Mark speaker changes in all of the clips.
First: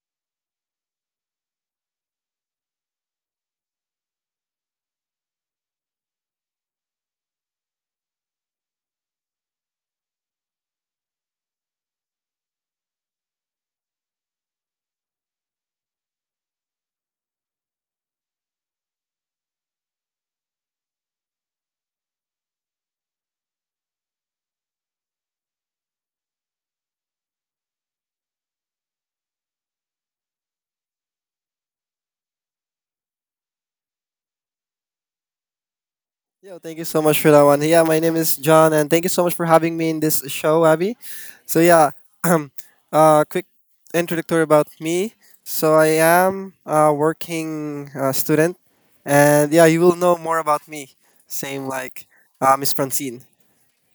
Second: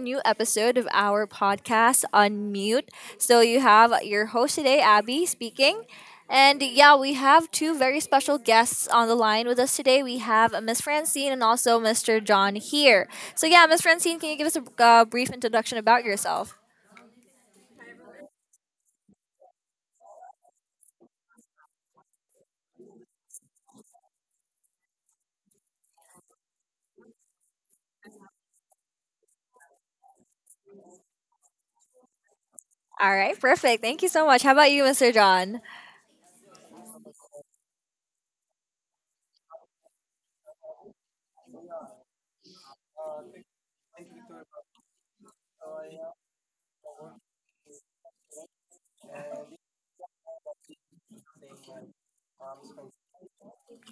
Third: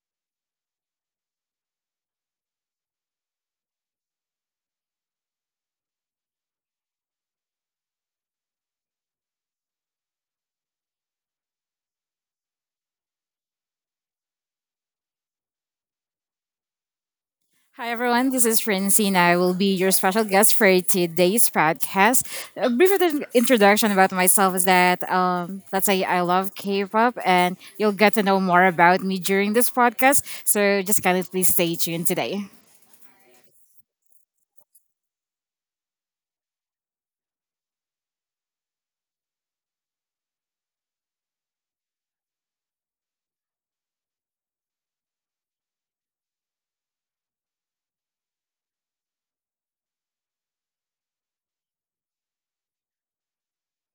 Speaker 1: new episode of our podcast, Unmute. So, you have your host today, Abby, speaking. And yeah, we have two very special guests on the line with us today. We have Miss Francine and also Mr. John here. So, yeah, Miss Francine, can you give us a brief introduction about yourself?
Speaker 2: Hi everyone, this is Francine. I will be your special guest for today's podcast. A brief introduction about myself is that, let's say I love K-pop, and you'll get to know more about me during this podcast. So just kind of please stay tuned today.
Speaker 1: All right, perfect. Thank you so much. How about you, Mr. John?
Speaker 3: Yo, thank you so much for that one. Yeah, my name is John, and thank you so much for having me in this show, Abby. So yeah, um, quick introductory about me. So I am a working student, and yeah, you will know more about me. Same like Miss Francine.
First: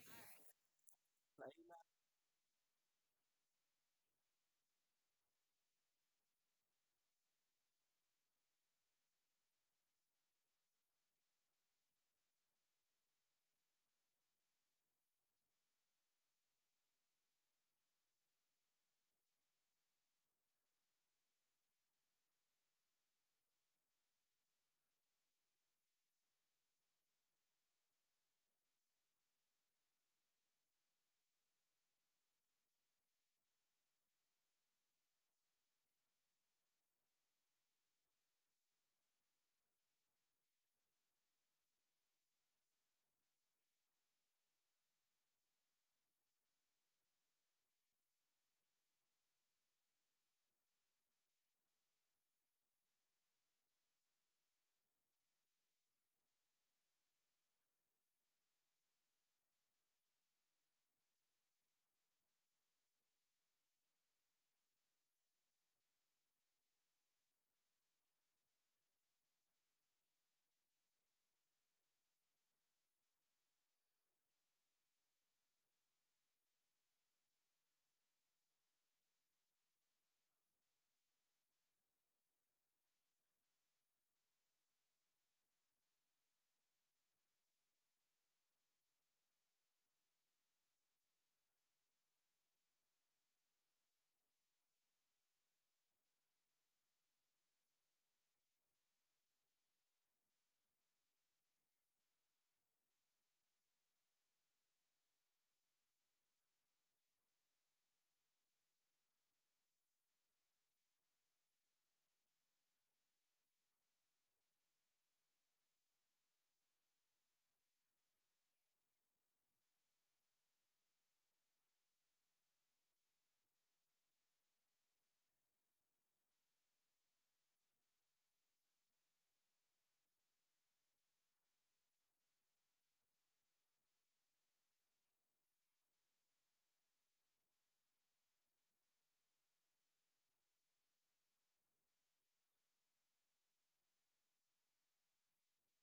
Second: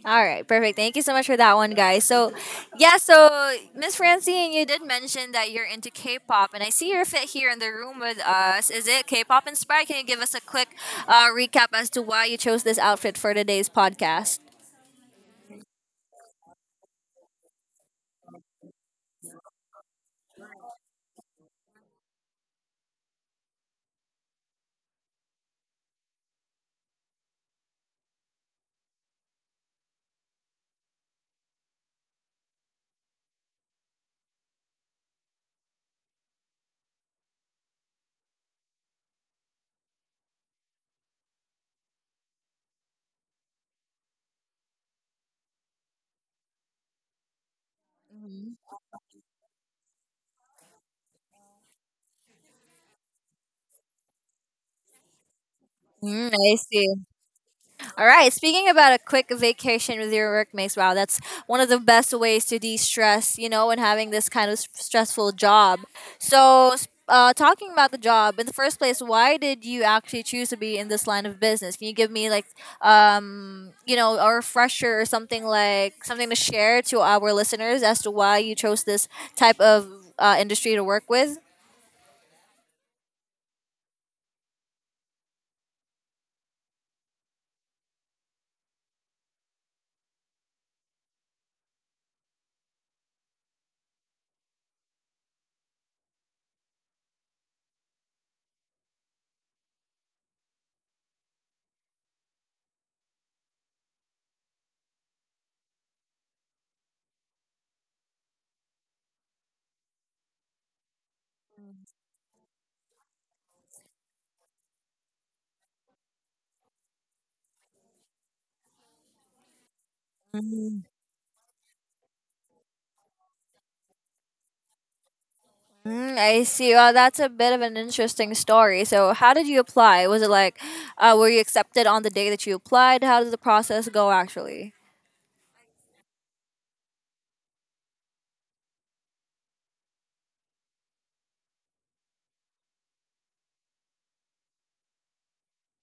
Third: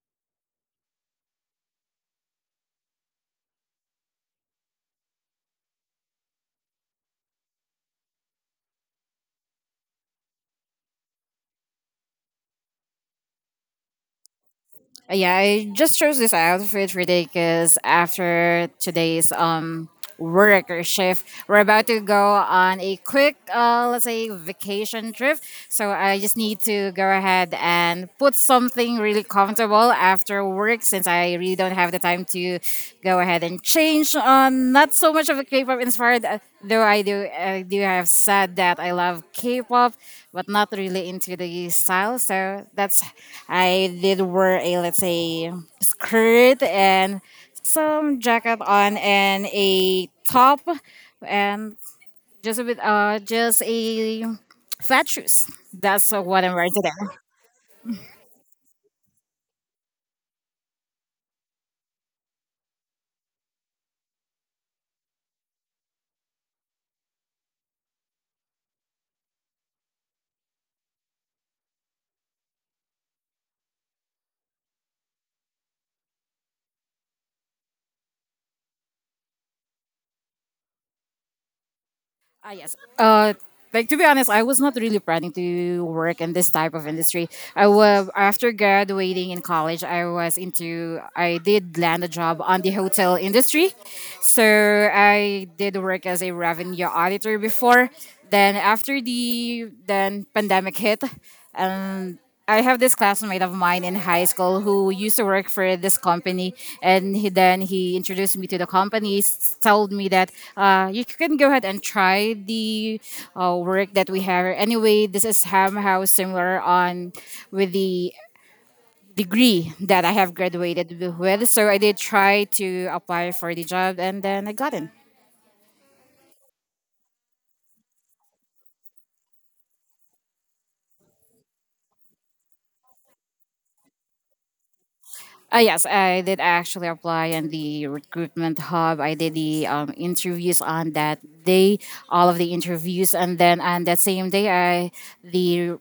Speaker 1: All right, perfect. Thank you so much for that one, guys. So, yeah, so Miss Francine, you did mention that you're into K-pop, and I see you're fit here in the room with us. Is it K-pop inspired? Can you give us a quick recap as to why you chose this outfit for today's podcast?
Speaker 2: Yeah, I just chose this outfit for today because after today's work or shift, we're about to go on a quick, let's say, vacation trip. So I just need to go ahead and put something really comfortable after work since I really don't have the time to go ahead, then change on. Not so much of a K-pop inspired, though I do have said that I love K-pop, but not really into the style. So that's, I did wear, a let's say, skirt and some jacket on and a top and just a bit, just a flat shoes. That's
Speaker 1: Mm,
Speaker 2: what I'm
Speaker 1: I
Speaker 2: wearing
Speaker 1: see.
Speaker 2: today.
Speaker 1: All right. Speaking about a quick vacation with your workmates, wow, that's one of the best ways to de-stress, you know, when having this kind of stressful job. So, talking about the job in the first place, why did you actually choose to be in this line of business? Can you give me like, a refresher or something like something to share to our listeners as to why you chose this type of industry to work with?
Speaker 2: Ah, yes. Uh, like, to be honest, I was not really planning to work in this type of industry. I was After graduating in college, I was into I did land a job on the hotel industry. So I did work as a revenue auditor before. Then after the then pandemic hit, and I have this classmate of mine in high school who used to work for this company, and he introduced me to the company. Told me that you can go ahead and try the work that we have. Anyway, this is somehow similar on with the degree that I have graduated with. So I did try to apply for the job, and then I got in.
Speaker 1: Mm, I see. Well, that's a bit of an interesting story. So, how did you apply? Was it like, were you accepted on the day that you applied? How did the process go actually?
Speaker 2: Yes, I did actually apply in the recruitment hub. I did the interviews on that day, all of the interviews, and then on that same day, I the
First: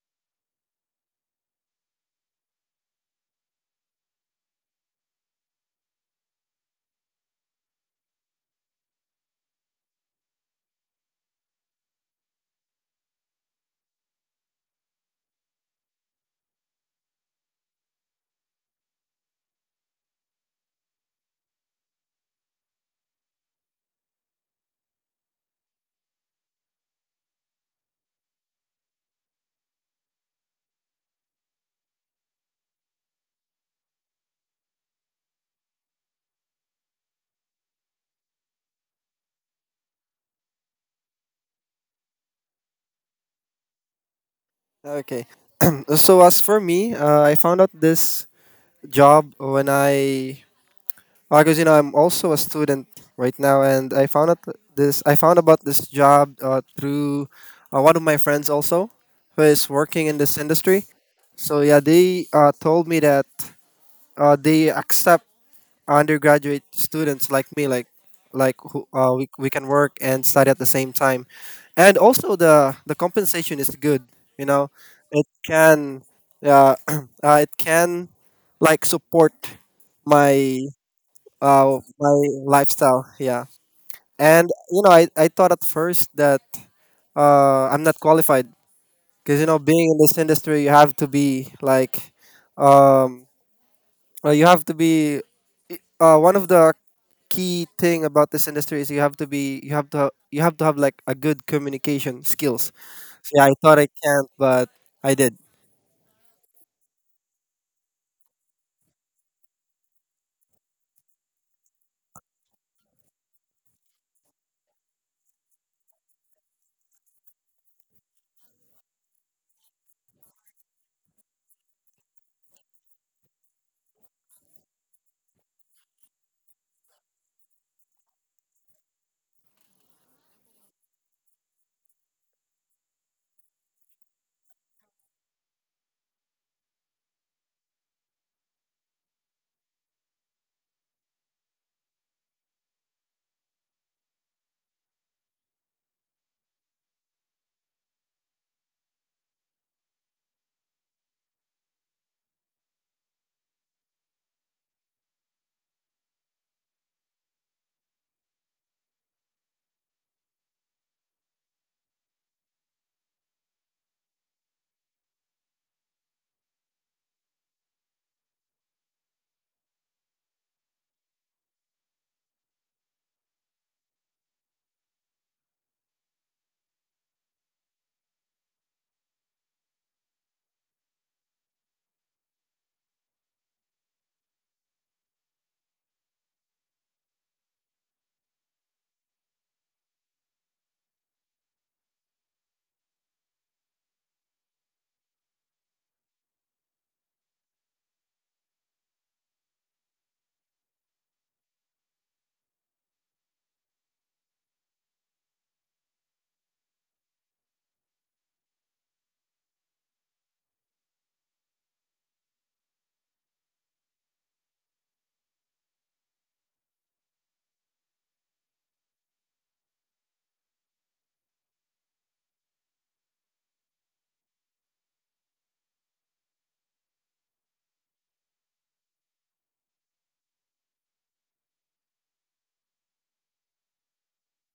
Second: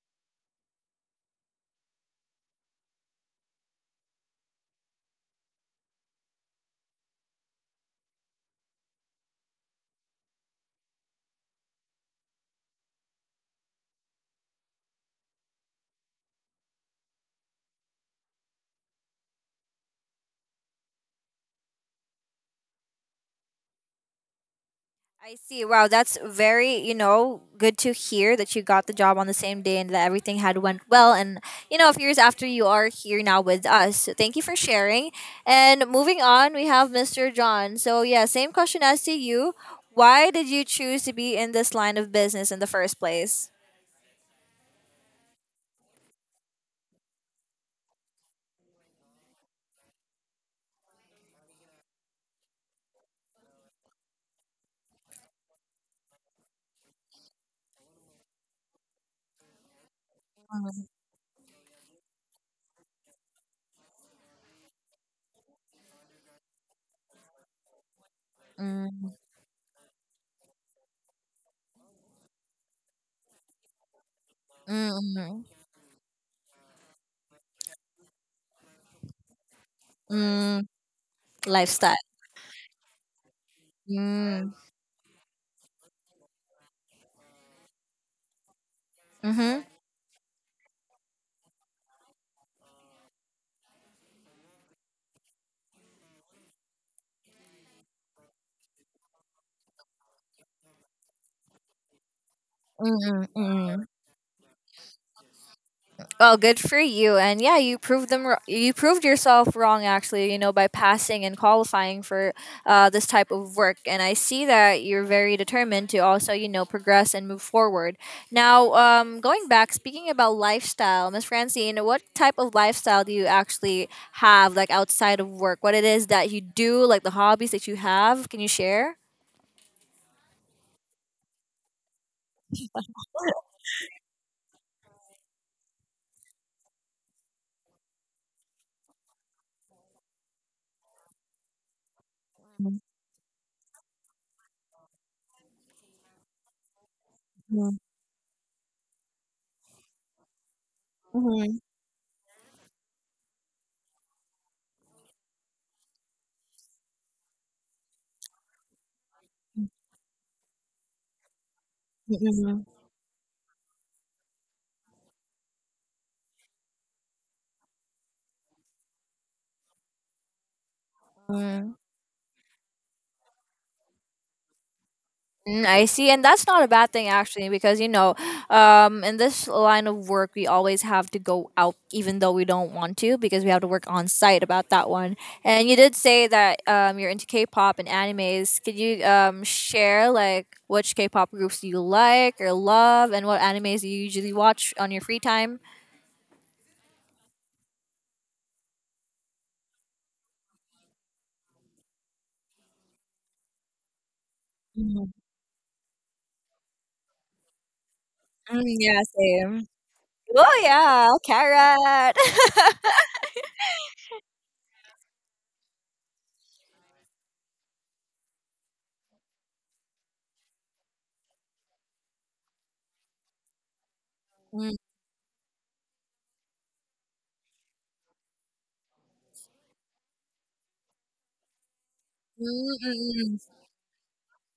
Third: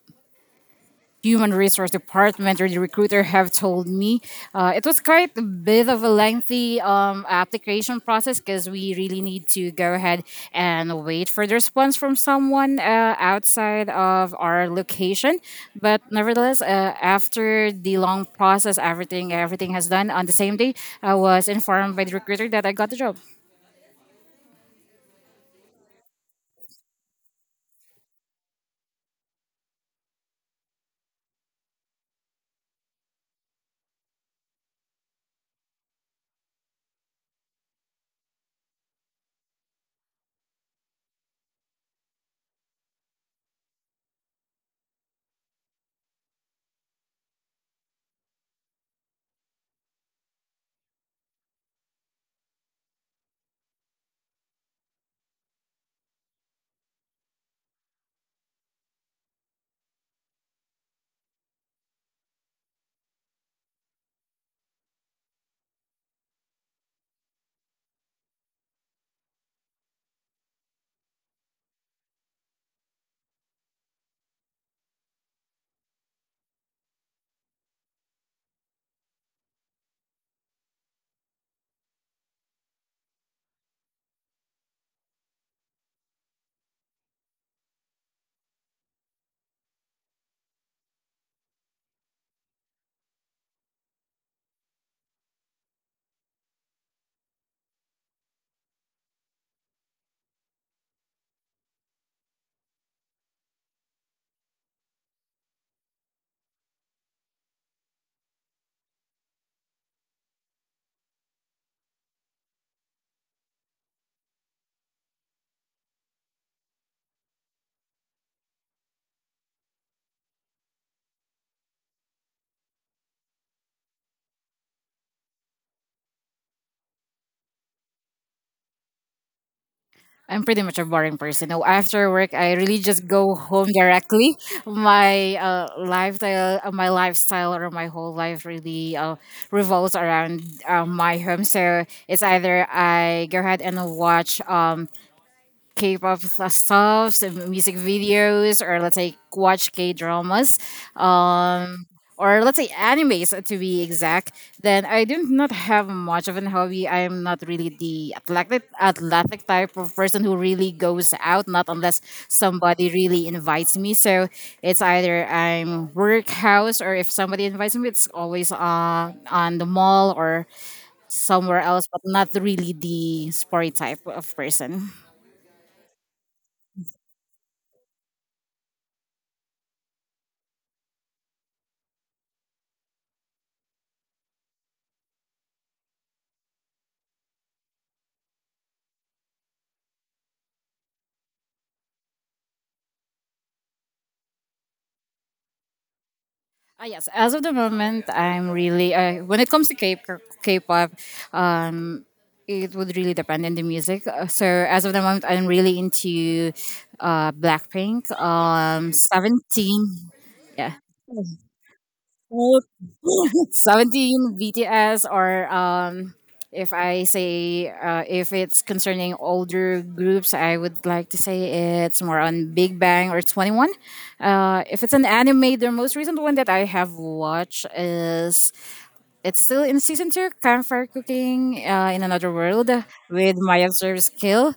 Speaker 2: human resource department or the recruiter have told me. It was quite a bit of a lengthy application process because we really need to go ahead and wait for the response from someone outside of our location. But nevertheless, after the long process, everything has done on the same day. I was informed by the recruiter that I got the job.
Speaker 1: I see. Wow, that's very, good to hear that you got the job on the same day and that everything had went well. And, a few years after you are here now with us. So thank you for sharing. And moving on, we have Mr. John. So, yeah, same question as to you. Why did you choose to be in this line of business in the first place?
Speaker 3: Okay. So as for me, I found out this job when I Because you know, I'm also a student right now, and I found out this. I found about this job through one of my friends also, who is working in this industry. So yeah, they told me that they accept undergraduate students like me, like who
Speaker 1: Mm,
Speaker 3: we can work and study at the same time, and also the compensation is good. You know,
Speaker 1: mm,
Speaker 3: it
Speaker 1: mm.
Speaker 3: can uh, it can like support my
Speaker 1: Mm, lifestyle.
Speaker 3: my lifestyle. Yeah,
Speaker 1: Mm.
Speaker 3: and you know, I thought at first that I'm not qualified because you know,
Speaker 1: Mhm.
Speaker 3: being in this industry, you have to be like, um, well, you have to be one of the key thing about this industry is you have to be you have to have like a good communication skills.
Speaker 1: Mm-mm,
Speaker 3: So, yeah, I thought
Speaker 1: mm-mm.
Speaker 3: I can't, but I did.
Speaker 1: Well, good for you. And yeah, you proved them. You proved yourself wrong, actually. You know, by passing and qualifying for this type of work. And I see that you're very determined to also, progress and move forward. Now, going back, speaking about lifestyle, Miss Francine, what type of lifestyle do you actually have, like outside of work? What it is that you do, like the hobbies that you have? Can you share?
Speaker 2: I'm pretty much a boring person. Now, after work, I really just go home directly. My my lifestyle, or my whole life really revolves around, my home. So it's either I go ahead and watch, K-pop stuffs and music
Speaker 1: Mm-hmm.
Speaker 2: videos, or let's say watch K-dramas, um, or let's say animes, to be exact. Then I do not have much of an hobby. I am not really the athletic type of person who really goes out, not unless somebody really invites me. So it's either I'm workhouse, or if somebody invites me, it's always on the mall or somewhere
Speaker 1: Mm-hmm.
Speaker 2: else, but not really the sporty type of person.
Speaker 1: Mm, I see, and that's not a bad thing actually, because in this line of work, we always have to go out, even though we don't want to, because we have to work on site about that one. And you did say that you're into K-pop and animes. Could you share like which K-pop groups do you like or love, and what animes do you usually watch on your free time?
Speaker 2: Yes, as of the moment, I'm really, when it comes to K-pop, um, it would really depend on the music. So as of the
Speaker 1: Mhm.
Speaker 2: moment, I'm really into, Blackpink,
Speaker 1: Mm, yeah, same.
Speaker 2: Seventeen,
Speaker 1: Oh
Speaker 2: yeah,
Speaker 1: yeah, carrot.
Speaker 2: oh, Seventeen, BTS, or if I say, if it's concerning older groups, I would like to say it's more on Big Bang or Twenty One.
Speaker 1: Mm,
Speaker 2: If it's an anime, the most recent one that I have watched is, it's still in season two, campfire cooking in another world
Speaker 1: mm,
Speaker 2: with
Speaker 1: mm,
Speaker 2: my observed skill.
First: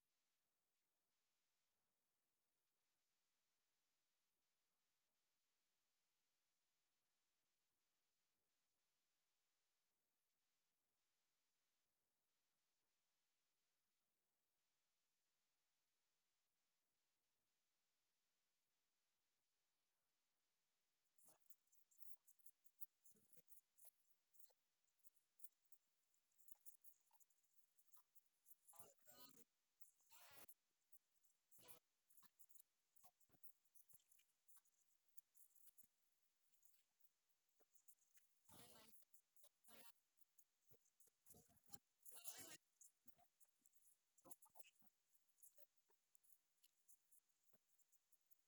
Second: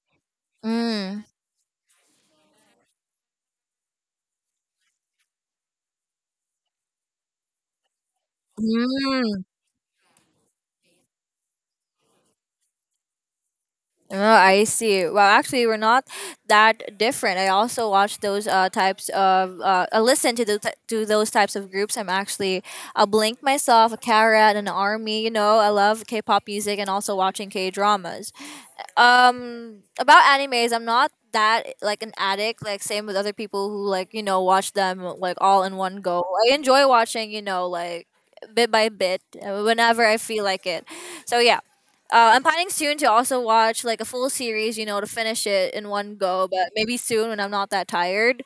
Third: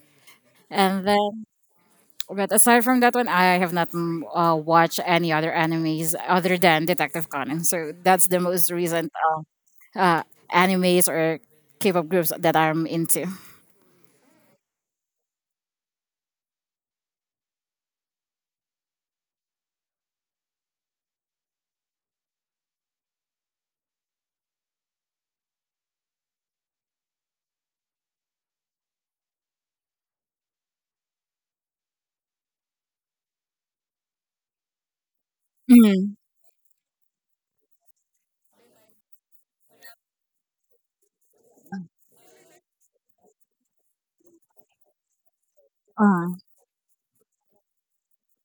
Speaker 2: And
Speaker 1: mm.
Speaker 2: then, but aside from that one, I have not, watched any other animes other than Detective Conan. So that's the most recent
Speaker 1: Mm.
Speaker 2: uh, animes or K-pop groups that I'm into.
Speaker 1: Oh, I see. Well, actually, we're not that different. I also watch those types of, listen to the to those types of groups. I'm actually a Blink myself, a Carrot, an Army. You know, I love K-pop music and also watching K-dramas, about animes. I'm not that like an addict, like same with other people who, like, watch them like all in one
Speaker 2: Mhm.
Speaker 1: go. I enjoy watching, like bit by bit, whenever I feel like it. So yeah, I'm planning soon to also watch like a full series, to finish it in one
Speaker 2: Uh,
Speaker 1: go, but maybe soon when I'm not that tired.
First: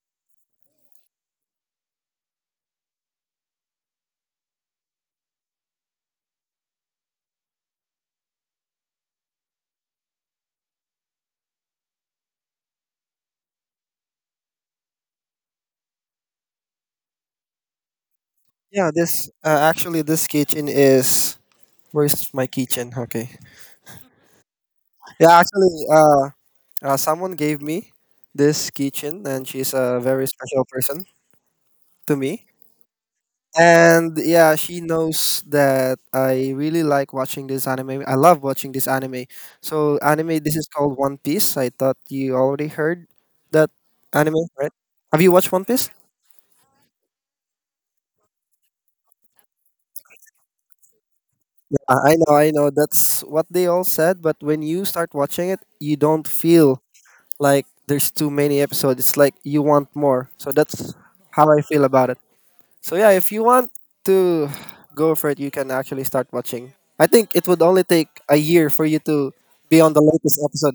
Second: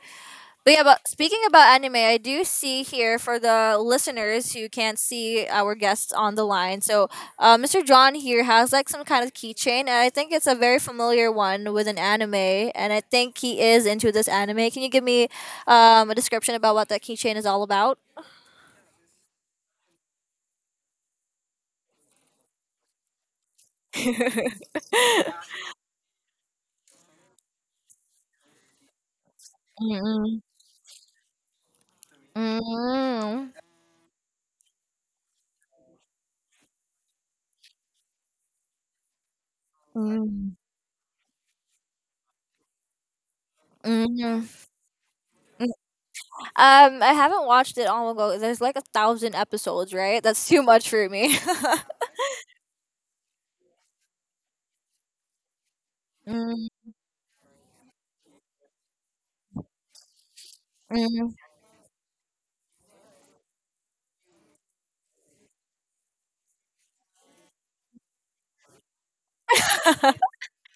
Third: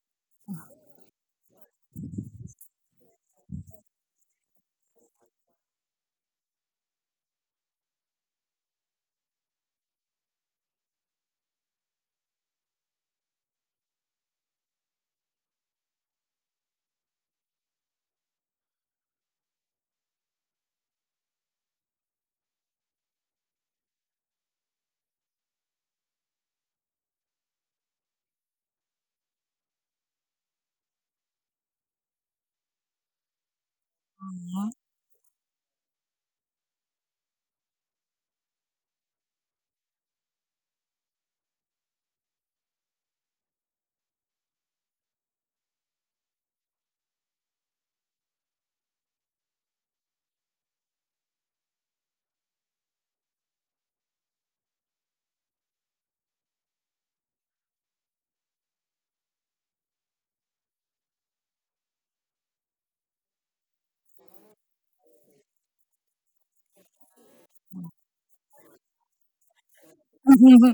Speaker 1: But yeah, but speaking about anime, I do see here for the listeners who can't see our guests on the line. So, Mr. John here has like some kind of keychain, and I think it's a very familiar one with an anime. And I think he is into this anime. Can you give me a description about what that keychain is all about?
Speaker 3: Yeah, this actually this kitchen is where's my kitchen? Okay. Yeah, actually, someone gave me this keychain, and she's a very
Speaker 1: Mm-mm.
Speaker 3: special person to me.
Speaker 1: Mm-mm.
Speaker 3: And yeah, she knows that I really like watching this anime. I love watching this anime. So anime,
Speaker 1: Mm.
Speaker 3: this is called One Piece. I thought you already heard that
Speaker 1: Mm.
Speaker 3: anime,
Speaker 1: Mm.
Speaker 3: right? Have you watched One Piece?
Speaker 1: I haven't watched it all ago. There's like a thousand episodes, right? That's too much for me.
Speaker 3: I know, I know. That's what they all said. But when you start watching it, you don't
Speaker 1: Mm,
Speaker 3: feel like there's too many episodes. It's like you want more. So that's
Speaker 1: mm.
Speaker 3: how I feel about it. So yeah, if you want to go for it, you can actually start watching. I think it would only take a year for you to be on the latest episode.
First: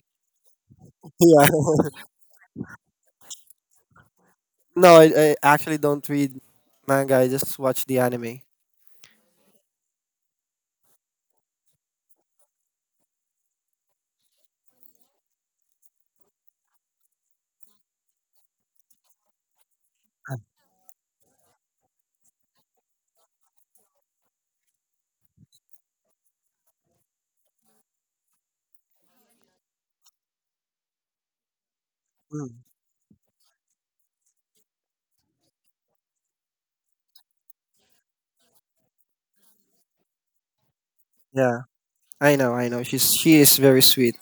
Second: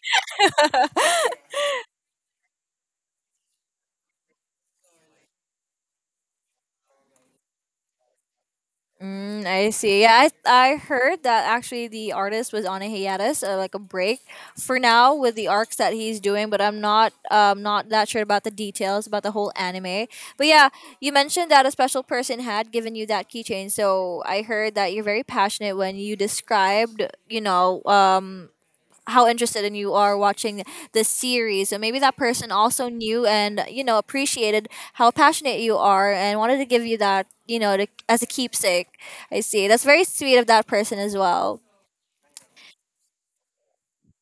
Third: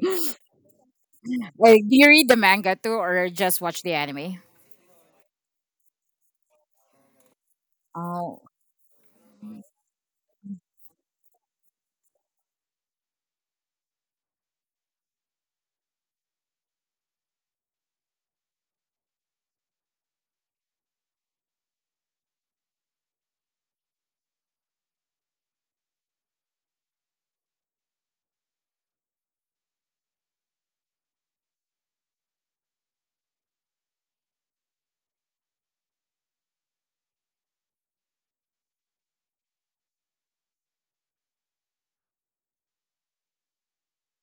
Speaker 3: Yeah.
Speaker 2: like, do you read the manga too, or just watch the anime?
Speaker 3: No, I actually don't read manga. I just watch the anime.
Speaker 2: Oh.
Speaker 1: Mm, I see. Yeah, I heard that actually the artist was on a hiatus, like a break, for now with the arcs that he's doing. But I'm not not that sure about the details about the whole anime.
Speaker 3: Ah,
Speaker 1: But yeah, you mentioned that a special person had given you that keychain. So I heard that you're very passionate when you described, you know, um how interested in you are watching this series. So maybe that person
Speaker 3: mm,
Speaker 1: also knew and appreciated how passionate you are and wanted to give you that, to, as a keepsake. I see. That's very sweet of that person as well.
Speaker 3: yeah, I know, I know. She is very sweet.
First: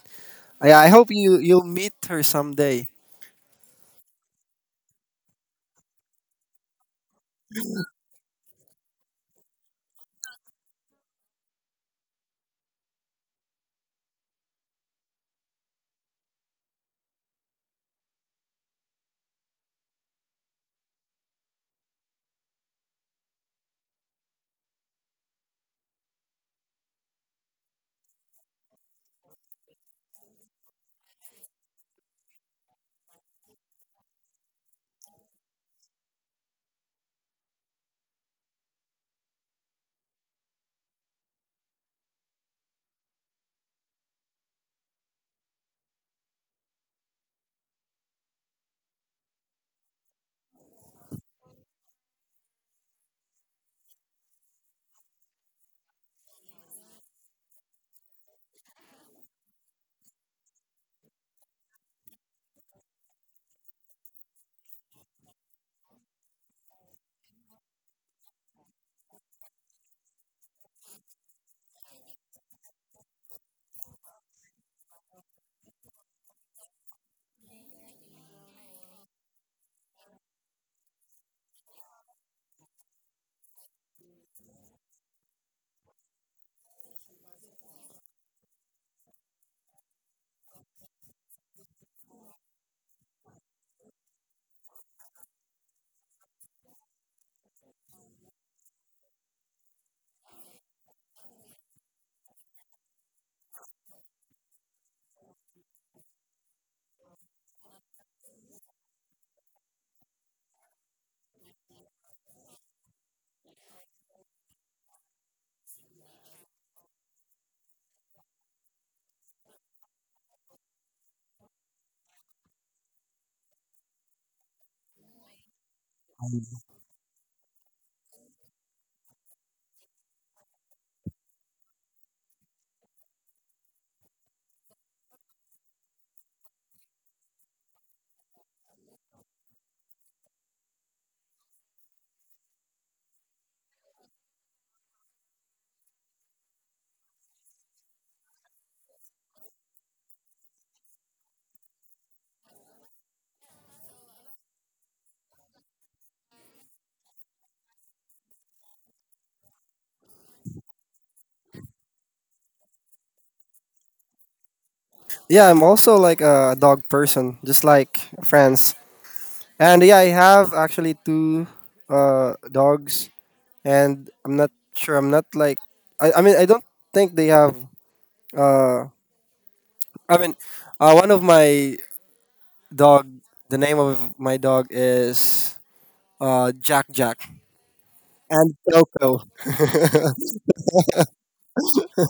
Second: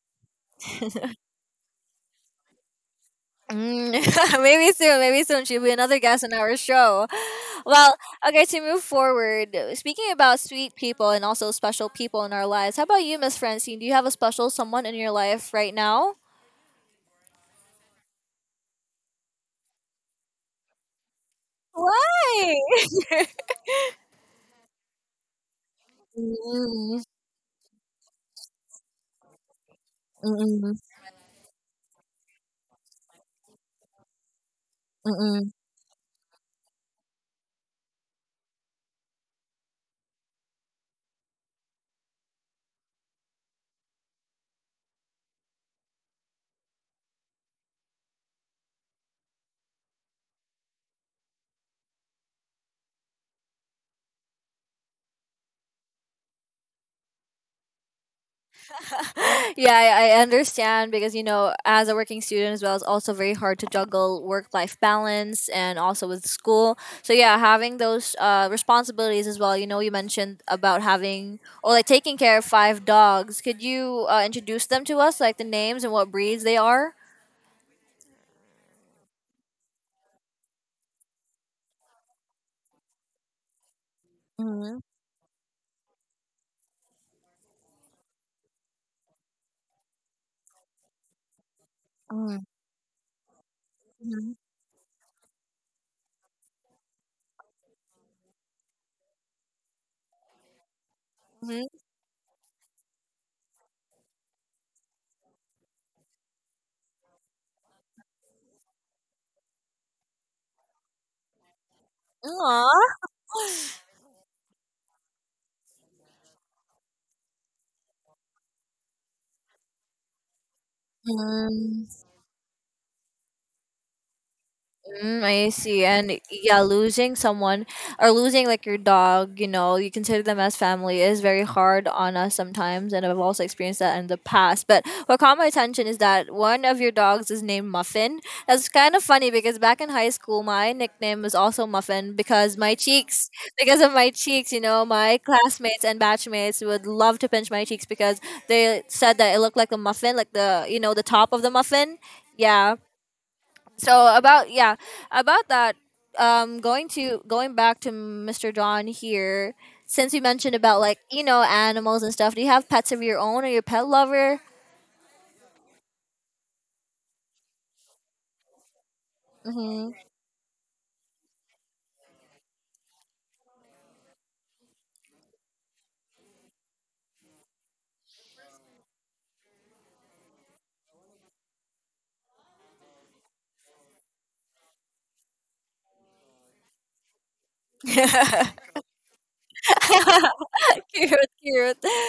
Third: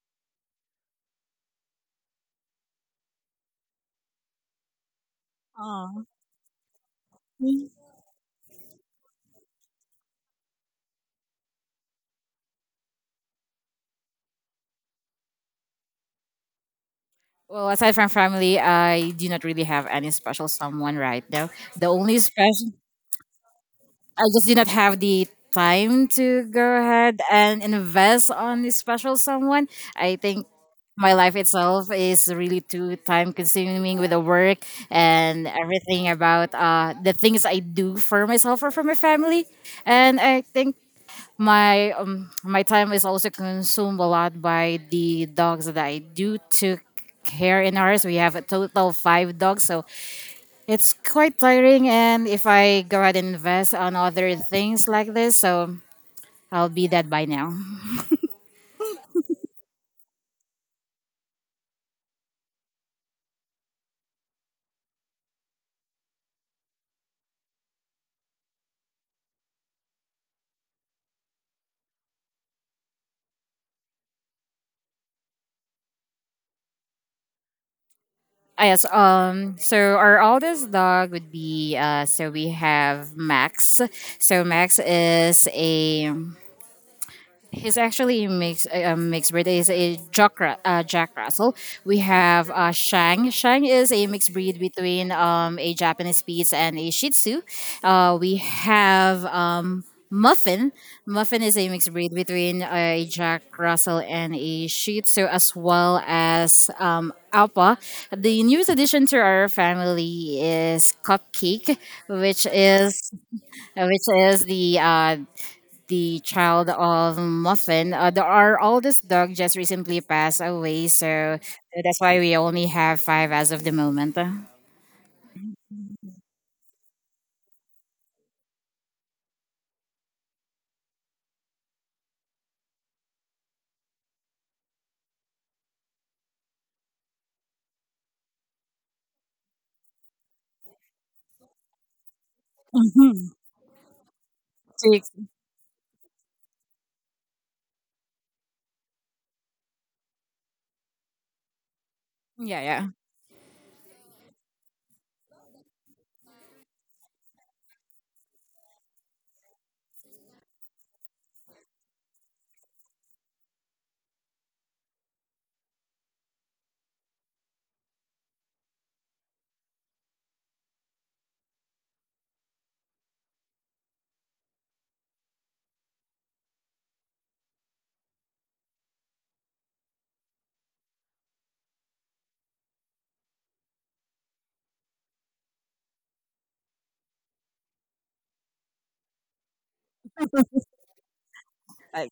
Speaker 3: I hope you'll meet her someday.
Speaker 1: Mm, maybe soon she'll be another
Speaker 2: Oh.
Speaker 1: guest on our show. Well, okay, to move forward, speaking about sweet people and also special people in our lives, how about you, Miss Francine? Do you have a special someone in your life right now?
Speaker 2: Well, aside from family, I do not really have any special someone right now. The only
Speaker 1: Why?
Speaker 2: special, I just did not have the time to go
Speaker 1: Mm,
Speaker 2: ahead and invest on this special someone. I
Speaker 1: mm,
Speaker 2: think
Speaker 1: mm,
Speaker 2: my life itself is really too time consuming, with the work and
Speaker 1: mm,
Speaker 2: everything about the things I do for myself or for my family. And I think my time is also consumed a lot by the dogs that I do took care in ours. We have a total of five dogs, so it's quite tiring, and if I go ahead and invest on other things like this, so I'll be dead by now.
Speaker 1: yeah, I understand because as a working student as well, it's also very hard to juggle work life balance and also with school. So yeah, having those responsibilities as well. You know, you mentioned about having or like taking care of five dogs. Could you introduce them to us, like the names and what breeds they are?
Speaker 2: Ah, yes. Um, so our oldest dog would be, uh, so we have Max. So
Speaker 1: Mm-hmm.
Speaker 2: Max is a, he's actually a mixed breed. He's a Jack Russell. We have Shang. Shang is a
Speaker 1: Mm-hmm.
Speaker 2: mixed breed between, a Japanese Spitz and a Shih Tzu. We have, Muffin. Muffin is a
Speaker 1: Mm-hmm.
Speaker 2: mixed breed between, a Jack Russell and a Shih Tzu, as well as, Alpa. The newest addition to our family is Cupcake, which is the, child of Muffin. The, our oldest dog just recently passed away, so that's
Speaker 1: Aww.
Speaker 2: why we only have five as of the moment. Six.
Speaker 1: Mm, I see. And yeah, losing someone or losing like your dog, you consider them as family is very hard on us sometimes. And I've also experienced that in the past. But what caught my attention is that one of your dogs is named Muffin. That's kind of funny because back in high school, my nickname was also Muffin because of my cheeks, my classmates and batchmates would love to pinch my cheeks because they said that it looked like a muffin, like the top of the muffin.
Speaker 2: Yeah,
Speaker 1: Yeah,
Speaker 2: yeah.
Speaker 1: so about yeah about that, going to going back to Mr. John here. Since you mentioned about, like, animals and stuff, do you have pets of your own, or your pet lover?
Speaker 3: Yeah, I'm also like a dog person, just like friends. And
Speaker 1: Mm-hmm.
Speaker 3: yeah, I have actually two dogs. And I'm not sure. I'm not like I mean I don't think they have. Uh, I mean, one of my dog. The name of my dog is Jack Jack and Coco.
Speaker 1: Cute, cute.
Speaker 2: Like,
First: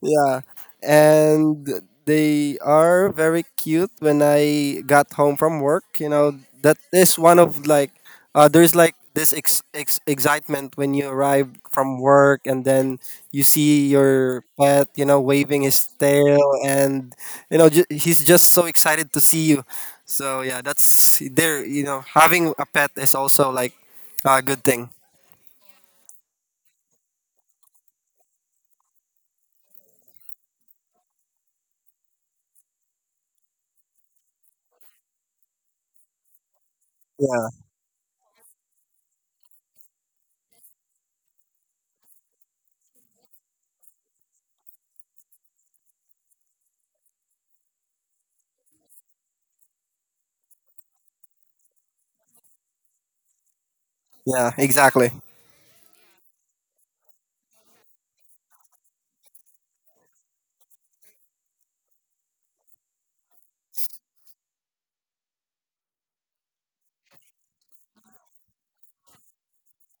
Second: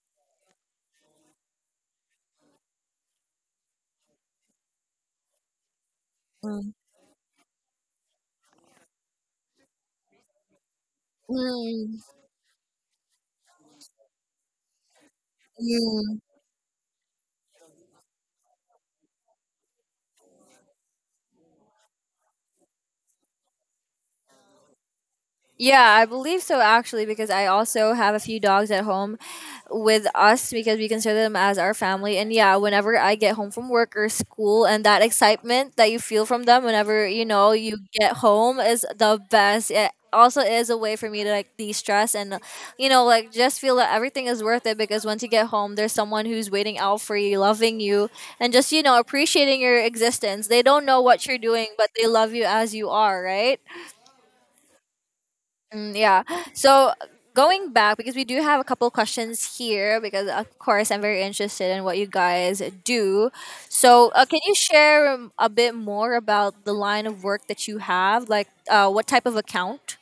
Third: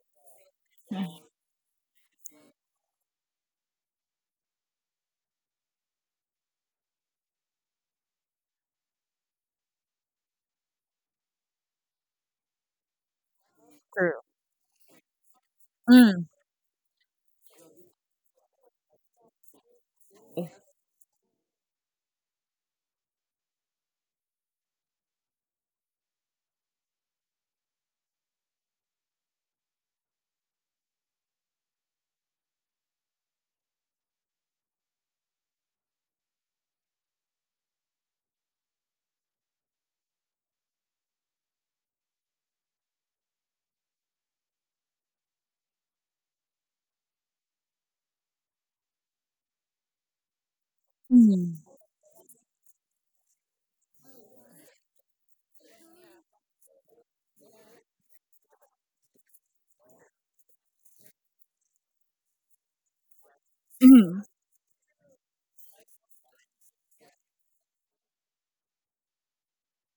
Speaker 3: Yeah, and they are very cute. When I got home from work, you know,
Speaker 1: Mm.
Speaker 3: that is one of like there's like this excitement when you arrive from
Speaker 1: Mm,
Speaker 3: work and then you see your pet, you know, waving his
Speaker 1: mm.
Speaker 3: tail and you know he's just so excited to see you. So yeah, that's there. You know, having a pet is also like a good thing.
Speaker 1: Yeah, I believe so actually, because I also have a few dogs at home with us, because we consider them as our family. And yeah, whenever I get home from work or school, and that excitement that you feel from them whenever,
Speaker 3: Yeah,
Speaker 1: you get home is the best. It also is a way for me to like de-stress and, like just feel that everything is worth it, because once you get home, there's someone who's waiting out for you, loving you, and just, appreciating your existence. They don't know what you're
Speaker 2: mhm.
Speaker 1: doing, but they love you as you are, right?
Speaker 3: yeah, exactly.
Speaker 1: Mm, yeah. So going back, because we do have a couple questions here, because of course I'm very interested in what you guys do. So
Speaker 2: Mhm.
Speaker 1: can you share a bit more about the line of work that you have? Like, what type of account?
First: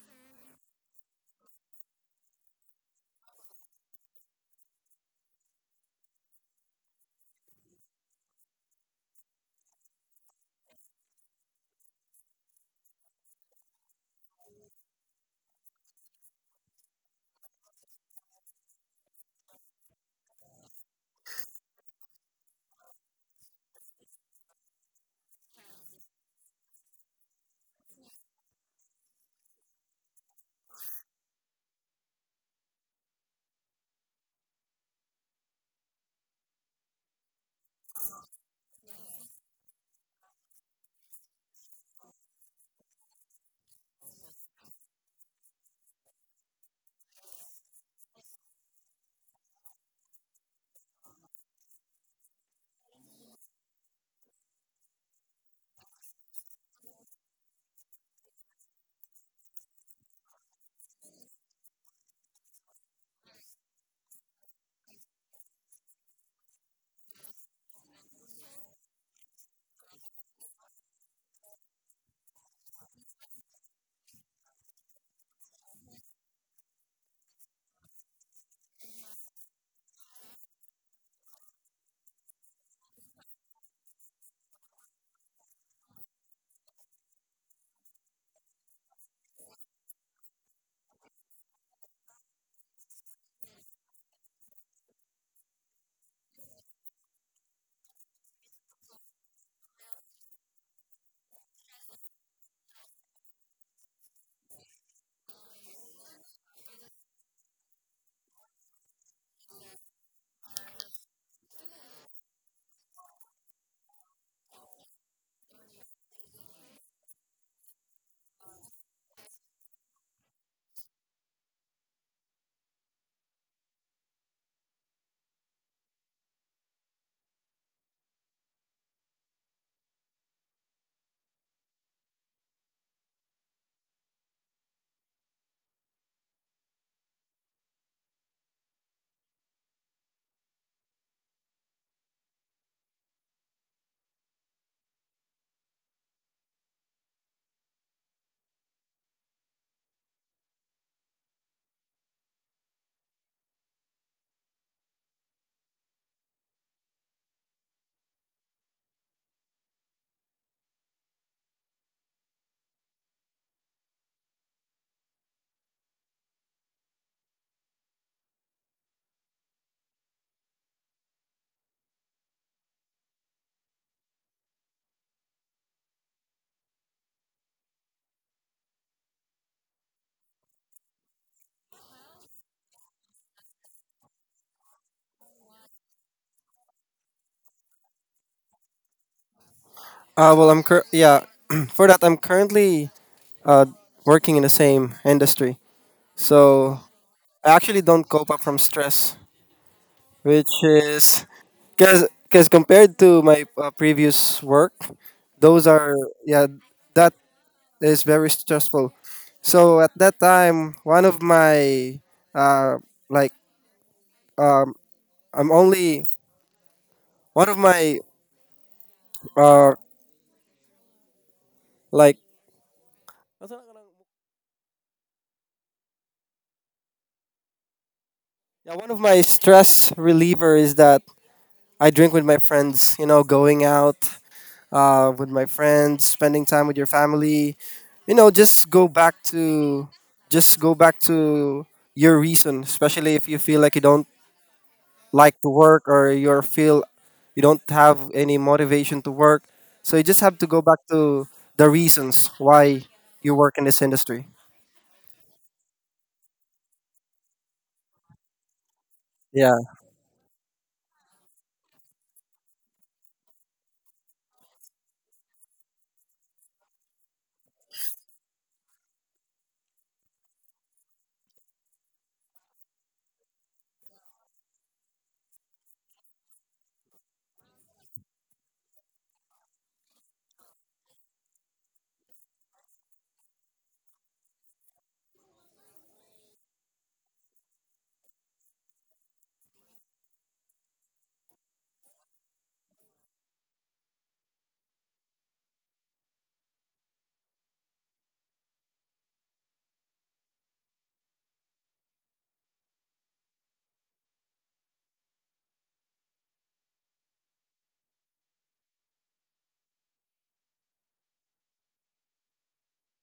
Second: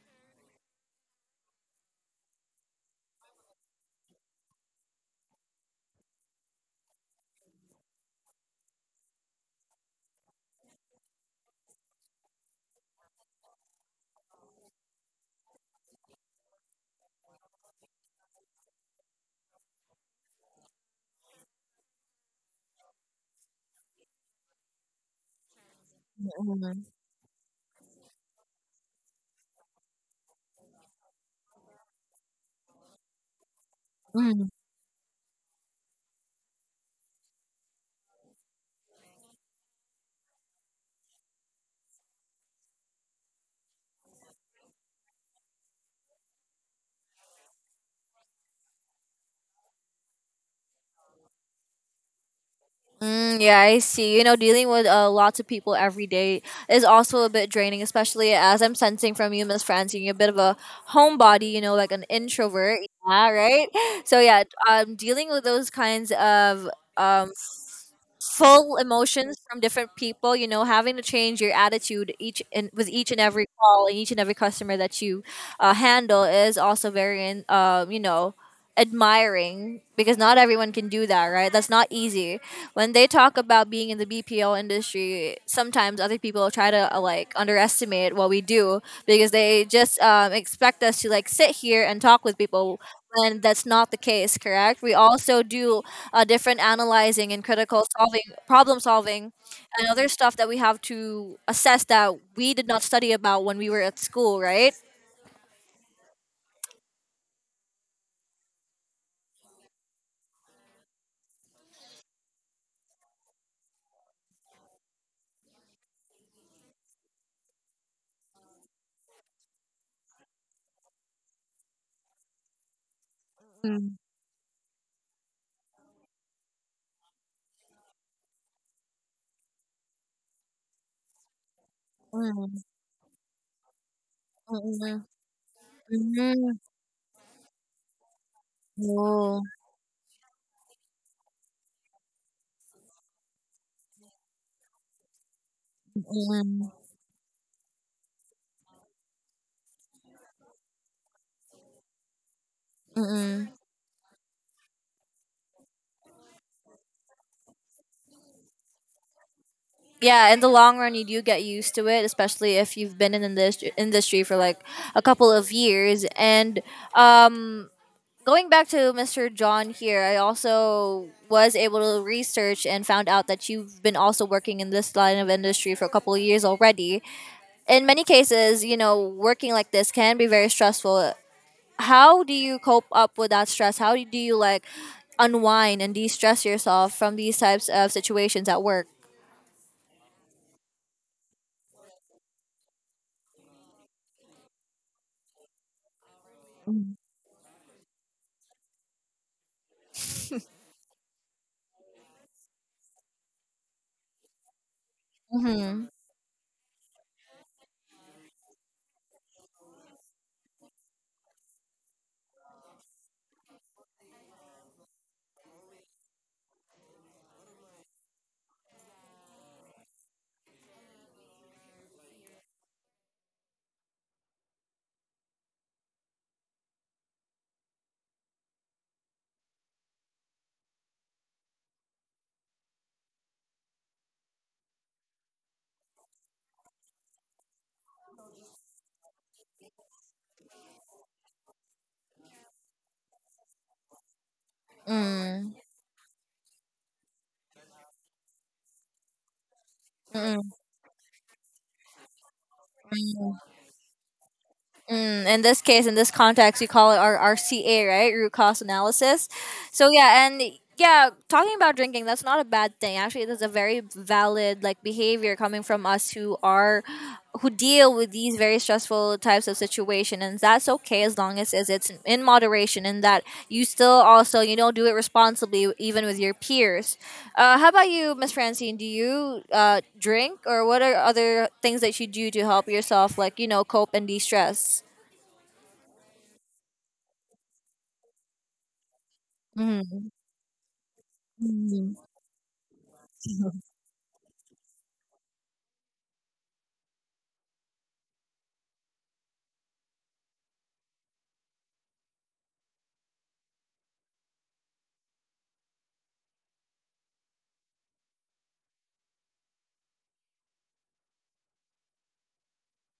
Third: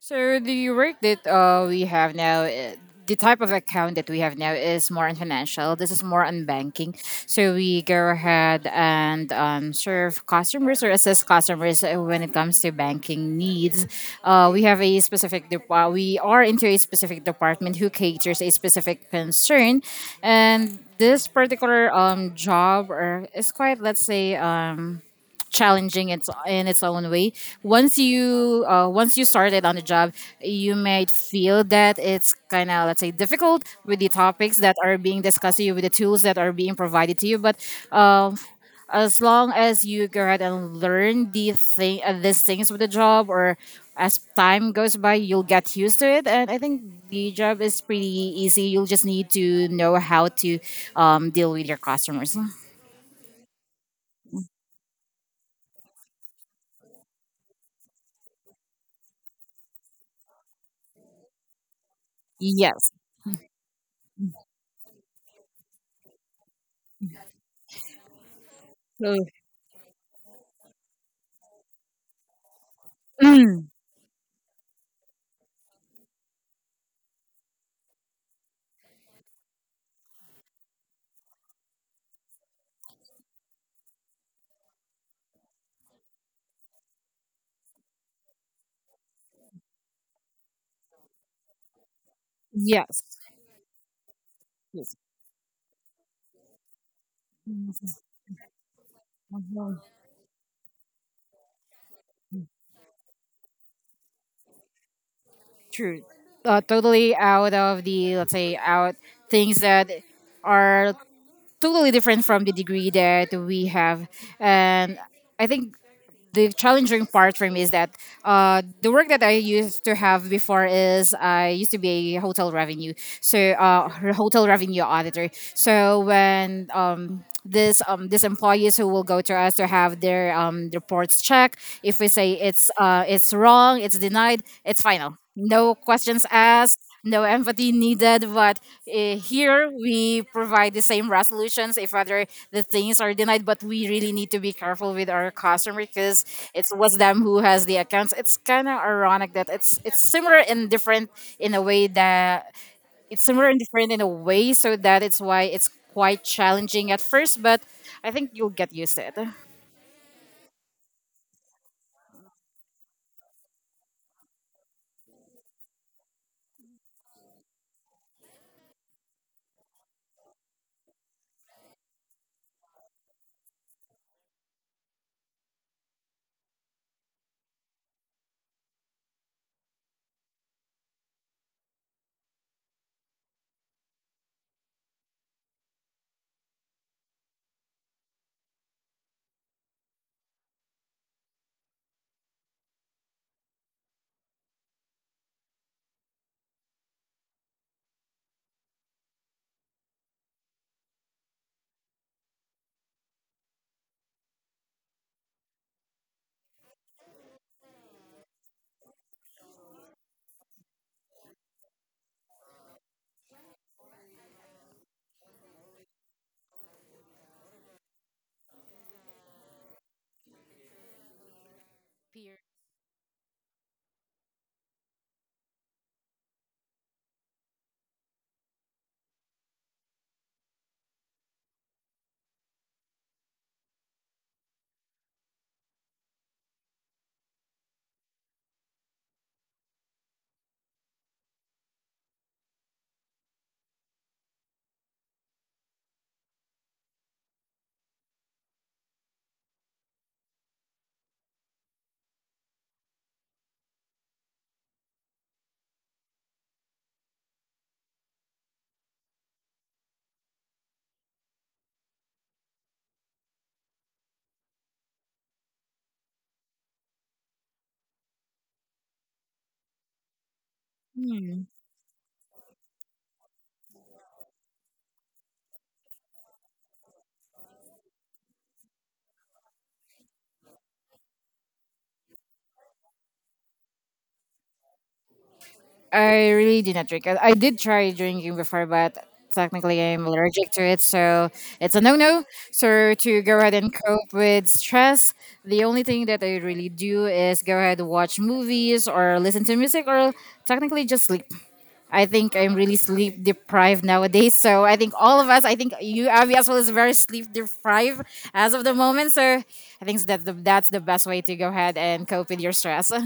Speaker 2: So the work that we have now, the type of account that we have now is more on financial. This is more on banking. So we go ahead and, serve customers or assist customers when it comes to banking needs. We are into a specific department who caters a specific concern, and this particular job or is, quite let's say, challenging it's in its own way. Once you, once you started on the job, you might feel that it's kind of let's say difficult with the
Speaker 1: Mhm.
Speaker 2: topics that are being discussed to you, with the tools that are being provided to you, but um, as long as you go ahead and learn these things with the job, or as time goes by, you'll get used to it. And I think the job is pretty easy. You'll just need to know how to, deal with your customers.
Speaker 1: Mm, yeah, I see. You know, dealing with lots of people every day is also a bit draining, especially as I'm sensing from you, Miss Francine, you're a bit of a homebody, like an introvert.
Speaker 2: Yes.
Speaker 1: Yeah, right? So, yeah, dealing with those kinds of um, full
Speaker 2: So,
Speaker 1: emotions from different people, having to change your attitude each and with each and every call and each and every customer that you handle is also very admiring, because not everyone can do that, right? That's not easy. When they talk about being in the BPO industry, sometimes other people try to like underestimate what we do, because they just expect us to like sit here and talk with people,
Speaker 2: yes.
Speaker 1: when that's not the case, correct? We also do different analyzing and problem solving, and other stuff that we have to assess that we did not study about when we were at school, right?
Speaker 2: True. Totally out of the, let's say, out things that are totally different from the degree that we have. And I think the challenging part for me is that, the work that I used to have before is, I used to be a hotel revenue, so
Speaker 1: Mm,
Speaker 2: hotel revenue auditor. So when, this these employees who will go to us to have their reports checked, if we say
Speaker 1: mm,
Speaker 2: it's, it's wrong, it's denied, it's
Speaker 1: mm,
Speaker 2: final, no
Speaker 1: mm,
Speaker 2: questions
Speaker 1: mm.
Speaker 2: asked, no empathy needed. But
Speaker 1: Oh,
Speaker 2: here we provide the same resolutions if other the things are denied, but we really need to be careful with our customer because
Speaker 1: mm,
Speaker 2: it's was them who has the accounts. It's kind of ironic that it's similar and different in a way that
Speaker 1: mm.
Speaker 2: in a way, so that it's why it's quite challenging at first, but I think you'll get used to
Speaker 1: Yeah, in the long run, you do get used to it, especially if you've been in this industry for like a couple of years. And um, going back to Mr. John here, I also was able to research and found out that you've been also working in this line of industry for a couple of years already. In many cases, working like this can be very stressful. How do you cope up with that stress? How do you like unwind and de-stress yourself from these types of situations at work?
Speaker 3: Well, I'm cur- yeah. For that, I'm currently uh, working in the same industry. So I actually don't cope up from stress, which is because compared to my previous work, those
Speaker 1: Mm-hmm.
Speaker 3: are yeah that is very stressful. So at that time, one of my uh, like um, I'm only one of my uh, like
Speaker 2: it.
Speaker 3: yeah, one of my stress reliever is that I drink with my friends. You know, going out with my friends, spending time with your family. You know, just go back to your reason, especially if you feel like you don't like to
Speaker 1: Mm.
Speaker 3: work or you feel you don't have any motivation to work. So you just have to
Speaker 1: Mm.
Speaker 3: go back to the reasons why you work in this industry.
Speaker 1: Mm, in this case, in this context, we call it our RCA, right? Root cause analysis.
Speaker 3: Yeah.
Speaker 1: So yeah, and yeah, talking about drinking, that's not a bad thing. Actually, it is a very valid like behavior coming from us who deal with these very stressful types of situation, and that's okay as long as it's in moderation and that you still also do it responsibly even with your peers. How about you, Miss Francine? Do you drink, or what are other things that you do to help yourself, like cope and de stress?
Speaker 2: I really did not drink. I did try drinking before, but technically I'm allergic to it, so it's a
Speaker 1: Mm-hmm.
Speaker 2: no-no. So to go ahead and cope with stress, the only thing that I really do is go ahead and watch movies or listen to music or technically just sleep. I think I'm really sleep deprived nowadays. So I think all of us, I think you, Abby, as well, is very sleep deprived as of the moment. So I think that that's the best way to go ahead and cope with your stress.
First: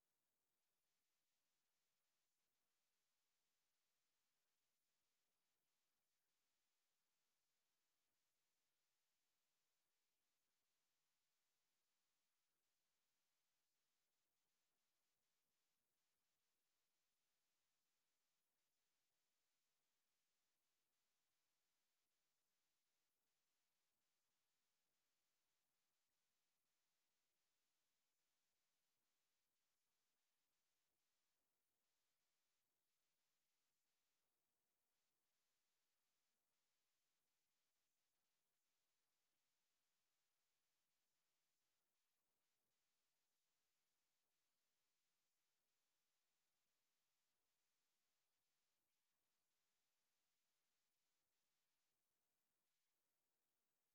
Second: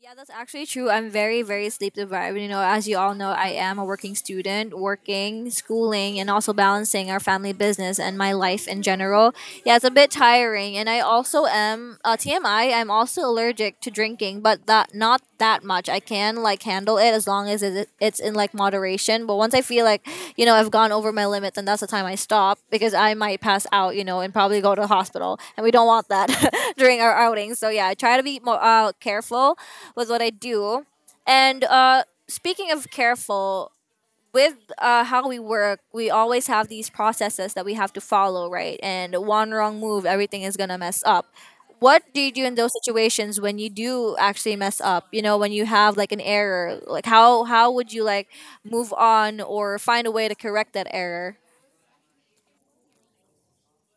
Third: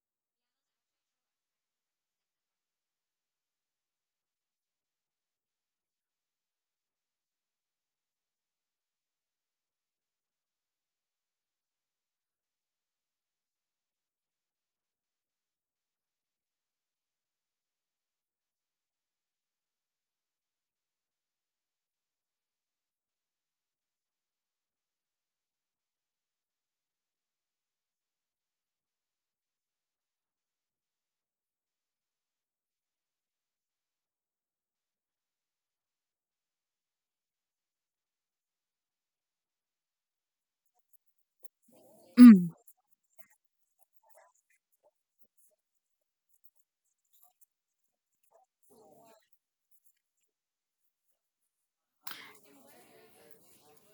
Speaker 1: Yeah, that's actually true. I'm very, very sleep deprived. You know, as you all know, I am a working student, working, schooling, and also balancing our family business and my life in general. Yeah, it's a bit tiring. And I also am, TMI, I'm also allergic to drinking, but that not that. That much. I can like handle it as long as it's in like moderation. But once I feel like, you know, I've gone over my limit, then that's the time I stop because I might pass out, you know, and probably go to the hospital. And we don't want that during our outings. So yeah, I try to be more careful with what I do. And speaking of careful, with how we work, we always have these processes that we have to follow, right? And one wrong move, everything is gonna mess up. What do you do in those situations when you do actually mess up? You know, when you have like an error, like how would you like move on or find a way to correct that error?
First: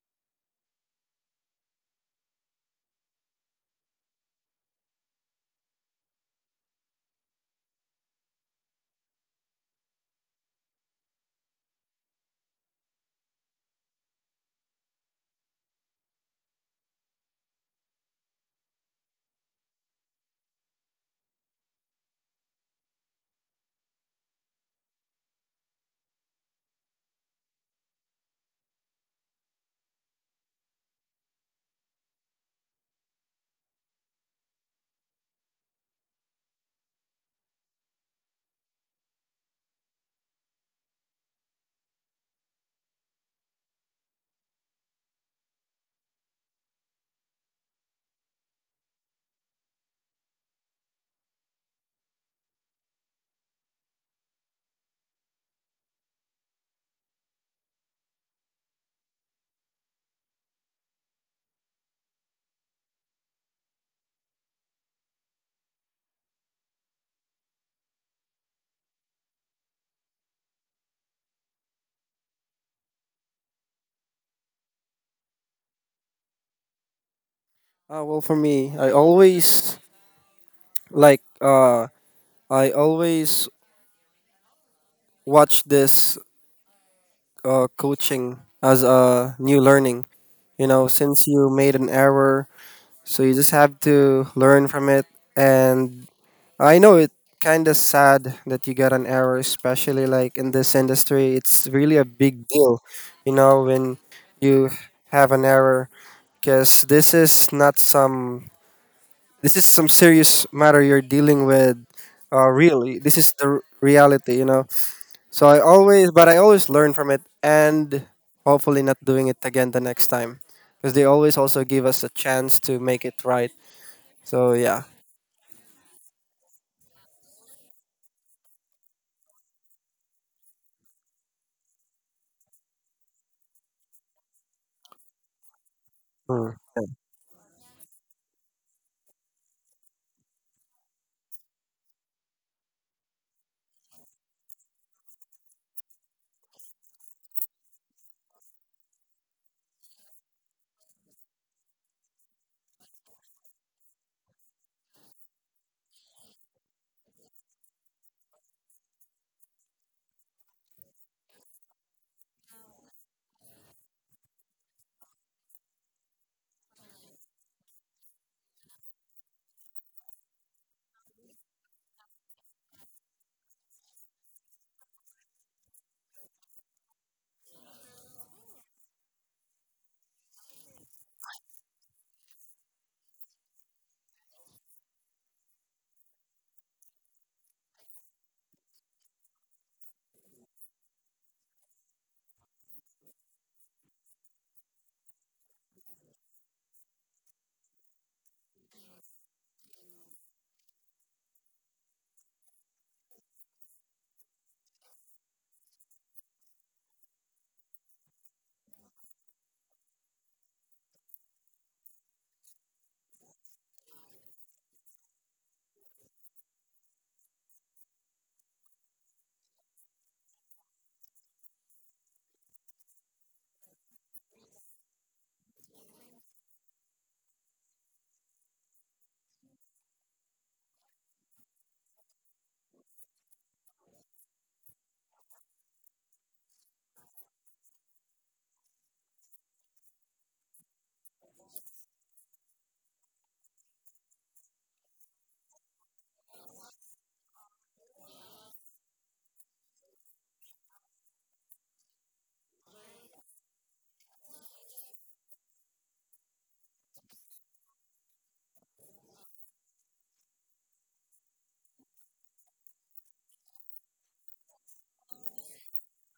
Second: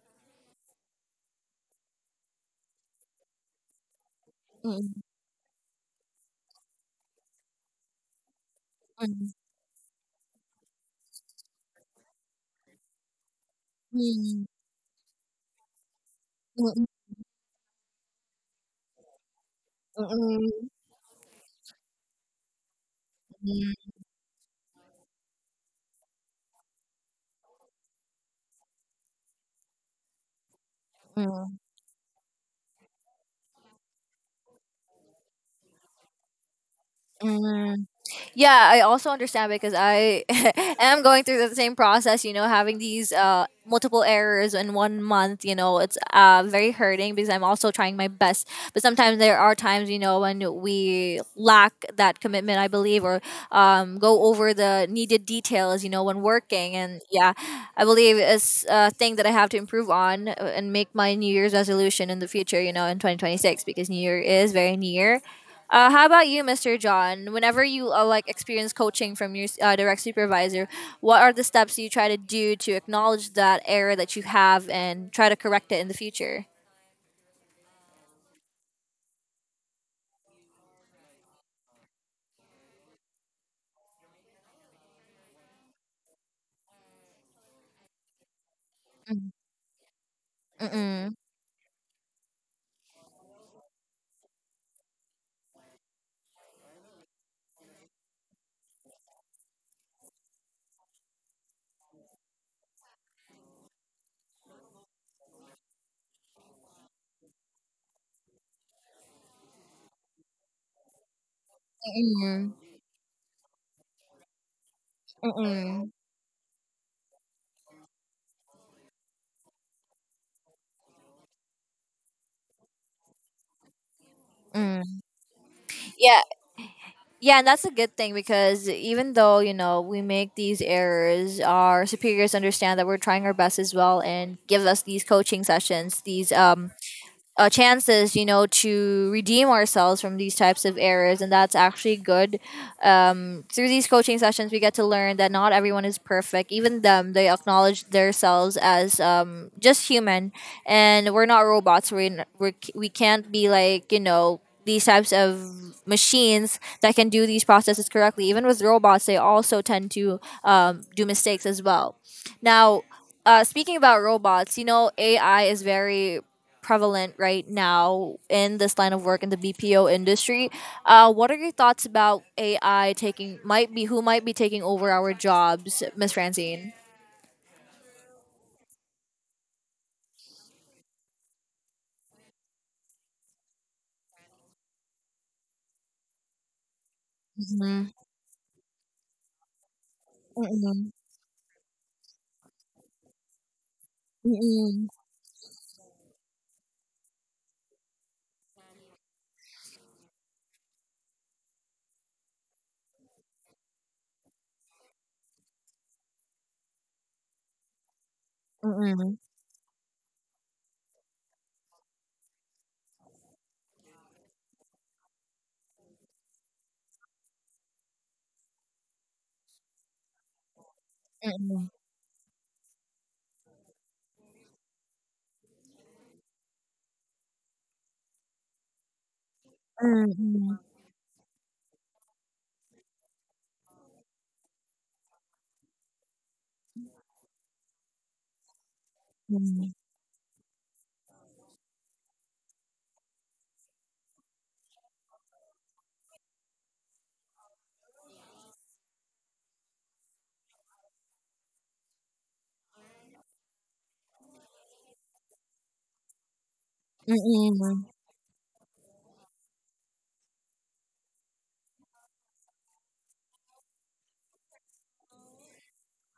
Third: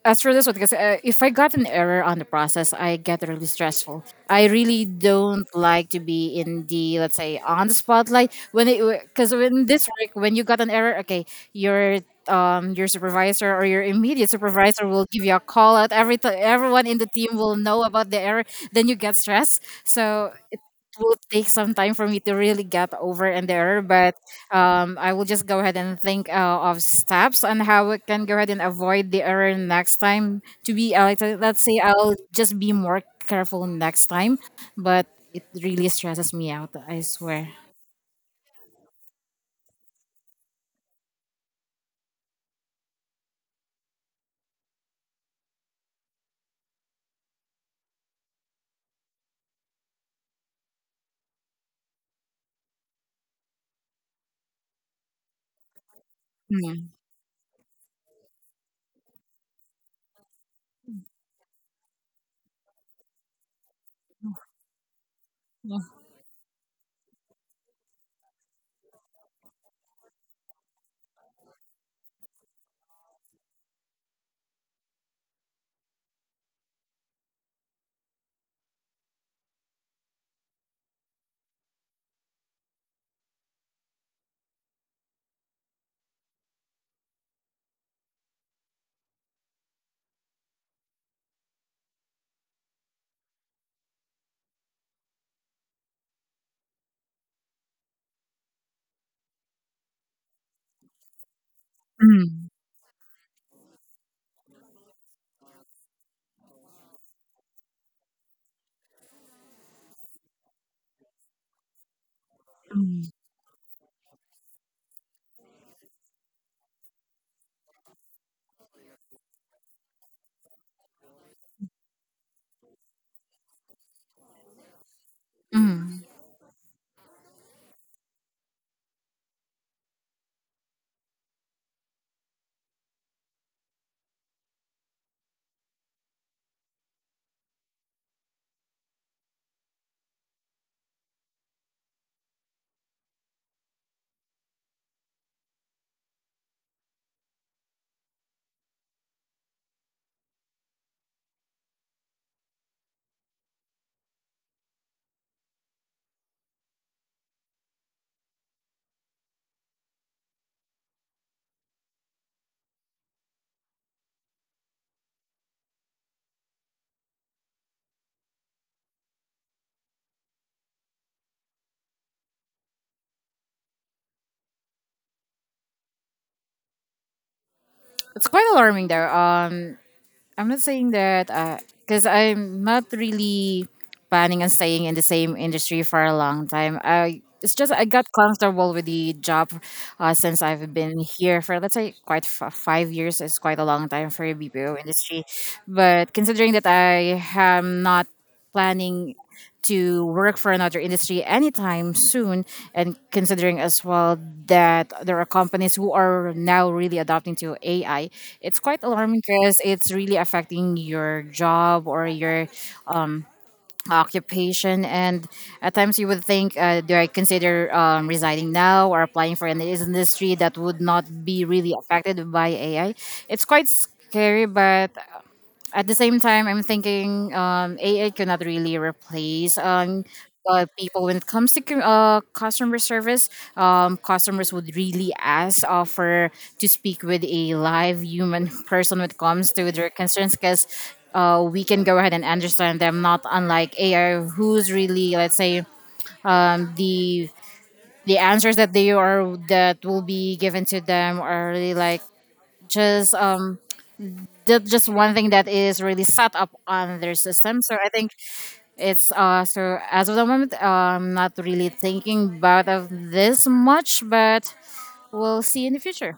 Speaker 2: As for this one, because if I got an error on the process, I get really stressful. I really
Speaker 1: Mm,
Speaker 2: don't like to be in the, let's say, on the spotlight when it,
Speaker 1: mm,
Speaker 2: because when this work, when you got an error, okay, your your supervisor or your immediate
Speaker 1: mm,
Speaker 2: supervisor will give you a call out.
Speaker 1: mm,
Speaker 2: Everyone in the team will know about the error. Then you get stressed. So it
Speaker 1: mm,
Speaker 2: will take some time for me to really get over an error, but I will just go ahead and think, of steps on how we can go ahead and avoid the error next time. To be,
Speaker 1: mm, mm,
Speaker 2: let's say, I'll just be more careful next time, but it really stresses me out, I swear.
Speaker 1: mm, yeah, I also understand because I am going through the same process, you know, having these multiple errors in one month, you know, it's very hurting because I'm also trying my best. But sometimes there are times, you know, when we lack that commitment, I believe, or go over the needed details, you know, when working.
Speaker 2: Mm.
Speaker 1: And yeah, I believe it's a thing that I have to improve on and make my New Year's resolution in the future, you know, in 2026 because New Year is very near. How about you, Mr. John? Whenever you like experience coaching from your direct supervisor, what are the steps you try to do to acknowledge that error that you have and try to correct it in the future?
Speaker 3: Well, for me, I always like I always watch this coaching as
Speaker 1: Mm,
Speaker 3: a new learning. You know,
Speaker 1: Mm-mm,
Speaker 3: since you made an error, so you just have to learn from it, and I know it kind of sad that you got an error, especially like in this industry, it's really a big
Speaker 2: Mm.
Speaker 3: deal. You know, when you have an error, because this is not some, this is some serious matter you're dealing with,
Speaker 1: mm-mm,
Speaker 3: really
Speaker 2: Mm.
Speaker 3: this is the reality, you know. So I
Speaker 1: mm-mm,
Speaker 3: always, but I always learn from it, and hopefully not doing it again the next time, because they always also give us a chance to make it right. So yeah.
Speaker 1: mm.
Speaker 2: Mm.
Speaker 1: Yeah, yeah, and that's a good thing because even though you know we make these errors, our superiors understand that we're trying our best as well and give us these coaching sessions, these
Speaker 3: Mm.
Speaker 1: chances, you know, to redeem ourselves from these types of errors, and that's actually good. Through these coaching sessions, we get to learn that not everyone is perfect. Even them, they acknowledge themselves as just human, and we're not robots. We're, n- we're c- We can't be like you know these types of machines that can do these processes correctly. Even with robots, they also tend to do mistakes as well. Now, speaking about robots, you know, AI is very prevalent right now in this line of work in the BPO industry. What are your thoughts about AI taking might be who might be taking over our jobs, Miss Francine?
Speaker 2: It's quite alarming though. I'm not saying that because I'm not really planning on staying in the same industry for a long time. I It's just I
Speaker 1: Mhm.
Speaker 2: got comfortable with the job, since I've
Speaker 1: Mm-mm.
Speaker 2: been here for, let's say, quite 5 years. It's quite a long time for a BPO
Speaker 1: Mm-mm.
Speaker 2: industry, but considering that I am not planning to work for another industry anytime soon, and considering as well that there are companies who are now really adopting to AI. It's quite
Speaker 1: Mm-mm.
Speaker 2: alarming because it's really affecting your job or your um, occupation. And at times you would think, do I consider resigning now or applying for an industry that would not be
Speaker 1: Mm-mm.
Speaker 2: really affected by AI? It's quite scary, but at the same time, I'm thinking AI cannot really replace people when it comes to customer service. Customers would really ask for to speak with a live human person when it comes to
Speaker 1: Mm-mm.
Speaker 2: their concerns, because we can go ahead and understand them, not unlike AI, who's really, let's say, um, the the answers that they are that will be given to them are really like just that's just one thing that is really set up on their system. So
Speaker 1: Mm-mm.
Speaker 2: I think it's so as of the moment, I'm not really thinking about of this much, but we'll see in the future.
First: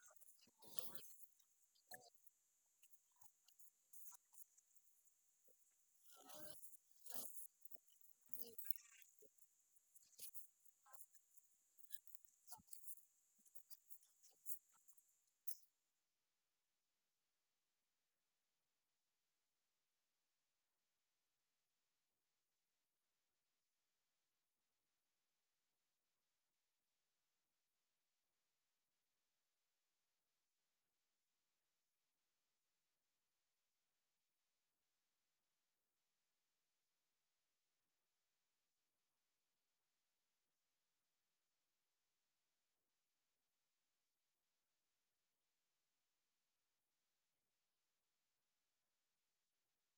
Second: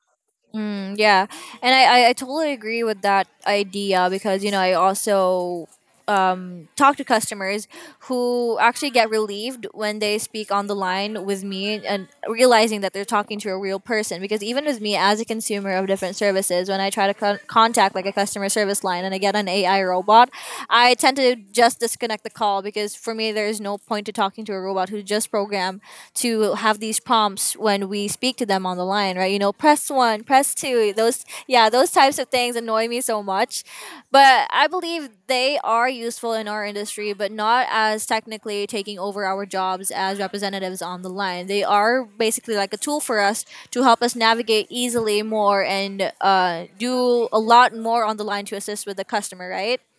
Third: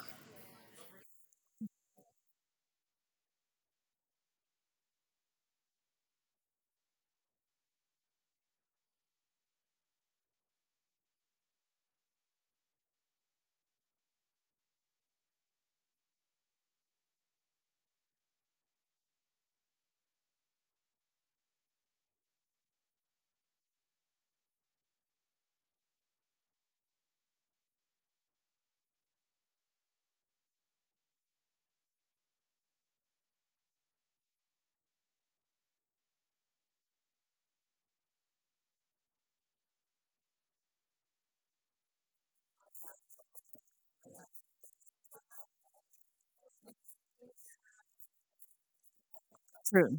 Speaker 1: Mm, yeah, and I totally agree with that idea because you know I also talk to customers who actually get relieved when they speak on the line with me and realizing that they're talking to a real person, because even with me as a consumer of different services, when I try to contact like a customer service line and I get an AI robot, I tend to just disconnect the call because for me, there is no point to talking to a robot who's just programmed to have these prompts when we speak to them on the line, right? You know, press one, press two. Those, yeah, those types of things annoy me so much. But I believe they are useful in our industry, but not as technically taking over our jobs as representatives on the line. They are basically like a tool for us to help us navigate easily more and do a lot more on the line to assist with the customer, right?
Speaker 2: True.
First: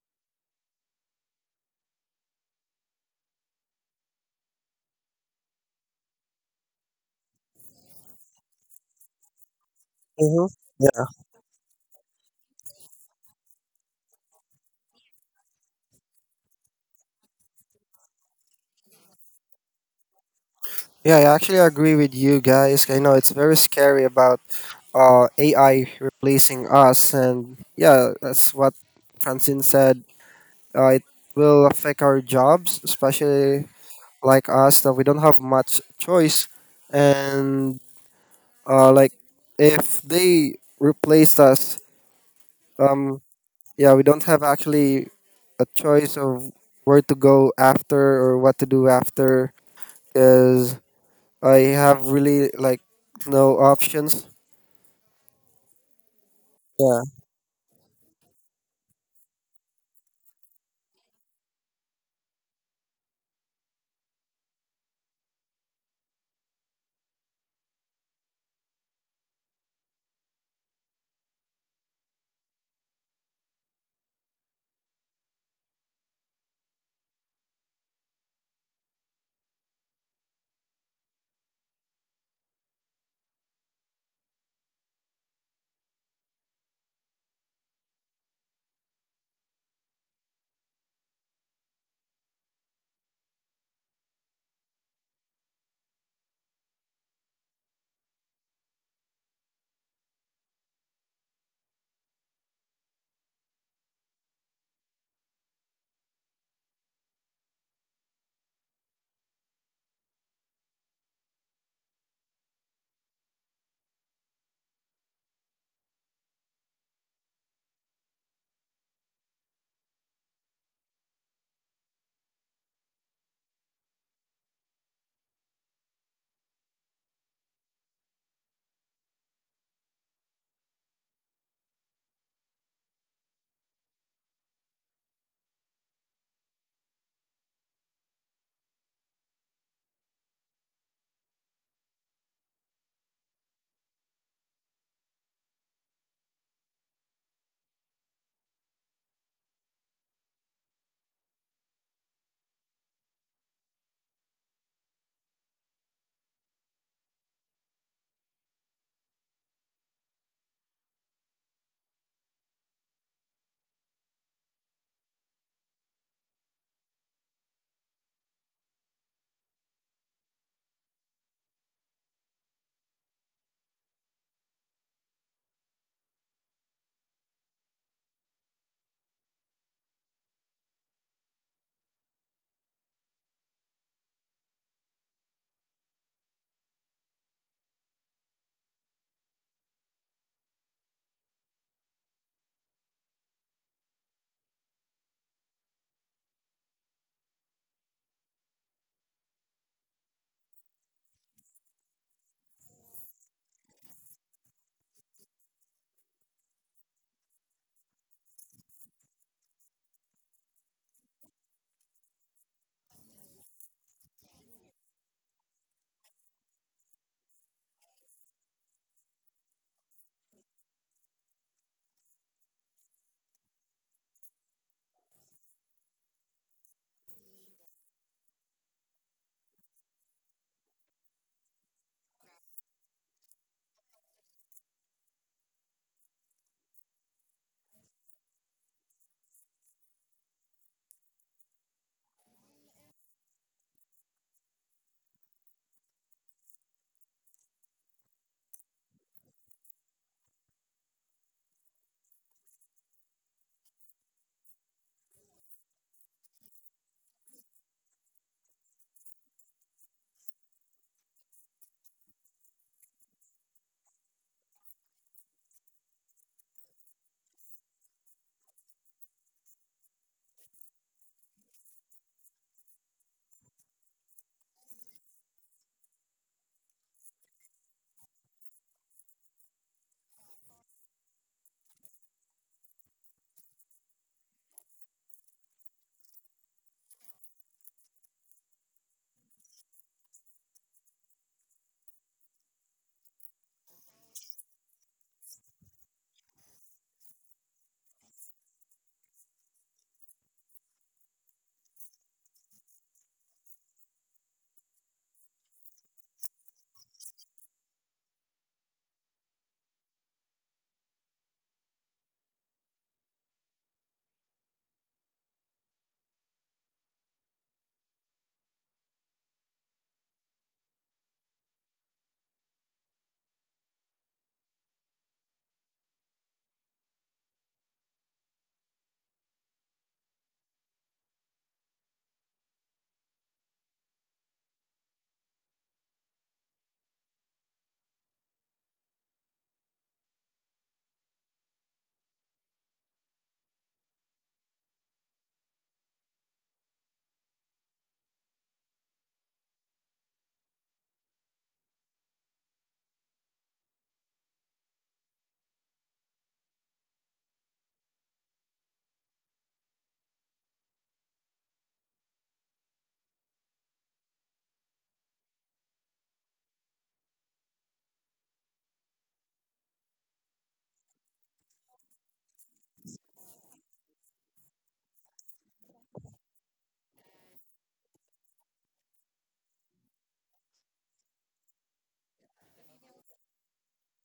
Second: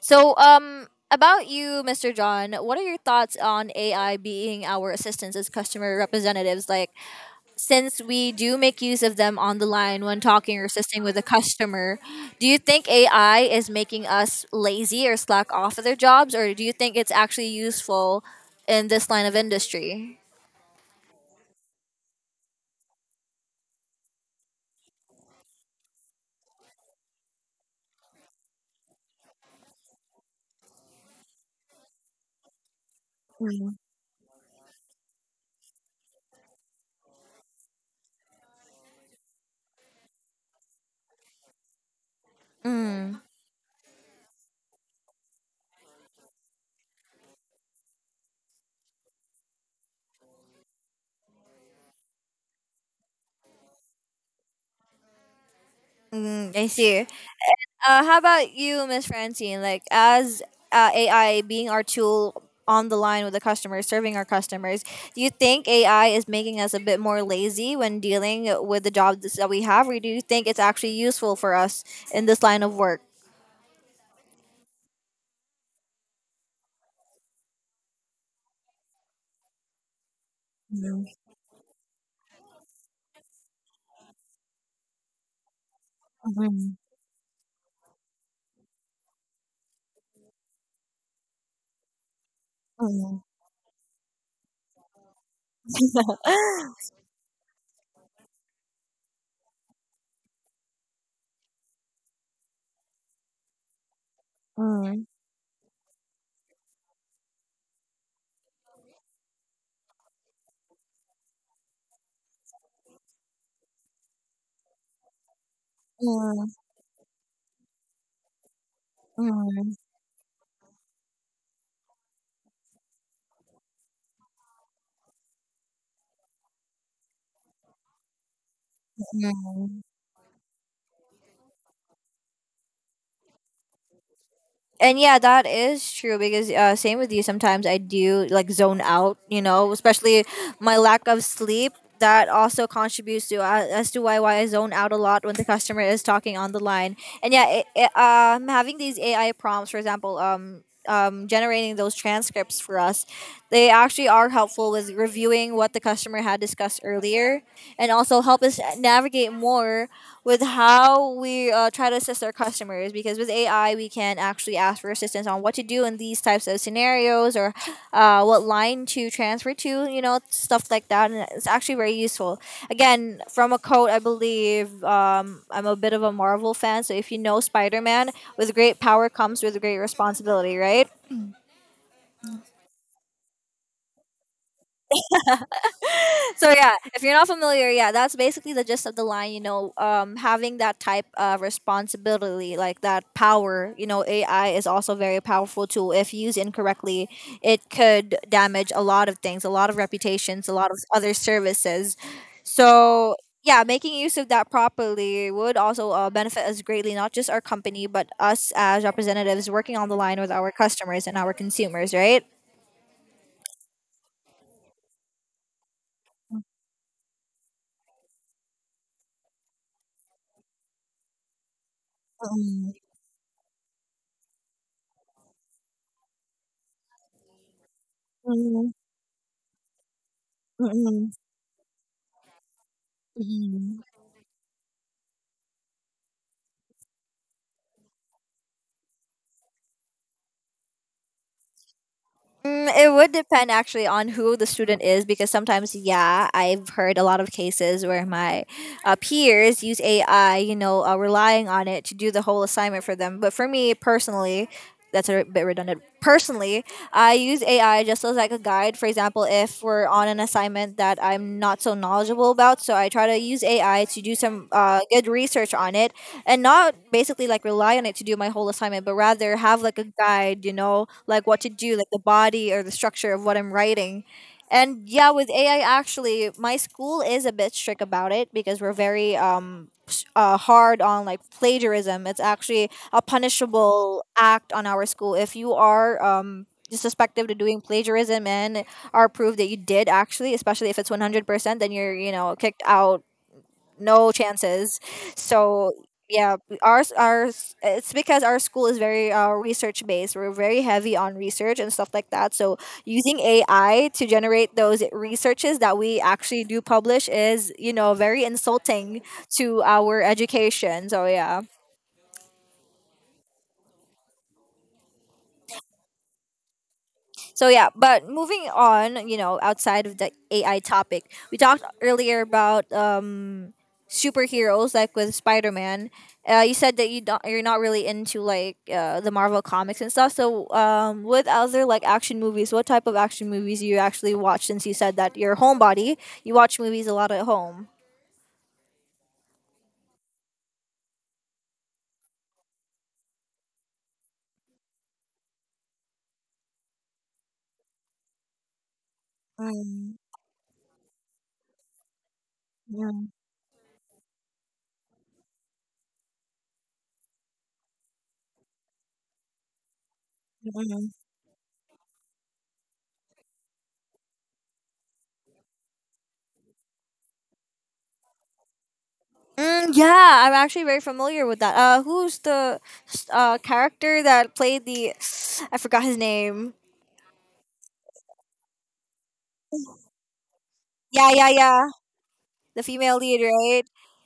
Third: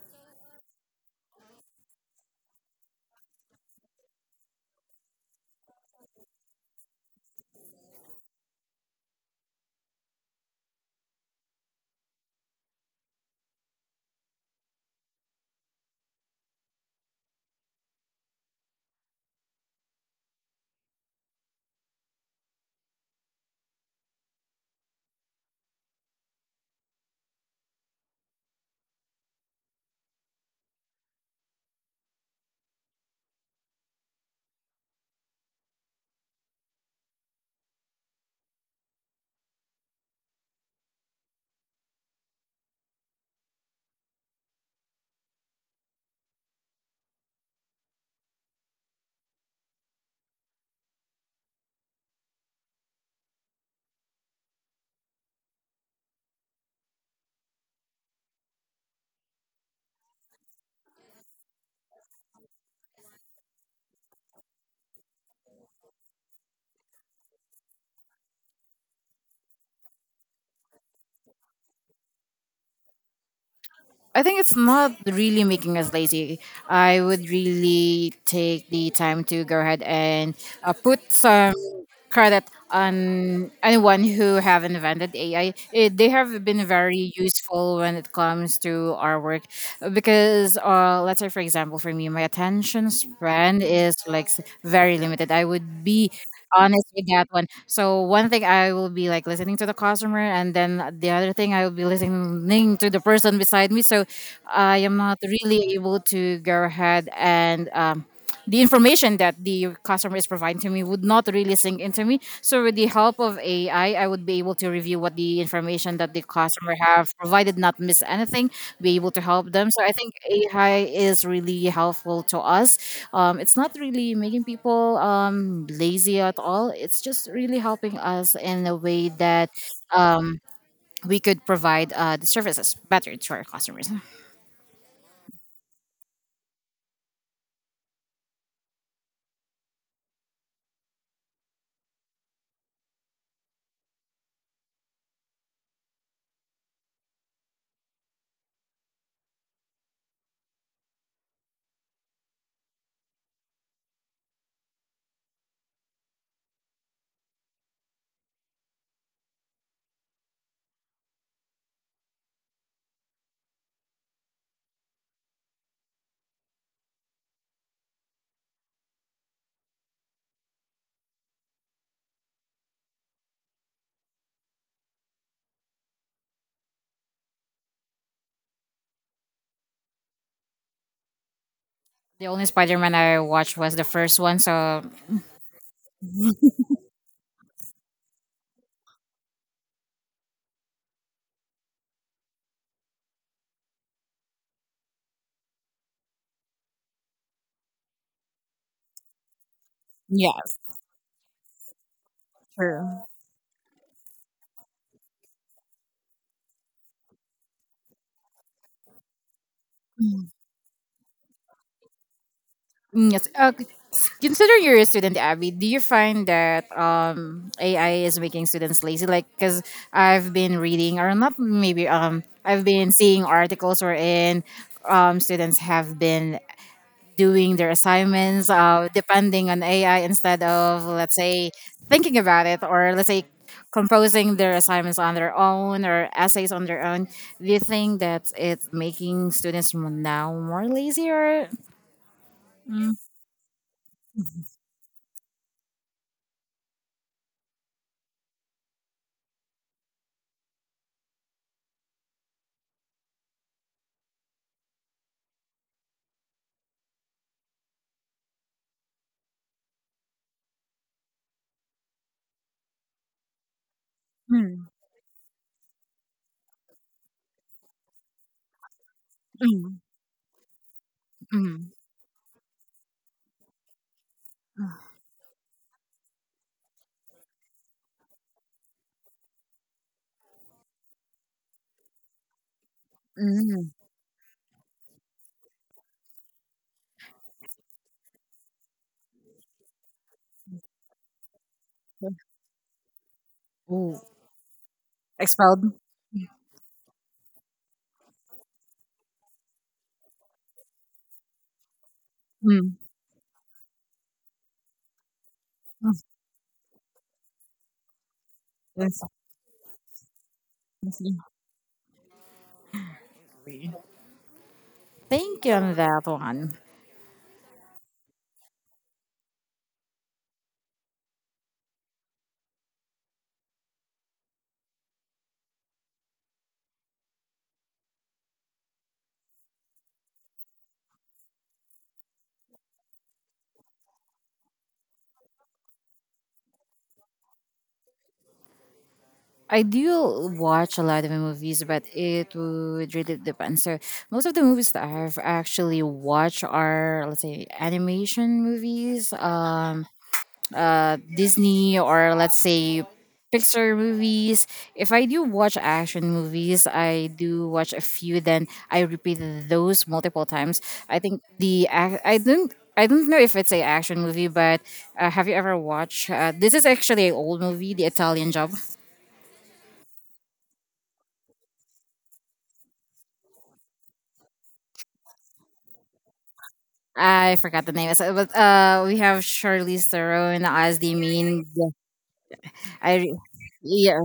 Speaker 1: So, about you, Mr. John, what are your thoughts on AI being our assistants as customer representatives? Like, since we do make use of them on the line when
Speaker 3: Mm-hmm.
Speaker 1: talking or assisting
Speaker 3: Yeah.
Speaker 1: with a customer, do you think AI is making us lazy or slack off of their jobs, or do you think it's actually useful in this line of industry?
Speaker 3: Yeah, I actually agree with you guys. I know it's very scary about AI replacing us, and yeah, that's what Francine said. It will affect our jobs, especially
Speaker 1: Mm.
Speaker 3: like us that we don't have much choice, and like if they replaced us,
Speaker 1: Mm.
Speaker 3: um yeah, we don't have actually a choice of where to go after or what to do after, because I have really like no options.
Speaker 1: Mm, I
Speaker 3: Yeah.
Speaker 1: see. How about you, Miss Francine? Like, as AI being our tool on the line with the customers, serving our customers, do you think AI is making us a bit more lazy when dealing with the jobs that we have, or do you think it's actually useful for us in this line of work?
Speaker 2: I think it's not really making us lazy. I would really take the time to go ahead and
Speaker 1: Mm,
Speaker 2: put some credit on anyone who have invented AI. They have been
Speaker 1: mm,
Speaker 2: very useful when it comes to our work because, let's say, for example, for me, my attention
Speaker 1: mm,
Speaker 2: span is like very limited. I would be honest with that one. So one thing I will be like listening to the customer, and then the other thing I will be listening to the person beside me. So I am
Speaker 1: mm,
Speaker 2: not really able to go ahead and. The information that the customer is providing to me would not really sink into me. So with the help of AI, I would be able to review what the information that the
Speaker 1: mm,
Speaker 2: customer have provided, not miss anything, be able to help them.
Speaker 1: mm,
Speaker 2: So I think AI is really helpful to us. It's not really making people lazy at all. It's just really helping us in a way that
Speaker 1: mm.
Speaker 2: um, we could provide the services better to our customers.
Speaker 1: And yeah, that is true because same with you, sometimes I do like zone out, you know, especially my lack of sleep, that also contributes to as to why I zone out a lot when the customer is talking on the line. And yeah, having these AI prompts, for example, generating those transcripts for us, they actually are helpful with reviewing what the customer had discussed earlier, and also help us navigate more with how we try to assist our customers, because with AI we can actually ask for assistance on what to do in these types of scenarios or what line to transfer to, you know, stuff like that, and it's actually very useful. Again, from a quote I believe, I'm a bit of a Marvel fan, so if you know Spider-Man, with great power comes with great responsibility, right?
Speaker 2: The only Spider-Man I watched was the first one, so
Speaker 1: So yeah, if you're not familiar, yeah, that's basically the gist of the line. You know, having that type of responsibility, like that power. You know, AI is also a very powerful tool. If used incorrectly, it could damage a lot of things, a lot of
Speaker 2: yeah.
Speaker 1: reputations, a lot of other services. So yeah, making use of that properly would also benefit us greatly, not just our company, but us as representatives working on the line with our customers and our consumers. Right.
Speaker 2: Mm, yes. Considering you're a student, Abby, do you find that AI is making students lazy? Like, because I've been reading, or not maybe, I've
Speaker 1: Mm,
Speaker 2: been seeing articles wherein students have been doing their assignments
Speaker 1: mm,
Speaker 2: depending on AI instead
Speaker 1: mm,
Speaker 2: of,
Speaker 1: mm,
Speaker 2: let's say, thinking about it, or let's say,
Speaker 1: mm.
Speaker 2: composing their assignments on their own or essays on their own. Do you think that it's making students now more lazy, or?
Speaker 1: Mm, it
Speaker 2: Mm,
Speaker 1: would depend actually on who the student is because sometimes, yeah, I've heard a lot of cases where my peers use AI, you know, relying on it to do the whole assignment for them. But for me personally, that's a bit redundant. Personally, I use AI just as like a guide. For example, if we're on an assignment that I'm not so knowledgeable about, so I try to use AI to do some
Speaker 2: mm,
Speaker 1: good research on it, and not basically like rely on it to do my whole assignment, but rather have like
Speaker 2: mm,
Speaker 1: a guide, you know, like what to
Speaker 2: mm,
Speaker 1: do, like the body or the structure of what I'm writing. And yeah, with AI, actually, my school is a bit strict about it because we're very hard on like plagiarism. It's actually a
Speaker 2: mm.
Speaker 1: punishable act on our school if you are suspected of doing plagiarism and are proved that you did actually, especially if it's 100%, then you're you know kicked out,
Speaker 2: Ooh.
Speaker 1: no chances.
Speaker 2: Ex-
Speaker 1: So yeah, ours it's because our school is very research based. We're very heavy on research and stuff like that. So
Speaker 2: mm.
Speaker 1: using AI to generate those researches that we actually do publish is you know very insulting to our education. So yeah.
Speaker 2: Thank you on that one.
Speaker 1: So yeah, but moving on, you know, outside of the AI topic, we talked earlier about superheroes, like with Spider Man. You said that you don't, you're not really into like the Marvel comics and stuff. So with other like action movies, what type of action movies you actually watch? Since you said that you're a homebody, you watch movies a lot at home.
Speaker 2: I do watch a lot of movies, but it would really depend. So most of the movies that I've actually watched are, let's say, animation movies.
Speaker 1: Mm,
Speaker 2: Disney, or let's say
Speaker 1: mm,
Speaker 2: Pixar movies. If I do watch action movies, I do watch a few. Then I repeat those multiple times.
Speaker 1: Hmm.
Speaker 2: I think the I don't know if it's a action movie, but have you ever watched? This is actually an old movie, The Italian Job.
Speaker 1: Mm, yeah, I'm actually very familiar with that. Who's the character that played the? I forgot his name.
Speaker 2: I forgot the name. So, but we have Charlize Theron as the
Speaker 1: Yeah, yeah,
Speaker 2: main.
Speaker 1: yeah. The female
Speaker 2: I re-
Speaker 1: lead, right?
Speaker 2: yeah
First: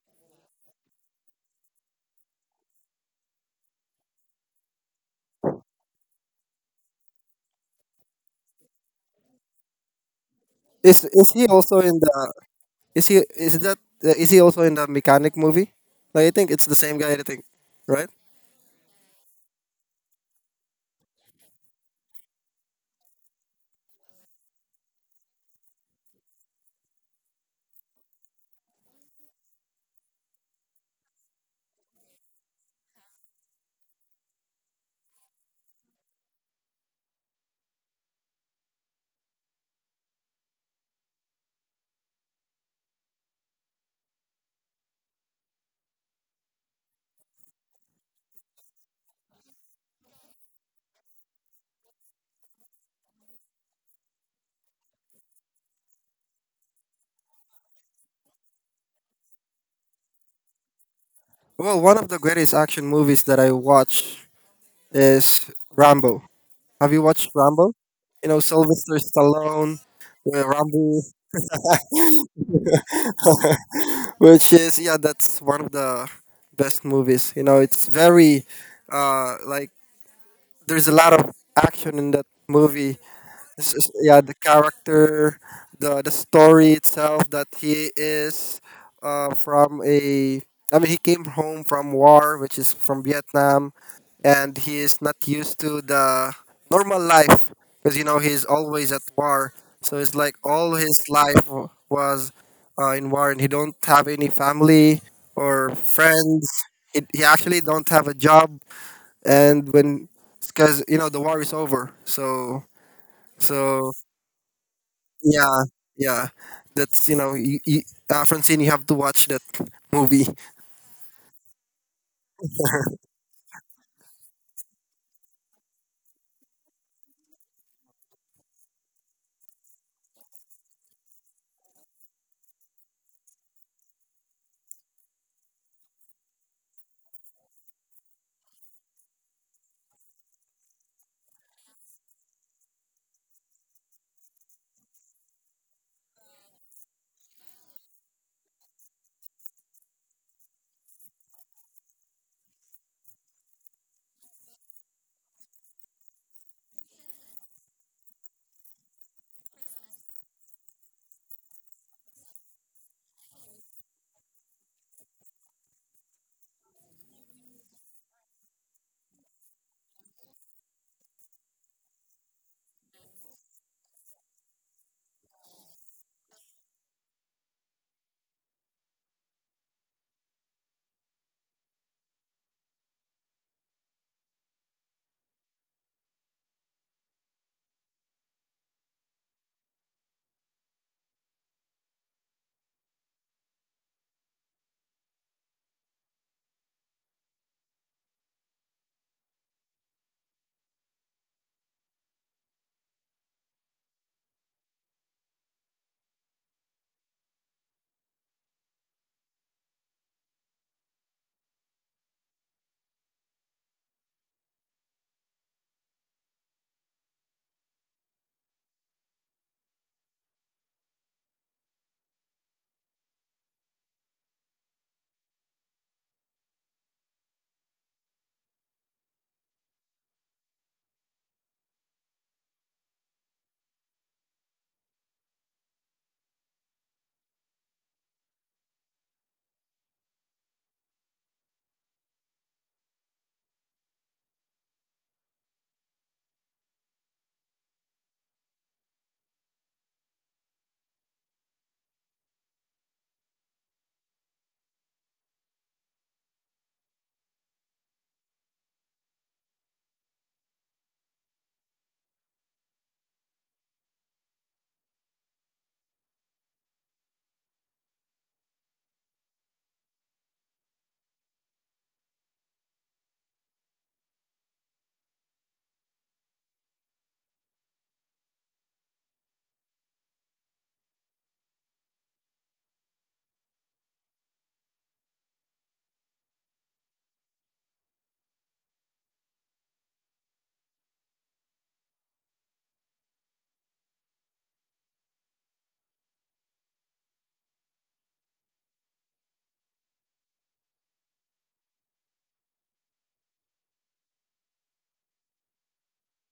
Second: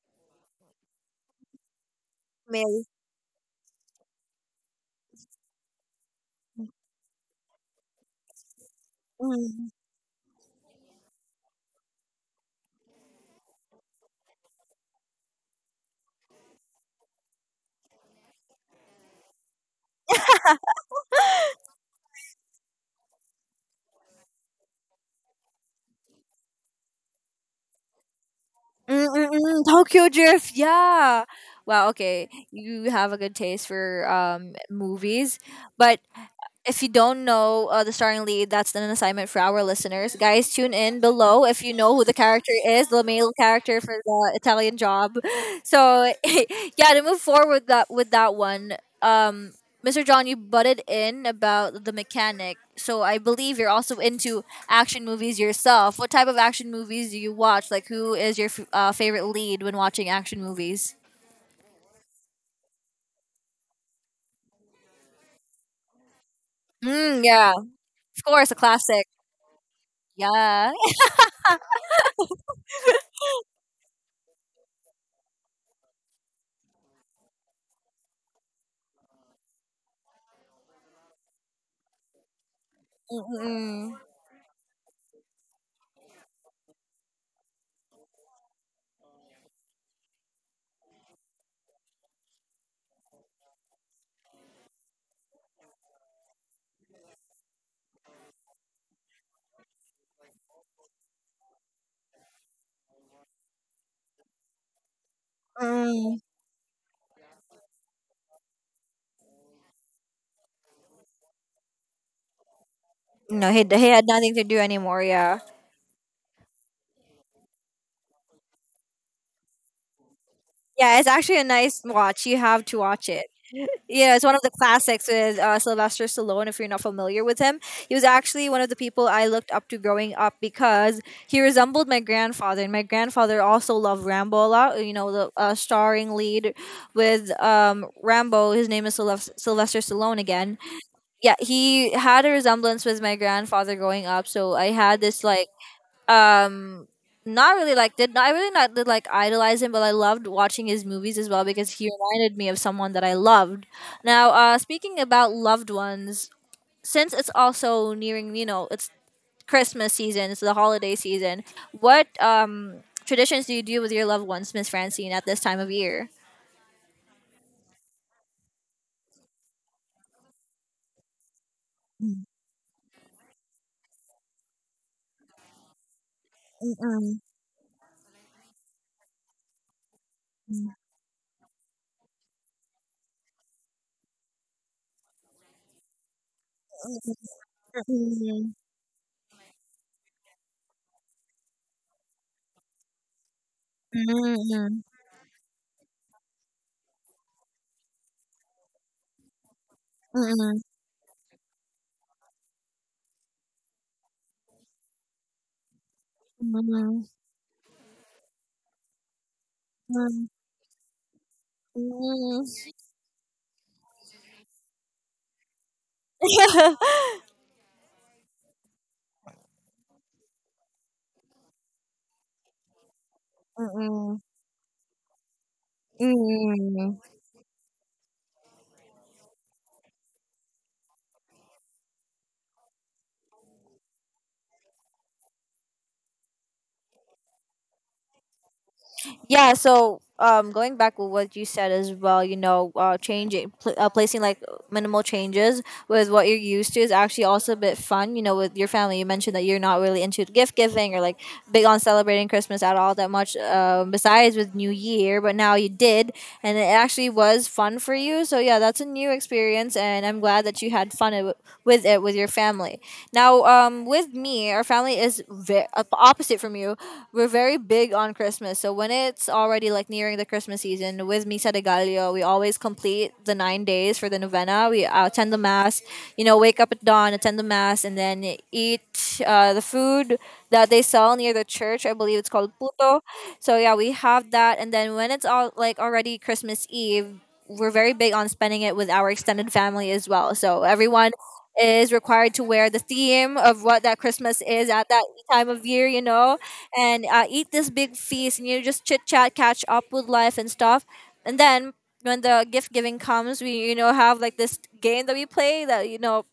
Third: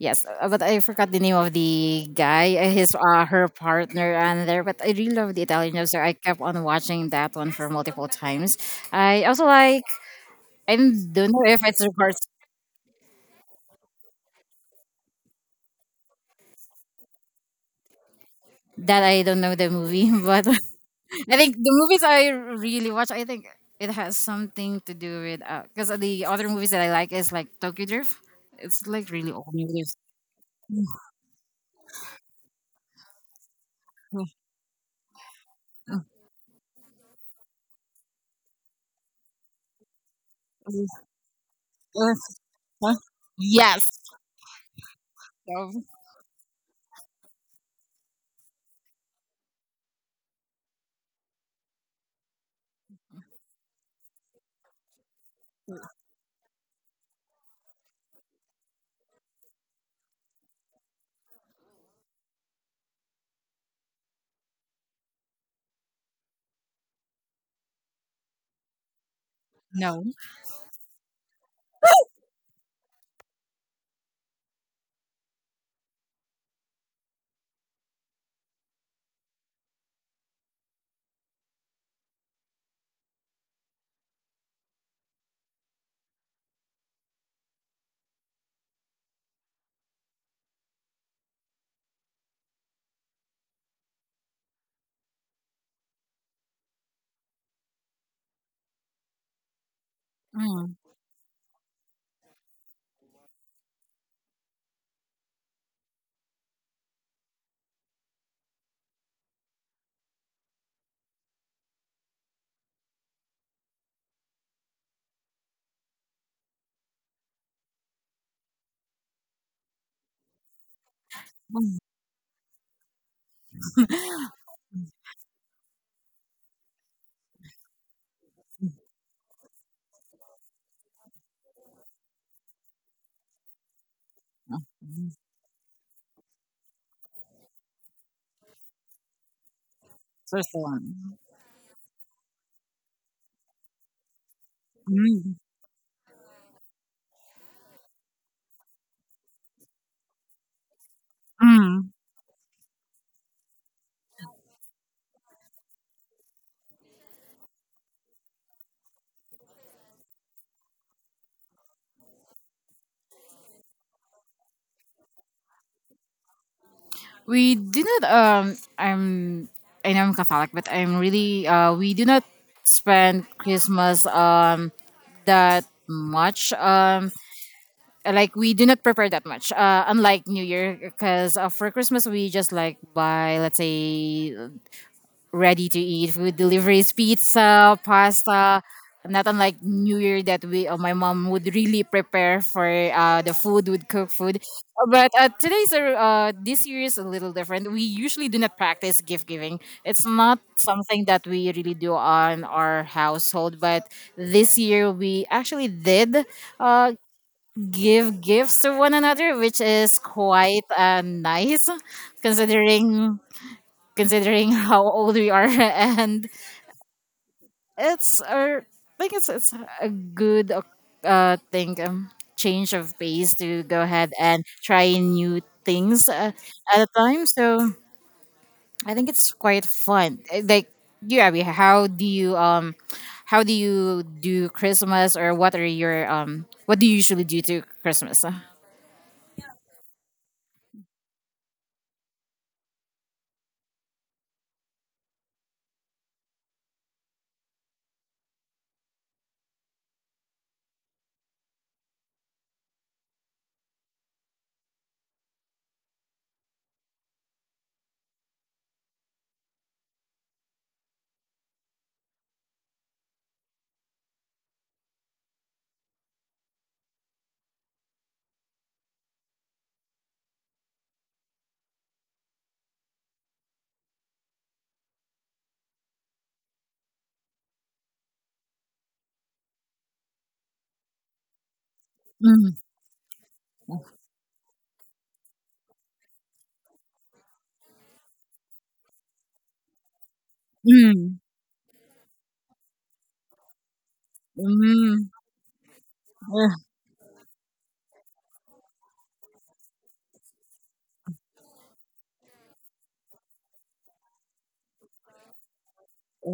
Speaker 2: Yes, but I forgot the name of the guy,
Speaker 1: Male.
Speaker 2: his her partner, and there. But I really love the Italian Job, so I kept on watching that one for multiple times. I also
Speaker 1: Mm.
Speaker 2: like. I don't
Speaker 3: is
Speaker 2: don't
Speaker 3: he
Speaker 2: know if
Speaker 3: also
Speaker 2: it's
Speaker 3: in
Speaker 2: the
Speaker 3: the
Speaker 2: parts
Speaker 3: is he is that is he also in the mechanic movie? Like, I think it's the same guy, I think, right?
Speaker 2: that I don't know the movie, but I think the movies I really watch, I think it has something to do with, because the other movies that I like is like Tokyo Drift. It's like really old
Speaker 1: Mm-mm-mm.
Speaker 2: movies.
Speaker 1: Tokyo Drift. Yeah. Wow. Okay. You have a good taste for movies, but if you don't know the starring lead, that's an assignment for our listeners. Guys, tune in below if you know who
Speaker 2: Uh,
Speaker 1: the character is,
Speaker 2: huh?
Speaker 1: the male character
Speaker 2: Yes.
Speaker 1: for the Italian job.
Speaker 2: So,
Speaker 1: So, yeah, to move forward with that one, Mr. John, you butted in about the mechanic. So, I believe you're also into action movies yourself. What type of action movies do you watch? Like, who is your favorite lead when watching action movies?
Speaker 3: Well, one of the greatest action movies that I watch is Rambo. Have you
Speaker 1: Mm,
Speaker 3: watched
Speaker 1: yeah,
Speaker 3: Rambo? You
Speaker 1: of
Speaker 3: know,
Speaker 1: course, a
Speaker 3: Sylvester
Speaker 1: classic.
Speaker 3: Stallone,
Speaker 2: no.
Speaker 1: Yeah.
Speaker 3: Rambo, which is, yeah, that's one of the best movies. You know, it's very like there's a lot of action in that movie. This is, yeah, the character, the story itself that he is from a. I mean, he came home from war, which is from Vietnam, and he is not used to the normal life because you know he's always at war. So it's like all
Speaker 2: Mm.
Speaker 3: his life was in war, and he don't have any family or
Speaker 1: Mm-mm.
Speaker 3: friends. He actually don't have a job, and when, because you know the war is over, so
Speaker 1: No, he
Speaker 3: so
Speaker 1: had nothing to do anymore. Yeah,
Speaker 3: yeah, yeah. That's, you know, Francine, you have to watch that movie.
Speaker 1: yeah, it's actually a nice watch. You have to watch it. Yeah, it's one of the classics with Sylvester Stallone. If you're not familiar with him, he was actually one of the people I looked up to growing up because he resembled my grandfather, and my grandfather also loved Rambo a lot. You know, the starring lead with Rambo. His name is Sylvester Stallone
Speaker 2: First
Speaker 1: again.
Speaker 2: one.
Speaker 1: Yeah, he had a resemblance with my grandfather growing up, so I had this like um not really like did I really not did like idolize him, but I loved watching his movies as well because he reminded me of someone that I loved. Now, speaking about loved ones, since it's also nearing, you know, it's Christmas season, it's the holiday season. What traditions do you do with your loved ones, Miss Francine, at this time of year?
Speaker 2: We do not I'm, I know I'm Catholic, but I'm really we do not spend Christmas that much, like we do not prepare that much, unlike New Year, because for Christmas we just like buy, let's say, ready to eat food deliveries, pizza, pasta. Not unlike New Year, that we, my mom would really prepare for the food, would cook food. But today's this year is a little different. We usually do not practice gift giving. It's not something that we really do on our household. But this year we actually did uh,
Speaker 1: Mm.
Speaker 2: give gifts to one another, which is quite nice, considering considering how old we are, and it's a like I think it's a good thing. Change of pace to go ahead
Speaker 1: Mm.
Speaker 2: and try new things,
Speaker 1: Mm.
Speaker 2: at a
Speaker 1: Mm.
Speaker 2: time. So I think it's quite fun. Like you, Abby, how do you do Christmas, or what are your what do you usually do to Christmas,
Speaker 1: Yeah, so going back with what you said as well, you know, changing, placing like minimal changes with what you're used to is actually also a bit fun. You know, with your family, you mentioned that you're not really into gift giving or like big on celebrating Christmas at all that much. Besides with New Year, but now you did, and it actually was fun for you. So yeah, that's a new experience, and I'm glad that you had fun with it with your family. Now, with me, our family is opposite from you. We're very big on Christmas. So when it's already like nearing the Christmas season, with Misa de Gallo, we always complete the 9 days for the novena. We attend the mass, you know, wake up at dawn, attend the mass, and then eat the food that they sell near the church. I believe it's called
Speaker 2: Mm,
Speaker 1: puto. So yeah, we have that, and then when it's all like already Christmas Eve, we're very big on spending it with our extended family as well. So everyone
Speaker 2: mm,
Speaker 1: is required to wear the theme of what that Christmas is at that
Speaker 2: mm,
Speaker 1: time of year, you know,
Speaker 2: mm,
Speaker 1: and eat this big feast, and you just chit chat, catch up with life and stuff. And then when the gift giving comes, we, you know, have like this game that we play that, you know,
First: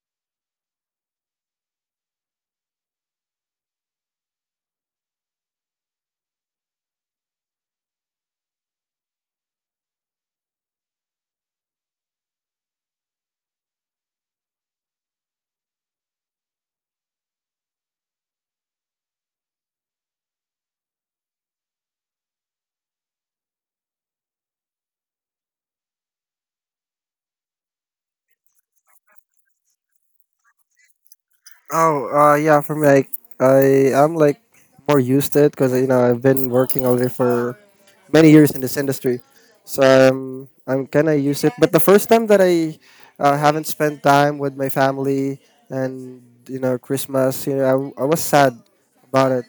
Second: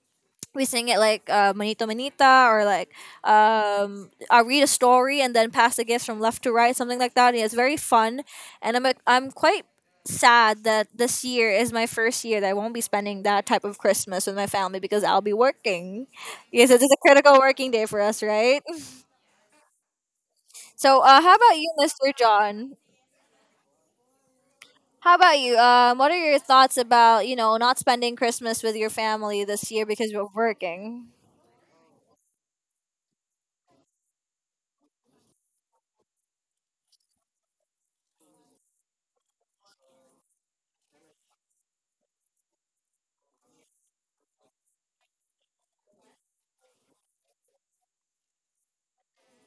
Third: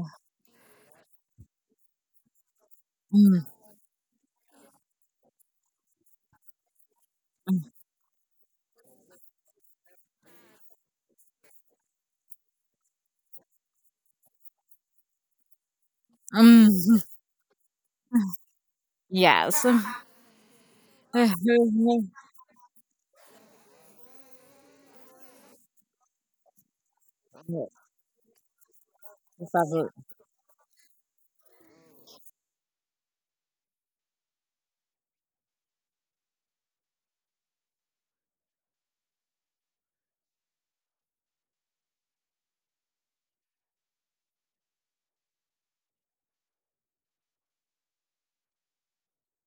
Speaker 1: we sing it like manito manita, or like
Speaker 2: mm,
Speaker 1: I read a story and then pass the gifts from left to right, something like that, and it's very fun. And I'm, like, I'm quite sad that this year is my first year that I won't be spending that type of Christmas with my family because I'll be working. Yes, it's a
Speaker 2: mm.
Speaker 1: critical working day for us, right?
Speaker 2: Yes.
Speaker 1: So, how about you, Mr. John? How about you? What are your thoughts about, you know, not spending Christmas with your family this year because we're working?
Speaker 3: Oh, yeah, for me, I am like more used to it because you know I've been working already for many years in this industry, so I'm kind of used to it. But the first time that I haven't spent time with my family and you know Christmas, you know I was sad about it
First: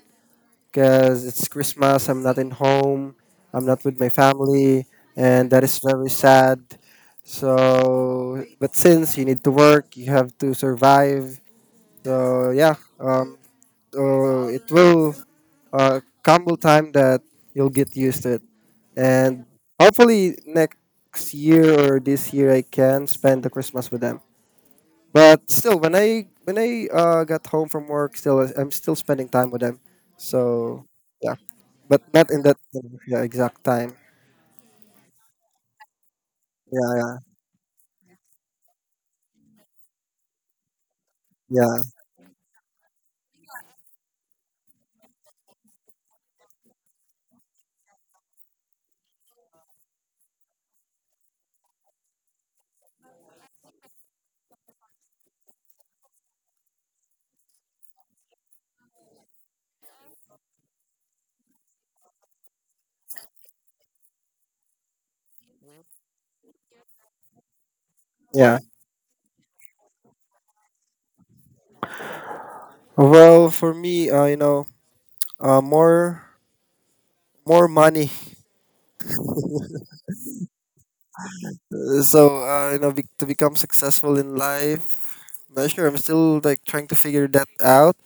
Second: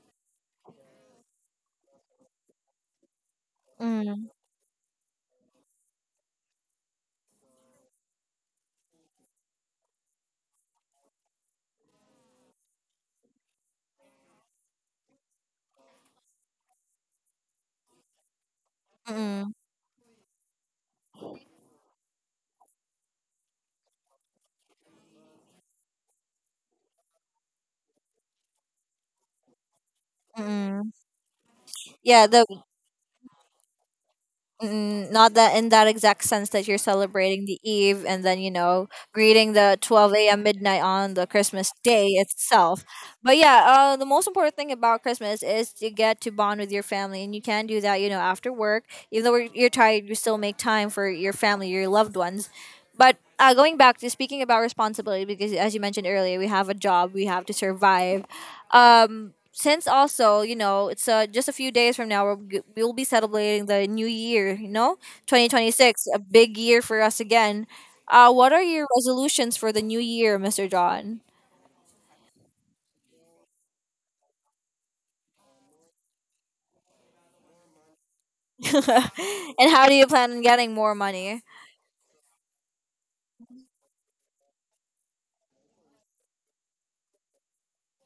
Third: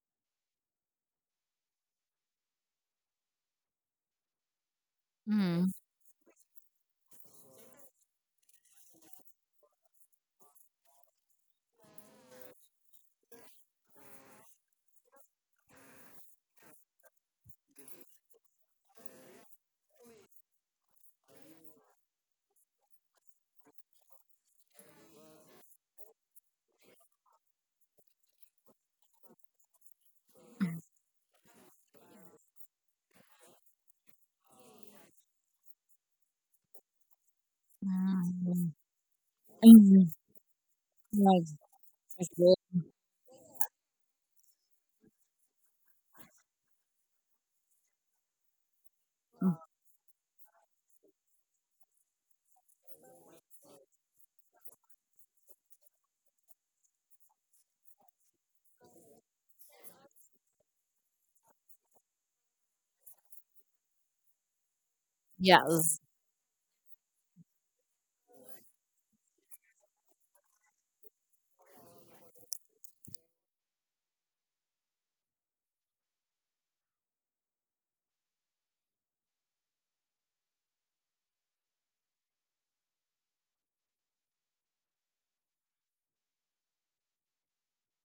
Speaker 3: because it's Christmas. I'm not in home. I'm not with my
Speaker 1: Mm,
Speaker 3: family, and that
Speaker 2: Mm.
Speaker 3: is very sad. So, but since you need to work, you have to survive. So yeah, so it will come a time that you'll get used to it, and
Speaker 1: mm,
Speaker 3: hopefully next year or this year I can spend the Christmas with them. But still, when I got home from work, still I'm still spending time with them. So
Speaker 1: mm.
Speaker 3: yeah, but
Speaker 1: Yeah,
Speaker 3: not in
Speaker 1: the
Speaker 3: that yeah, exact time.
Speaker 1: Mm, not that in that exact sense that you're
Speaker 3: Yeah, yeah,
Speaker 1: celebrating the eve
Speaker 2: Mm,
Speaker 1: and then, you know, greeting the
Speaker 2: mhm.
Speaker 1: 12 a.m midnight on the
Speaker 2: Yes,
Speaker 1: Christmas
Speaker 3: yeah,
Speaker 1: day
Speaker 2: for sure.
Speaker 1: itself. But yeah, the most important thing about Christmas is to get to bond with your family, and you can do that, you know, after work, even though we're- you're tired, you still make time for your family, your loved ones. But going back to speaking about responsibility, because as you mentioned earlier, we have a job, we have to survive. Since also, you know, it's just a few days from now, we'll be celebrating the new year, you know,
Speaker 2: Yes,
Speaker 1: 2026, a big year for us again. What
Speaker 3: yeah.
Speaker 1: are your resolutions for the new year, Mr. John?
Speaker 3: Well, for me, you know, uh, more more money.
Speaker 1: And how do you plan on getting more money?
Speaker 3: So you know, to become successful in life, not sure. I'm still like trying to figure that out,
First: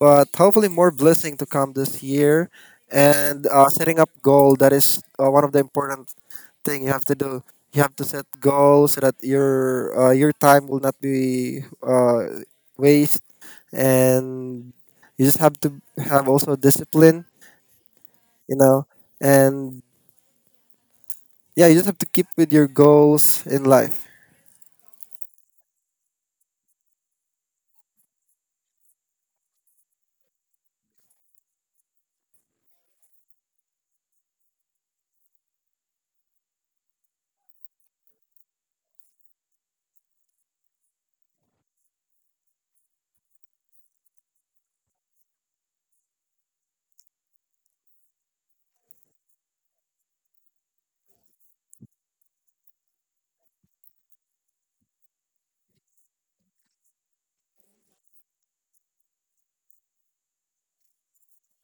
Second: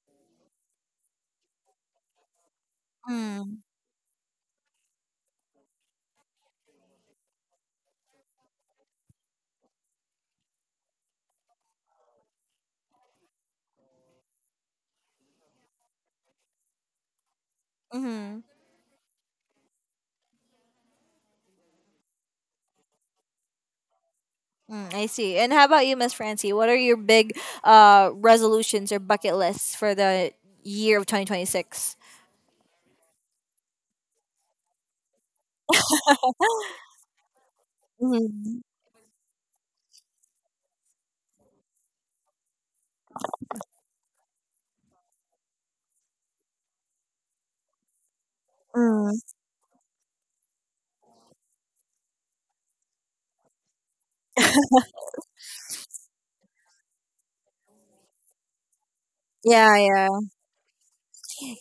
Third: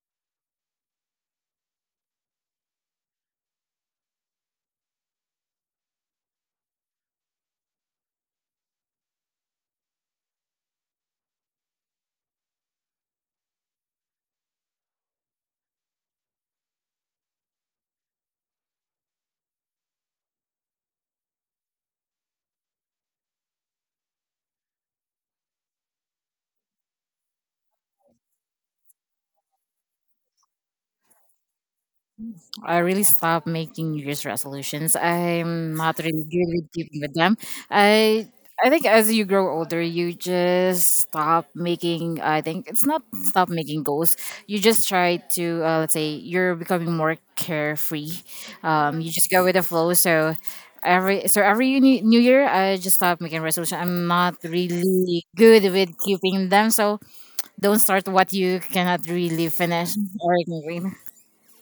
Speaker 3: but hopefully more blessing to come this year, and
Speaker 1: Mm,
Speaker 3: setting up goal. That is one of the important thing you have to do. You have to set goals so that your time will not be waste, and you just have to have also discipline,
Speaker 1: mm-hmm,
Speaker 3: you know, and yeah, you just have to keep with your goals in life.
Speaker 1: mm, I see. And how about you, Miss Francie? What are your big resolutions or bucket lists for the year of 2026?
Speaker 2: I really stopped making New Year's resolutions. I'm not really good with keeping with them. I
Speaker 1: Mm-hmm.
Speaker 2: I think as you grow older, you just stop making. I think it's not stop making goals. You just try to, let's say, you're becoming more carefree. You
Speaker 1: Mm.
Speaker 2: just go with the flow. So every new year, I just stop making resolution. I'm not really good with keeping them. So don't start what you cannot really
Speaker 1: Yeah,
Speaker 2: finish
Speaker 1: yeah.
Speaker 2: or ignore.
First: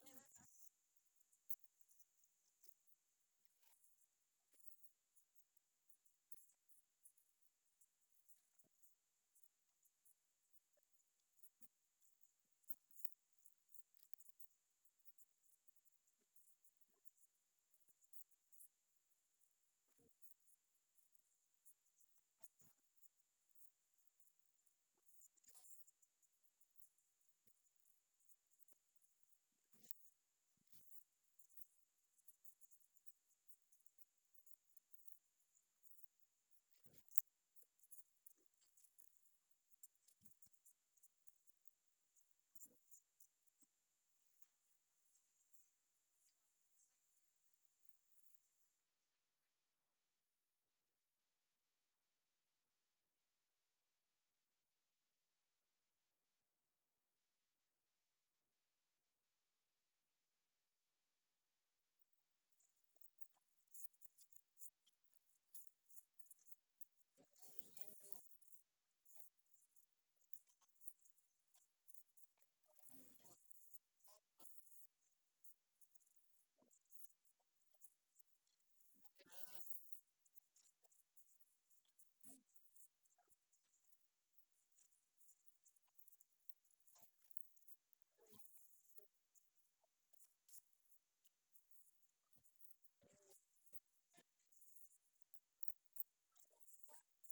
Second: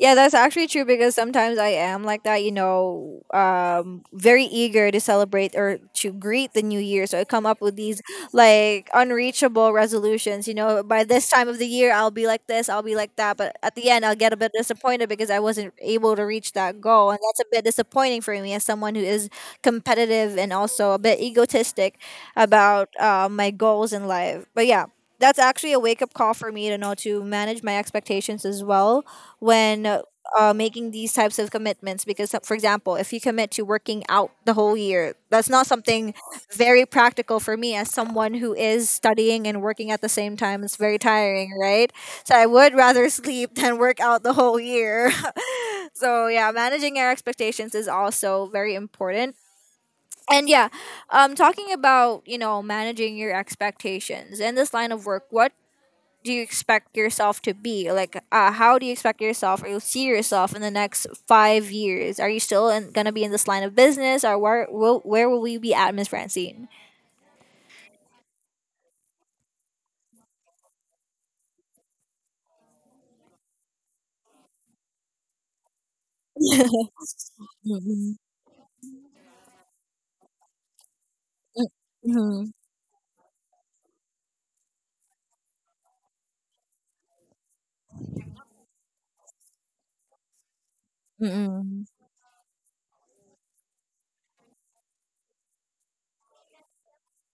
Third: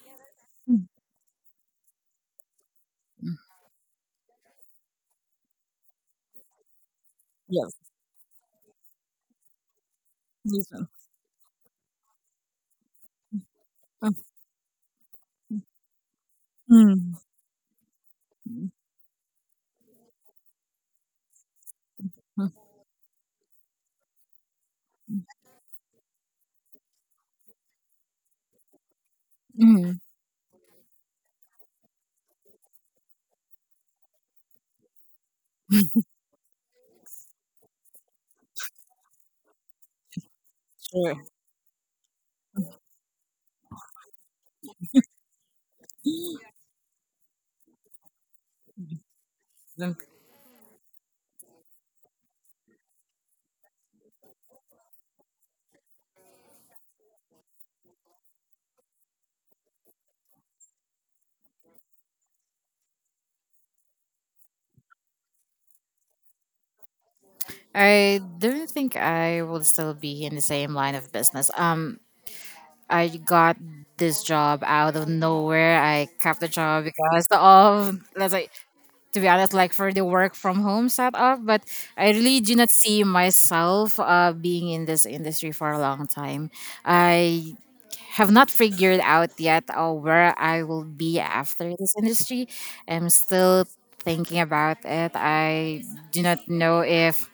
Speaker 1: Yeah, that's actually true because sometimes I am like that, you know, very eager to celebrate or to greet the new year. So I come up
Speaker 2: Yeah.
Speaker 1: with these like unreachable resolutions. You know,
Speaker 2: Please.
Speaker 1: by this time of the year, I'll be like this, I'll be like that. But at the end, I'll get a bit disappointed because I wasn't able to reach that goal. And
Speaker 2: Mm.
Speaker 1: that's a bit disappointing for me as someone who is competitive and also a bit egotistic about my goals in life. But yeah, that's actually a wake up call for me to know to manage my expectations as well when
Speaker 2: Mhm.
Speaker 1: making these types of commitments. Because, for example, if you commit to working out the whole year, that's not something very practical for me as someone who is studying and working at the same time. It's very
Speaker 2: Sure.
Speaker 1: tiring, right? So I would rather sleep than work out the whole year. So yeah, managing our expectations is also very important,
Speaker 2: Mm.
Speaker 1: and yeah, talking about, you know, managing your expectations in this line of work, what do you expect yourself to be like? How do you expect yourself, or you see yourself in the next 5 years? Are you gonna be in this line of business, or where will we be at, Miss Francine?
Speaker 2: I don't think I will still be in the same line of business. I got this job out of nowhere. I kept the job because of, let's say, to be honest, like for the work from home setup. But I really
Speaker 1: Mm,
Speaker 2: do not see myself being in this industry for a long time. I have not figured out yet where I will be after
Speaker 1: mm,
Speaker 2: this industry. I'm still thinking about it. I do not know if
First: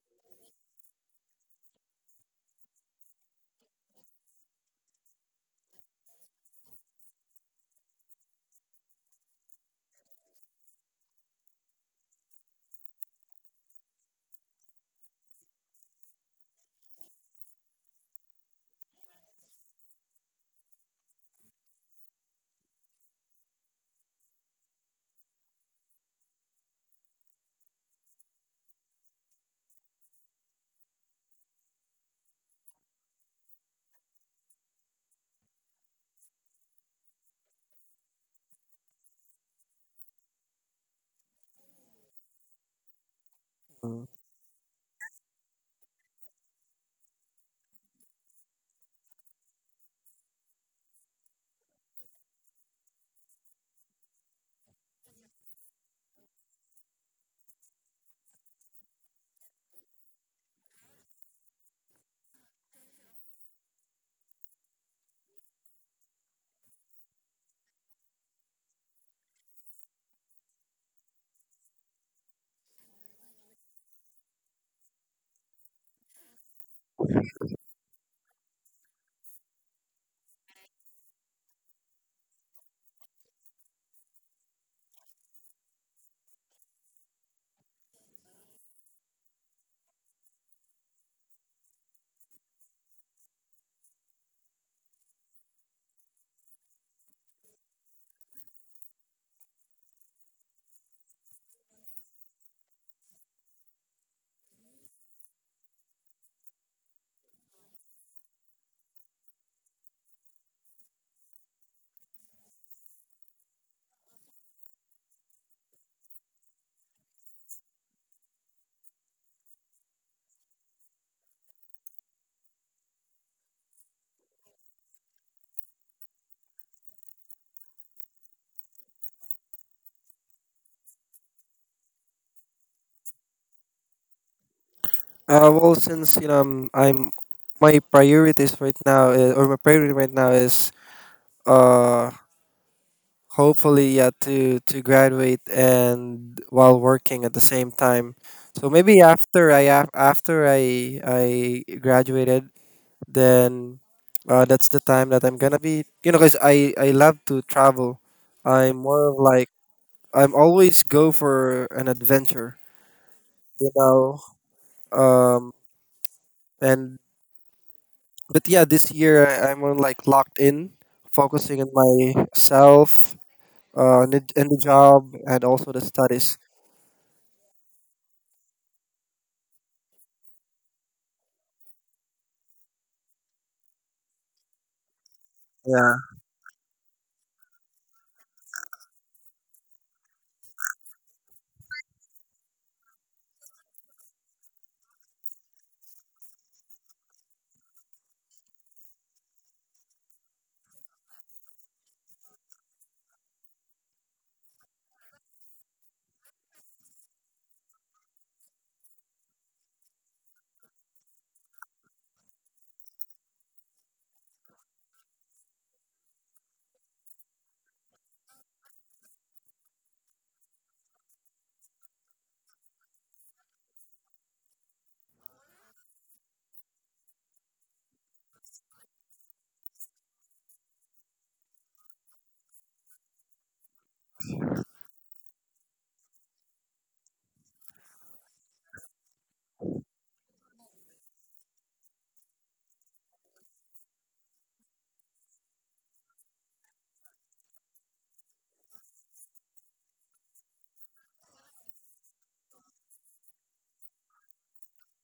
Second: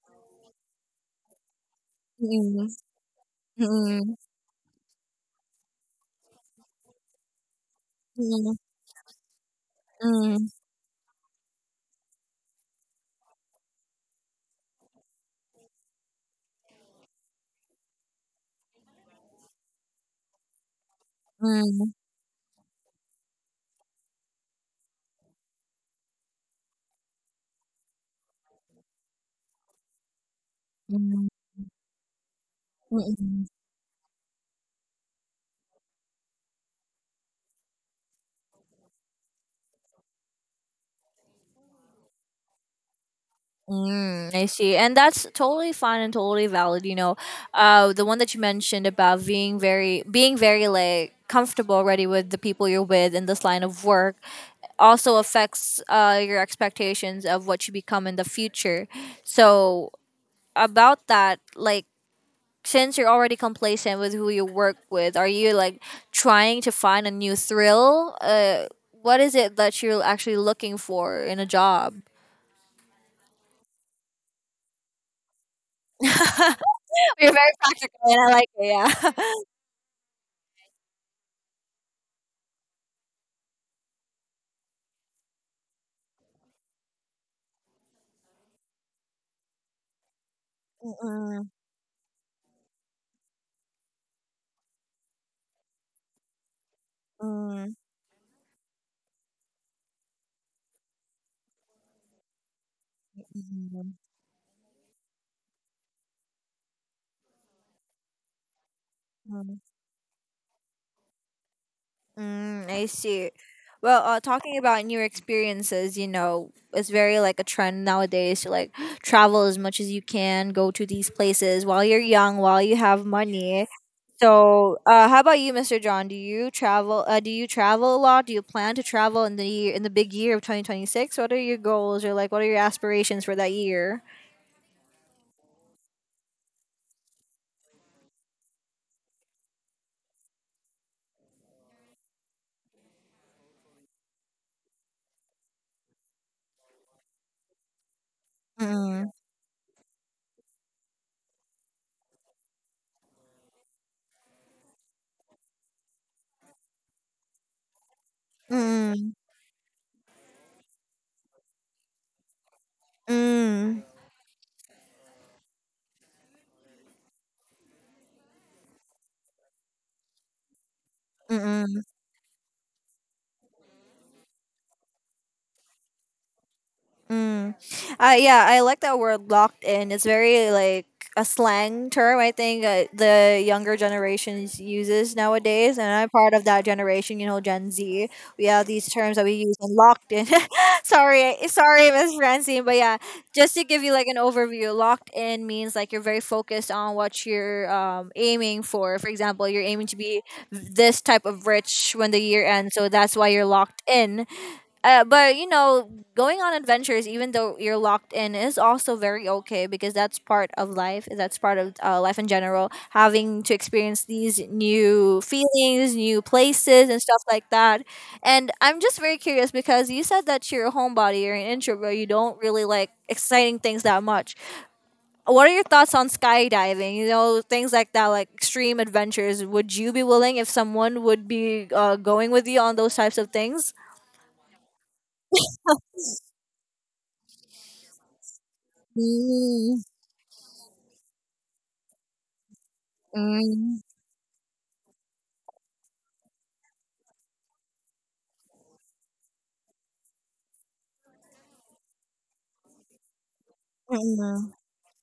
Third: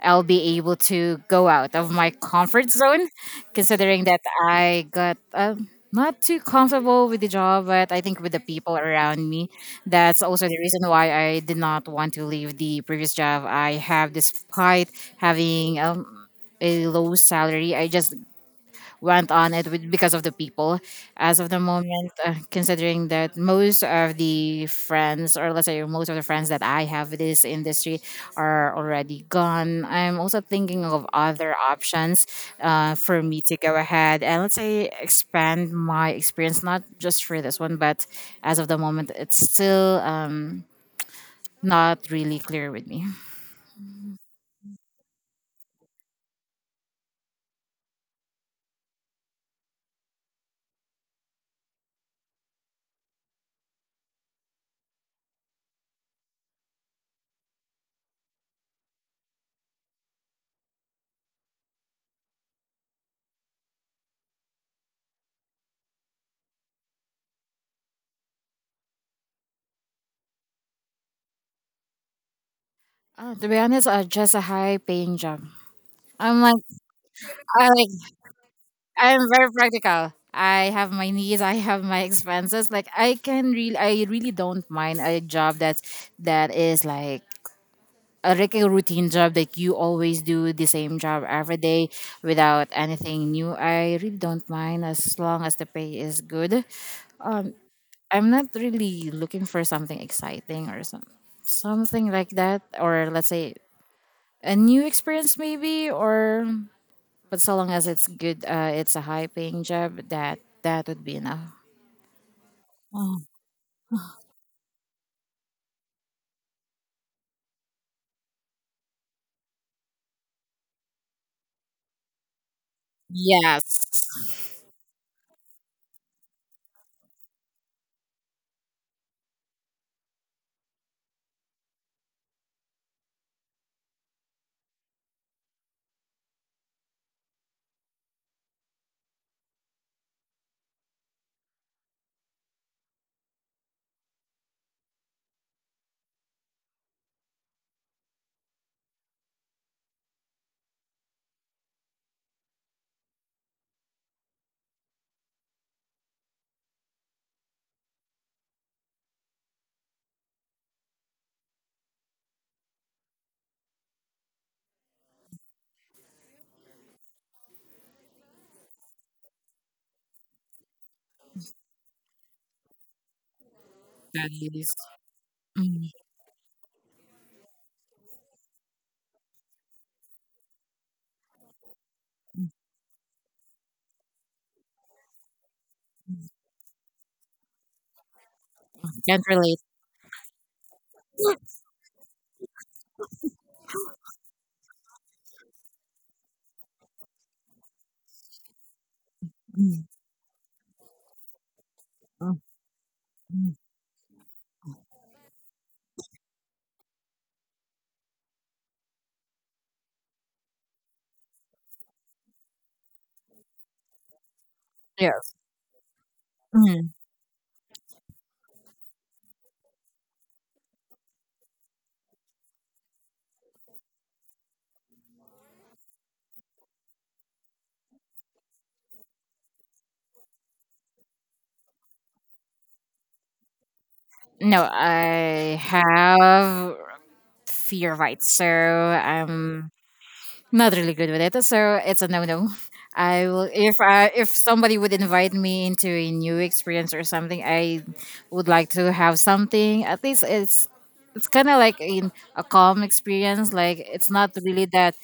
Speaker 2: I'll be able to go out of my
Speaker 1: mm,
Speaker 2: comfort zone, considering
Speaker 1: mm,
Speaker 2: that I got not too comfortable with the job, but I think with the
Speaker 1: mm,
Speaker 2: people around me. That's also
Speaker 1: mm,
Speaker 2: the reason why I did not want to leave the previous job I have, despite having a low salary. I just went on it with, because of the people, as of
Speaker 1: mm,
Speaker 2: the
Speaker 1: mm,
Speaker 2: moment, considering that most of the friends, or let's say most of the friends that I have with this industry, are already gone. I'm also thinking of
Speaker 1: mm,
Speaker 2: other options,
Speaker 1: mm,
Speaker 2: for me
Speaker 1: mm,
Speaker 2: to go ahead and, let's say, expand my experience, not just for this one. But as of the moment, it's still not really clear with me.
Speaker 3: Mm.
Speaker 1: Mm, I see. And that's totally fine and totally valid, you know. The one that you mentioned about being very like comfortable already with the people you're with in this line of work also affects your expectations of what you become in the future. So about that, like since you're already complacent with who you work with, are you like trying to find a new thrill? What is it that you're actually looking for in a job?
Speaker 2: To be honest, just a high paying job. I'm like,
Speaker 1: You're very
Speaker 2: I,
Speaker 1: practical, and I like it. Yeah.
Speaker 2: I'm very practical. I have my needs. I have my expenses. Like I can really, I really don't mind a job that's that is like a regular routine job, that you always do the same job
Speaker 1: Mm,
Speaker 2: every day without anything new. I really don't mind, as long as the pay is good. Um,
Speaker 1: mm,
Speaker 2: I'm not really looking for something exciting, or some something like that, or let's say,
Speaker 1: mm,
Speaker 2: a new experience, maybe, or but so long as it's good, it's a high
Speaker 1: mm,
Speaker 2: paying job, that that would be enough.
Speaker 1: mm, I see. Well, talking about new experiences, you know, it's very like a trend nowadays to like travel as much as you can, go to these places while you're young, while you have money.
Speaker 2: Yes.
Speaker 1: So, how about you, Mr. John? Do you travel? Do you travel a lot? Do you plan to travel in the big year of 2026? What are your goals or like what are your aspirations for that year?
Speaker 3: Well, since you know I'm my priorities right now, is, or my priority right now is uh hopefully yeah to graduate and while working at the same time. So maybe
Speaker 1: Mm,
Speaker 3: after I graduated, then that's the time that I'm gonna be, you know, because I love to travel. I'm more
Speaker 1: mm,
Speaker 3: of like I'm always go for an adventure, you
Speaker 1: mm,
Speaker 3: know. um and but yeah, this year I'm on like locked in,
Speaker 1: mm,
Speaker 3: focusing on
Speaker 1: mm.
Speaker 3: myself and the job and also the studies.
Speaker 1: Mm. Yeah, I like that word locked in. It's very like a slang term, I think, the younger generations uses nowadays. And
Speaker 3: Yeah.
Speaker 1: I'm part of that generation, you know, Gen Z. We have these terms that
Speaker 2: Can't
Speaker 1: we use
Speaker 2: relate.
Speaker 1: and locked in. Sorry, sorry, Miss Francine. But yeah, just to give you like an overview, locked in means like you're very focused on what you're aiming for. For example, you're aiming to be this type of rich when the year ends. So that's why you're locked in. But, you know, going on adventures, even though you're locked in, is also very okay because that's part of life. That's part of life in general. Having to experience these
Speaker 2: Yeah.
Speaker 1: new feelings, new places,
Speaker 2: Mhm.
Speaker 1: and stuff like that. And I'm just very curious because you said that you're a homebody, you're an introvert, you don't really like exciting things that much. What are your thoughts on skydiving? You know, things like that, like extreme adventures. Would you be willing if someone would be going with you on those types of things?
Speaker 2: No, I have fear of heights, so I'm not really good with it, so it's a no no. I will if,
Speaker 1: Mm,
Speaker 2: I if somebody would invite me into a new experience or something, I would like to have something. At least it's kind of like in a calm experience. Like it's not
Speaker 1: mm,
Speaker 2: really that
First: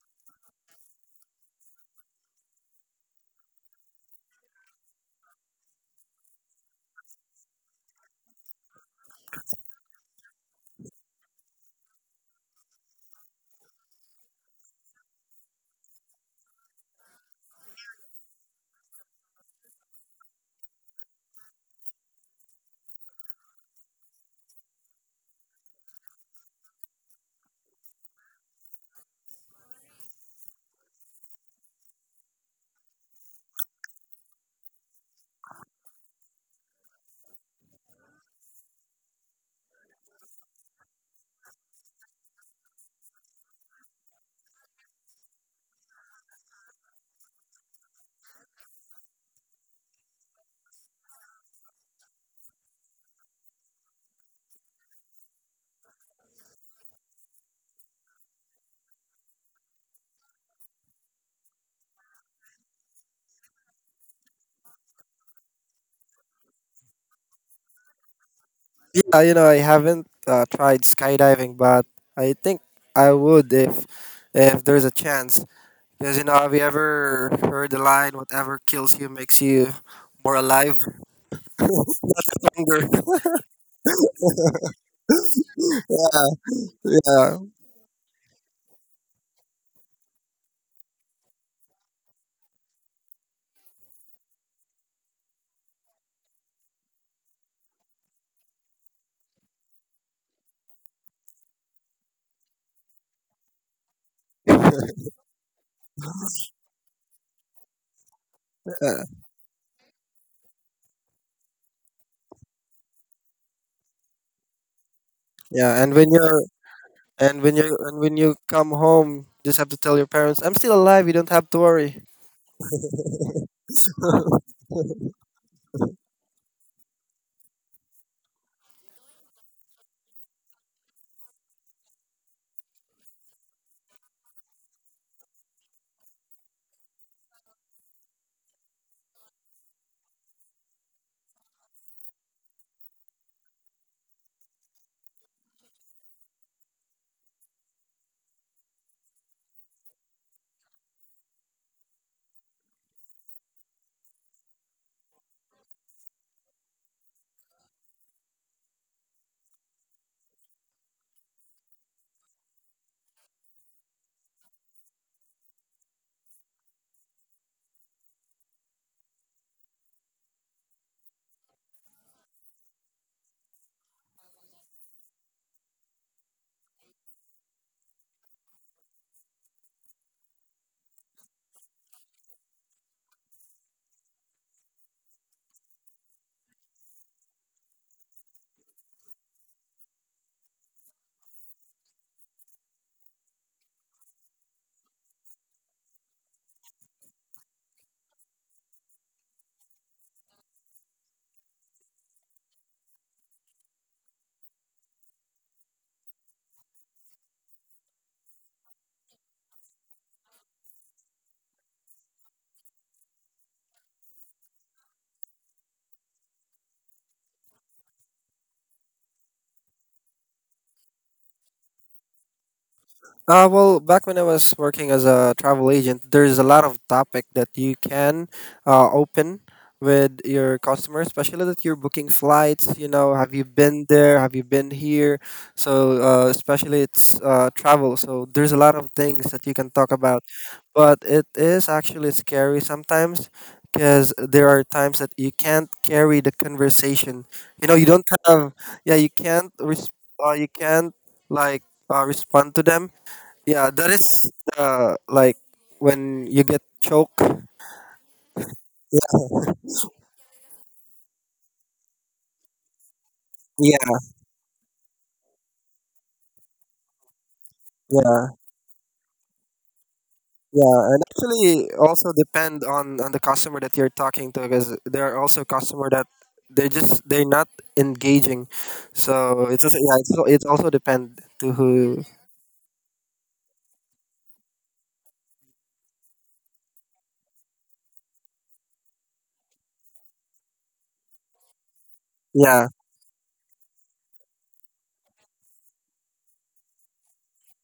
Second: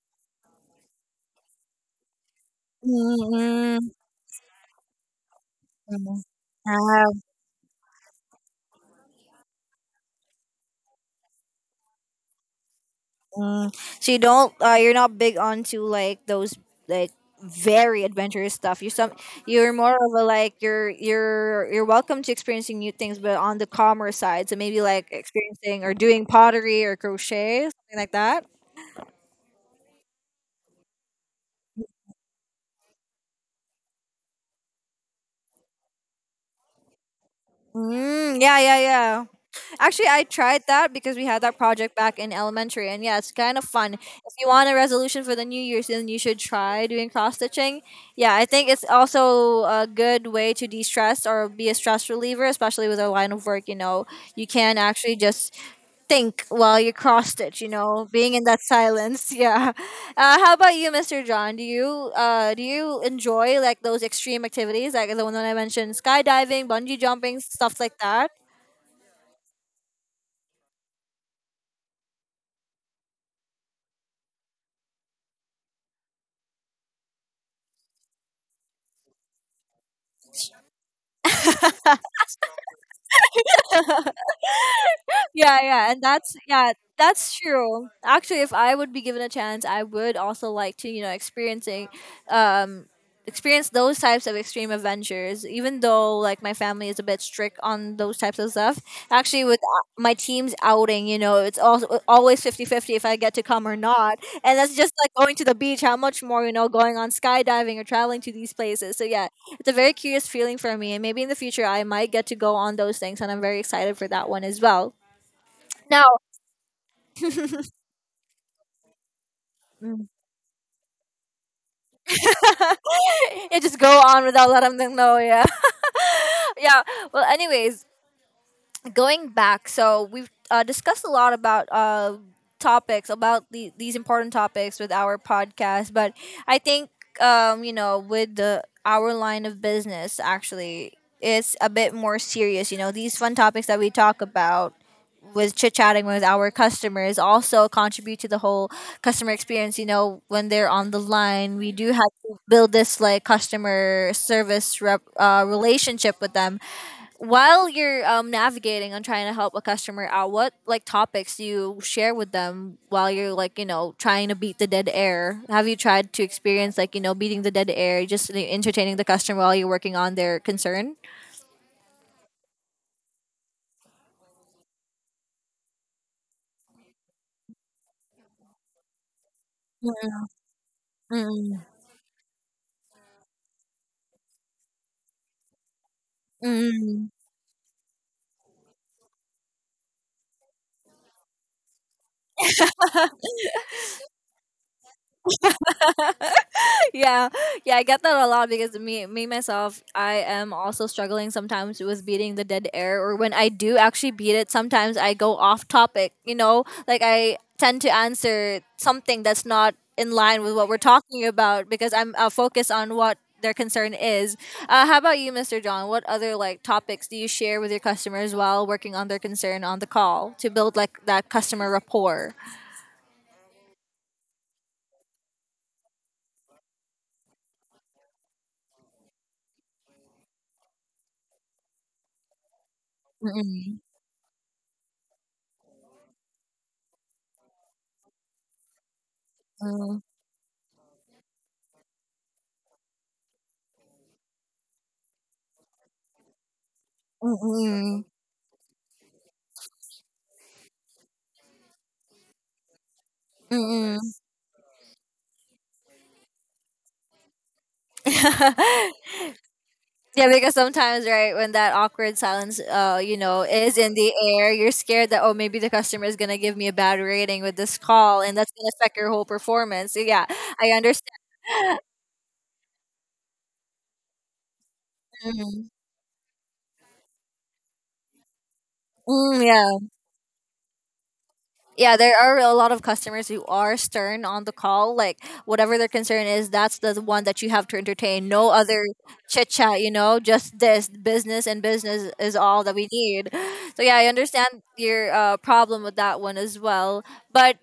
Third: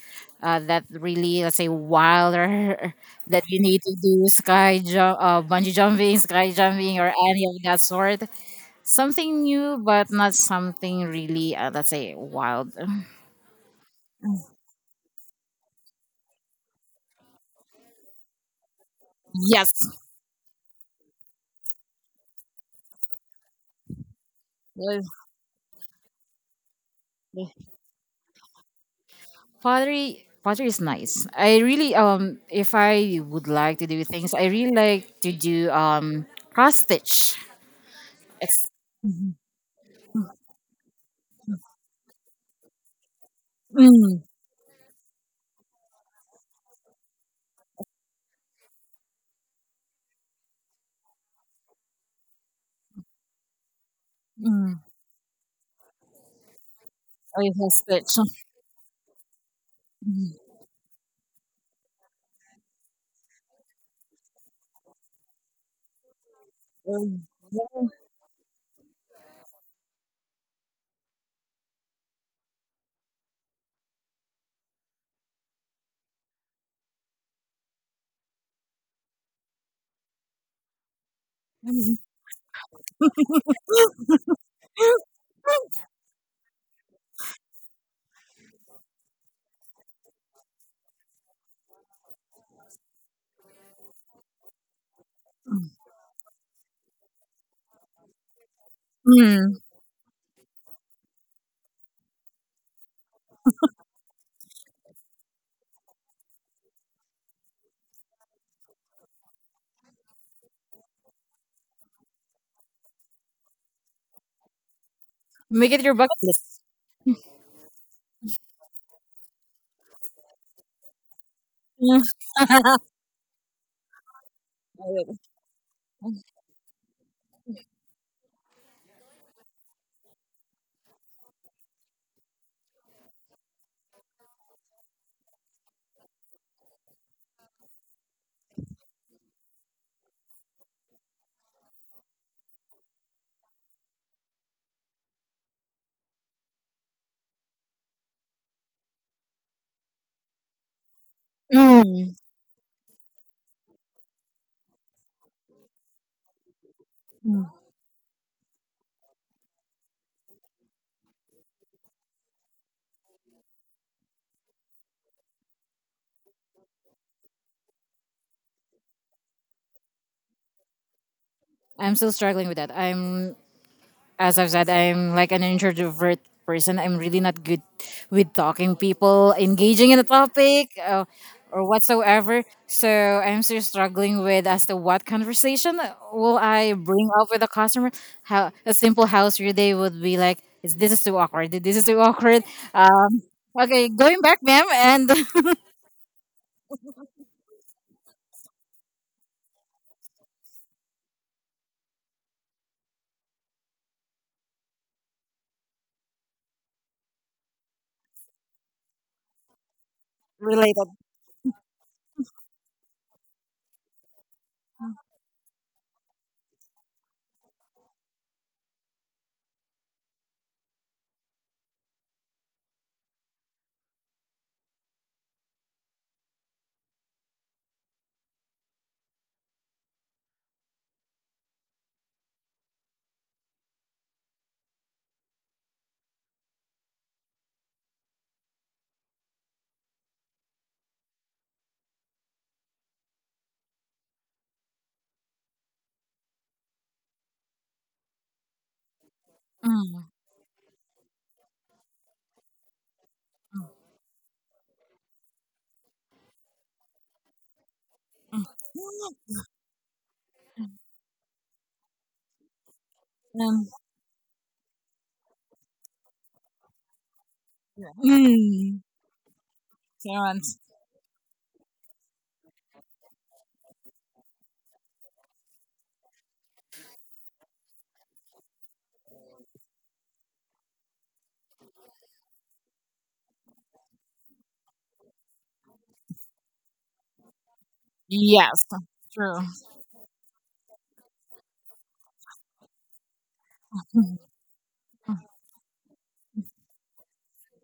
Speaker 2: that really, let's say, wild, or
Speaker 1: mm,
Speaker 2: that you need
Speaker 1: mm.
Speaker 2: to do sky jump, bungee jumping,
Speaker 1: Mm.
Speaker 2: sky jumping, or
Speaker 1: Ah,
Speaker 2: any of that sort. Something new, but not something really, let's say, wild.
Speaker 1: mm. So you're not big onto like those like very adventurous stuff. You're some
Speaker 2: Yes.
Speaker 1: you're more of a like you're welcome to experiencing new things but on the calmer side. So maybe like experiencing or doing pottery or crochet, something like that.
Speaker 2: Pottery is nice. I really if I would like to do things, I really like to do cross stitch.
Speaker 1: Mm, yeah,
Speaker 2: It's
Speaker 1: yeah, yeah.
Speaker 2: mm,
Speaker 1: Actually, I tried that because we had that project back in elementary, and yeah, it's kind of fun.
Speaker 2: mm.
Speaker 1: If you want a resolution for the New Year's, then you should try doing cross stitching. Yeah, I think it's also a good way to de stress or be a stress reliever, especially with our line of work. You know, you can
Speaker 2: Mm.
Speaker 1: actually just think while you cross
Speaker 2: Oh, yeah,
Speaker 1: stitch. You
Speaker 2: cross
Speaker 1: know,
Speaker 2: stitch.
Speaker 1: being in that silence. Yeah. How about you, Mister John? Do you enjoy like those extreme activities, like the one that I mentioned, skydiving, bungee jumping, stuff like that?
Speaker 3: Yeah, you know, I haven't tried skydiving, but I think I would if there's a chance. Because you know, have you ever heard the line, "Whatever kills you makes you more alive, stronger."
Speaker 1: Yeah, yeah, and that's
Speaker 3: Yeah,
Speaker 1: true. Actually, if I would be given a chance, I would also like to um, experience those types of extreme adventures. Even though like my family is a bit strict on those types of stuff. Actually,
Speaker 2: Mm.
Speaker 1: with my team's outing, you know, it's also always 50-50 if I get to come or not, and that's just like going to the beach. How much more you know going on skydiving or traveling to these places?
Speaker 3: yeah,
Speaker 1: So yeah, it's a very curious feeling for me, and maybe in the future I might get to go on those things, and I'm very excited for that one as well.
Speaker 2: Make it
Speaker 3: yeah. And
Speaker 2: your
Speaker 1: No.
Speaker 3: when
Speaker 2: bucket
Speaker 3: you're
Speaker 2: list.
Speaker 3: and when you come home, just have to tell your
Speaker 1: Mm.
Speaker 3: parents, "I'm still alive. You don't have to
Speaker 2: Mm.
Speaker 3: worry."
Speaker 1: You just go on without letting them know. Yeah. Yeah. Well, anyways, going back, so we've discussed a lot about these important topics with our podcast, but I think, you know, with our line of business, actually, it's a bit more serious. You know, these fun topics that we talk about with chit chatting with our customers also contribute to the whole customer experience. You know, when they're on the line, we do
Speaker 2: Mm.
Speaker 1: have to build this like customer service rep, relationship with them.
Speaker 2: Mm.
Speaker 1: While you're navigating and trying to help a customer out, what like topics do you share with them while you're like trying to beat the dead air? Have you tried to experience like beating the dead air, just like entertaining the customer while you're working on their concern?
Speaker 2: I'm still struggling with that. I'm, as I've said, I'm like an introvert person. I'm really not good with talking people, engaging in a topic,
Speaker 1: Mm-mm.
Speaker 2: or whatsoever. So I'm still struggling with as to what conversation will I bring
Speaker 1: Mm-mm.
Speaker 2: up with a customer. How a simple house your day would be like. Is this is too awkward? This is too awkward. Um, okay, going back, ma'am, and
Speaker 1: Yeah, yeah I get that a lot because me me myself, I am also struggling sometimes with beating the dead air, or when I do actually beat it, sometimes I go off topic, you know, like I tend to answer something that's not in line with what we're
Speaker 2: related.
Speaker 1: talking about because I'm focused on what their concern is. How about you, Mr. John? What other like topics do you share with your customers while working on their concern on the call to build like that customer rapport?
Speaker 3: Well, back when I was working as a travel agent, there's a lot of topic that you can open with your customer, especially that you're booking flights. You know, have you
Speaker 1: Mm-mm.
Speaker 3: been there? Have you been here? So, especially it's travel. So there's a lot of things that you can talk
Speaker 1: Mm.
Speaker 3: about, but it is actually scary sometimes because there are times that you can't carry the conversation. You know, you don't
Speaker 1: Mm-mm.
Speaker 3: have. Yeah, you can't.
Speaker 2: Mm.
Speaker 3: You can't like respond to them. Yeah, that
Speaker 1: Mm.
Speaker 3: is like when you get choke.
Speaker 1: Mm.
Speaker 3: Yeah,
Speaker 1: Yeah, because sometimes, right, when that awkward silence, you know,
Speaker 2: Um,
Speaker 3: yeah,
Speaker 1: is in the air, you're scared that oh, maybe the customer is gonna give me a bad rating with this call,
Speaker 3: yeah,
Speaker 1: and that's gonna
Speaker 2: mm.
Speaker 1: affect your whole performance. So,
Speaker 2: So
Speaker 1: yeah,
Speaker 2: on.
Speaker 1: I
Speaker 3: yeah. And
Speaker 1: understand.
Speaker 3: actually, also depend on the customer that you're talking to, because there are also
Speaker 1: Mhm.
Speaker 3: customer that they just they're not engaging.
Speaker 1: Mm,
Speaker 3: So it's also,
Speaker 1: yeah.
Speaker 3: yeah, it's also depend to
Speaker 1: Yeah,
Speaker 3: who.
Speaker 1: there are a lot of customers who are stern on the call, like whatever their concern is, that's the one that you have to entertain. No
Speaker 2: Yes,
Speaker 1: other chit chat, you know, just this business and business is all
Speaker 3: Yeah,
Speaker 1: that we need. So yeah, I understand your problem with that one as well. But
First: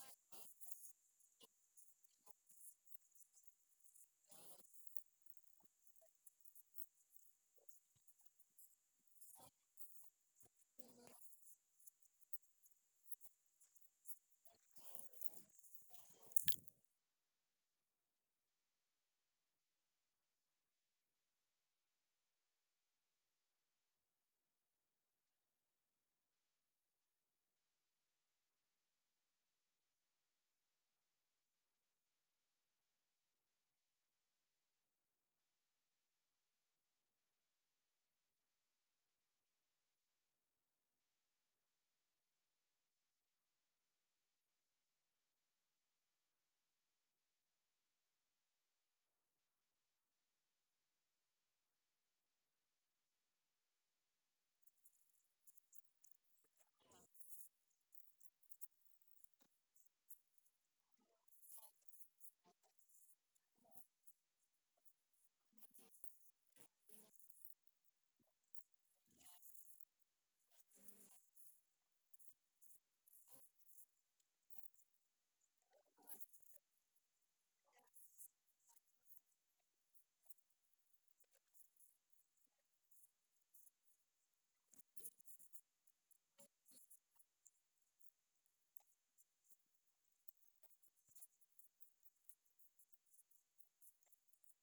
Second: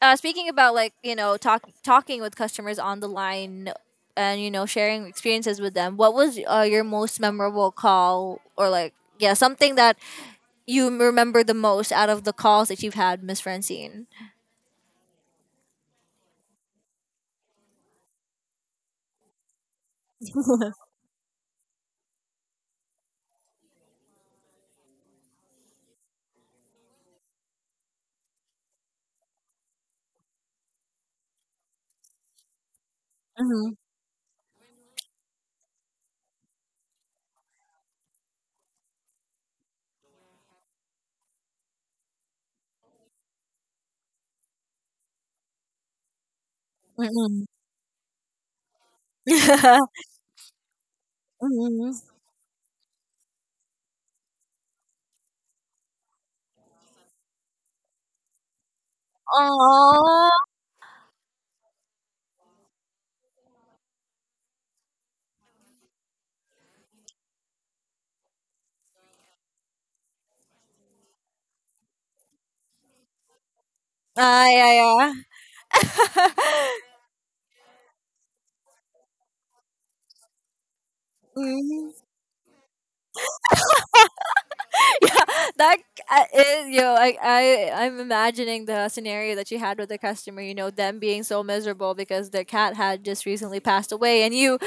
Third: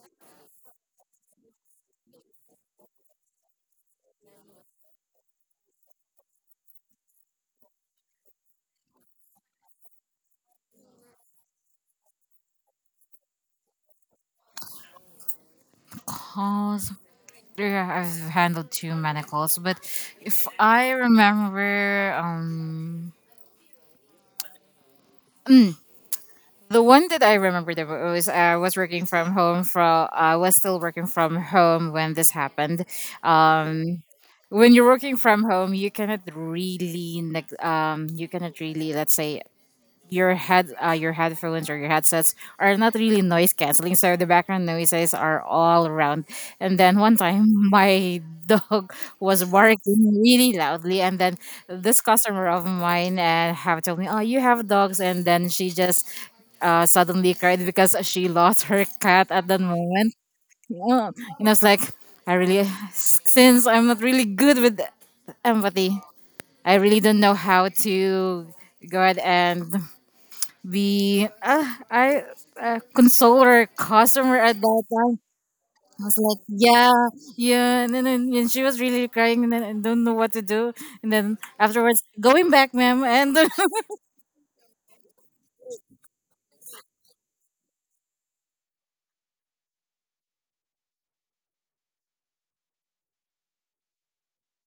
Speaker 1: speaking about like talking with customers on the line and you know sharing experiences with them, what was your most memorable call, or like yeah something that you remember the most out of the calls that you've had, Miss Francine?
Speaker 2: true. Yeah, I've handled two manacles, but if I remember, the one that I remember that was I was working from home from I was still working from home when this happened.
Speaker 1: Mm-hmm.
Speaker 2: Um, when you're working from home, you cannot really you cannot really, let's say, your head your headphones or your headsets are not really noise canceling, so the background noises are all around. And then one time, my dog was barking really loudly, and then
Speaker 1: Hmm.
Speaker 2: this customer of mine have told me, oh, you have dogs, and then she just suddenly cried because she lost her cat at that moment.
Speaker 1: Aww.
Speaker 2: Oh, and I was like, I really, since I'm not really good with empathy, I really don't know how to go ahead and we I console her customer
Speaker 1: Ah,
Speaker 2: at
Speaker 1: yeah,
Speaker 2: that
Speaker 1: yeah.
Speaker 2: time. I was like, yeah, yeah, and then and she was really crying, and then I don't know what to do. And then afterwards,
Speaker 1: Mhm.
Speaker 2: going back, ma'am, and
Speaker 1: Yeah, that is, you know, I'm imagining the scenario that you had with the customer, you know, them being so miserable because their cat had just recently passed away, and you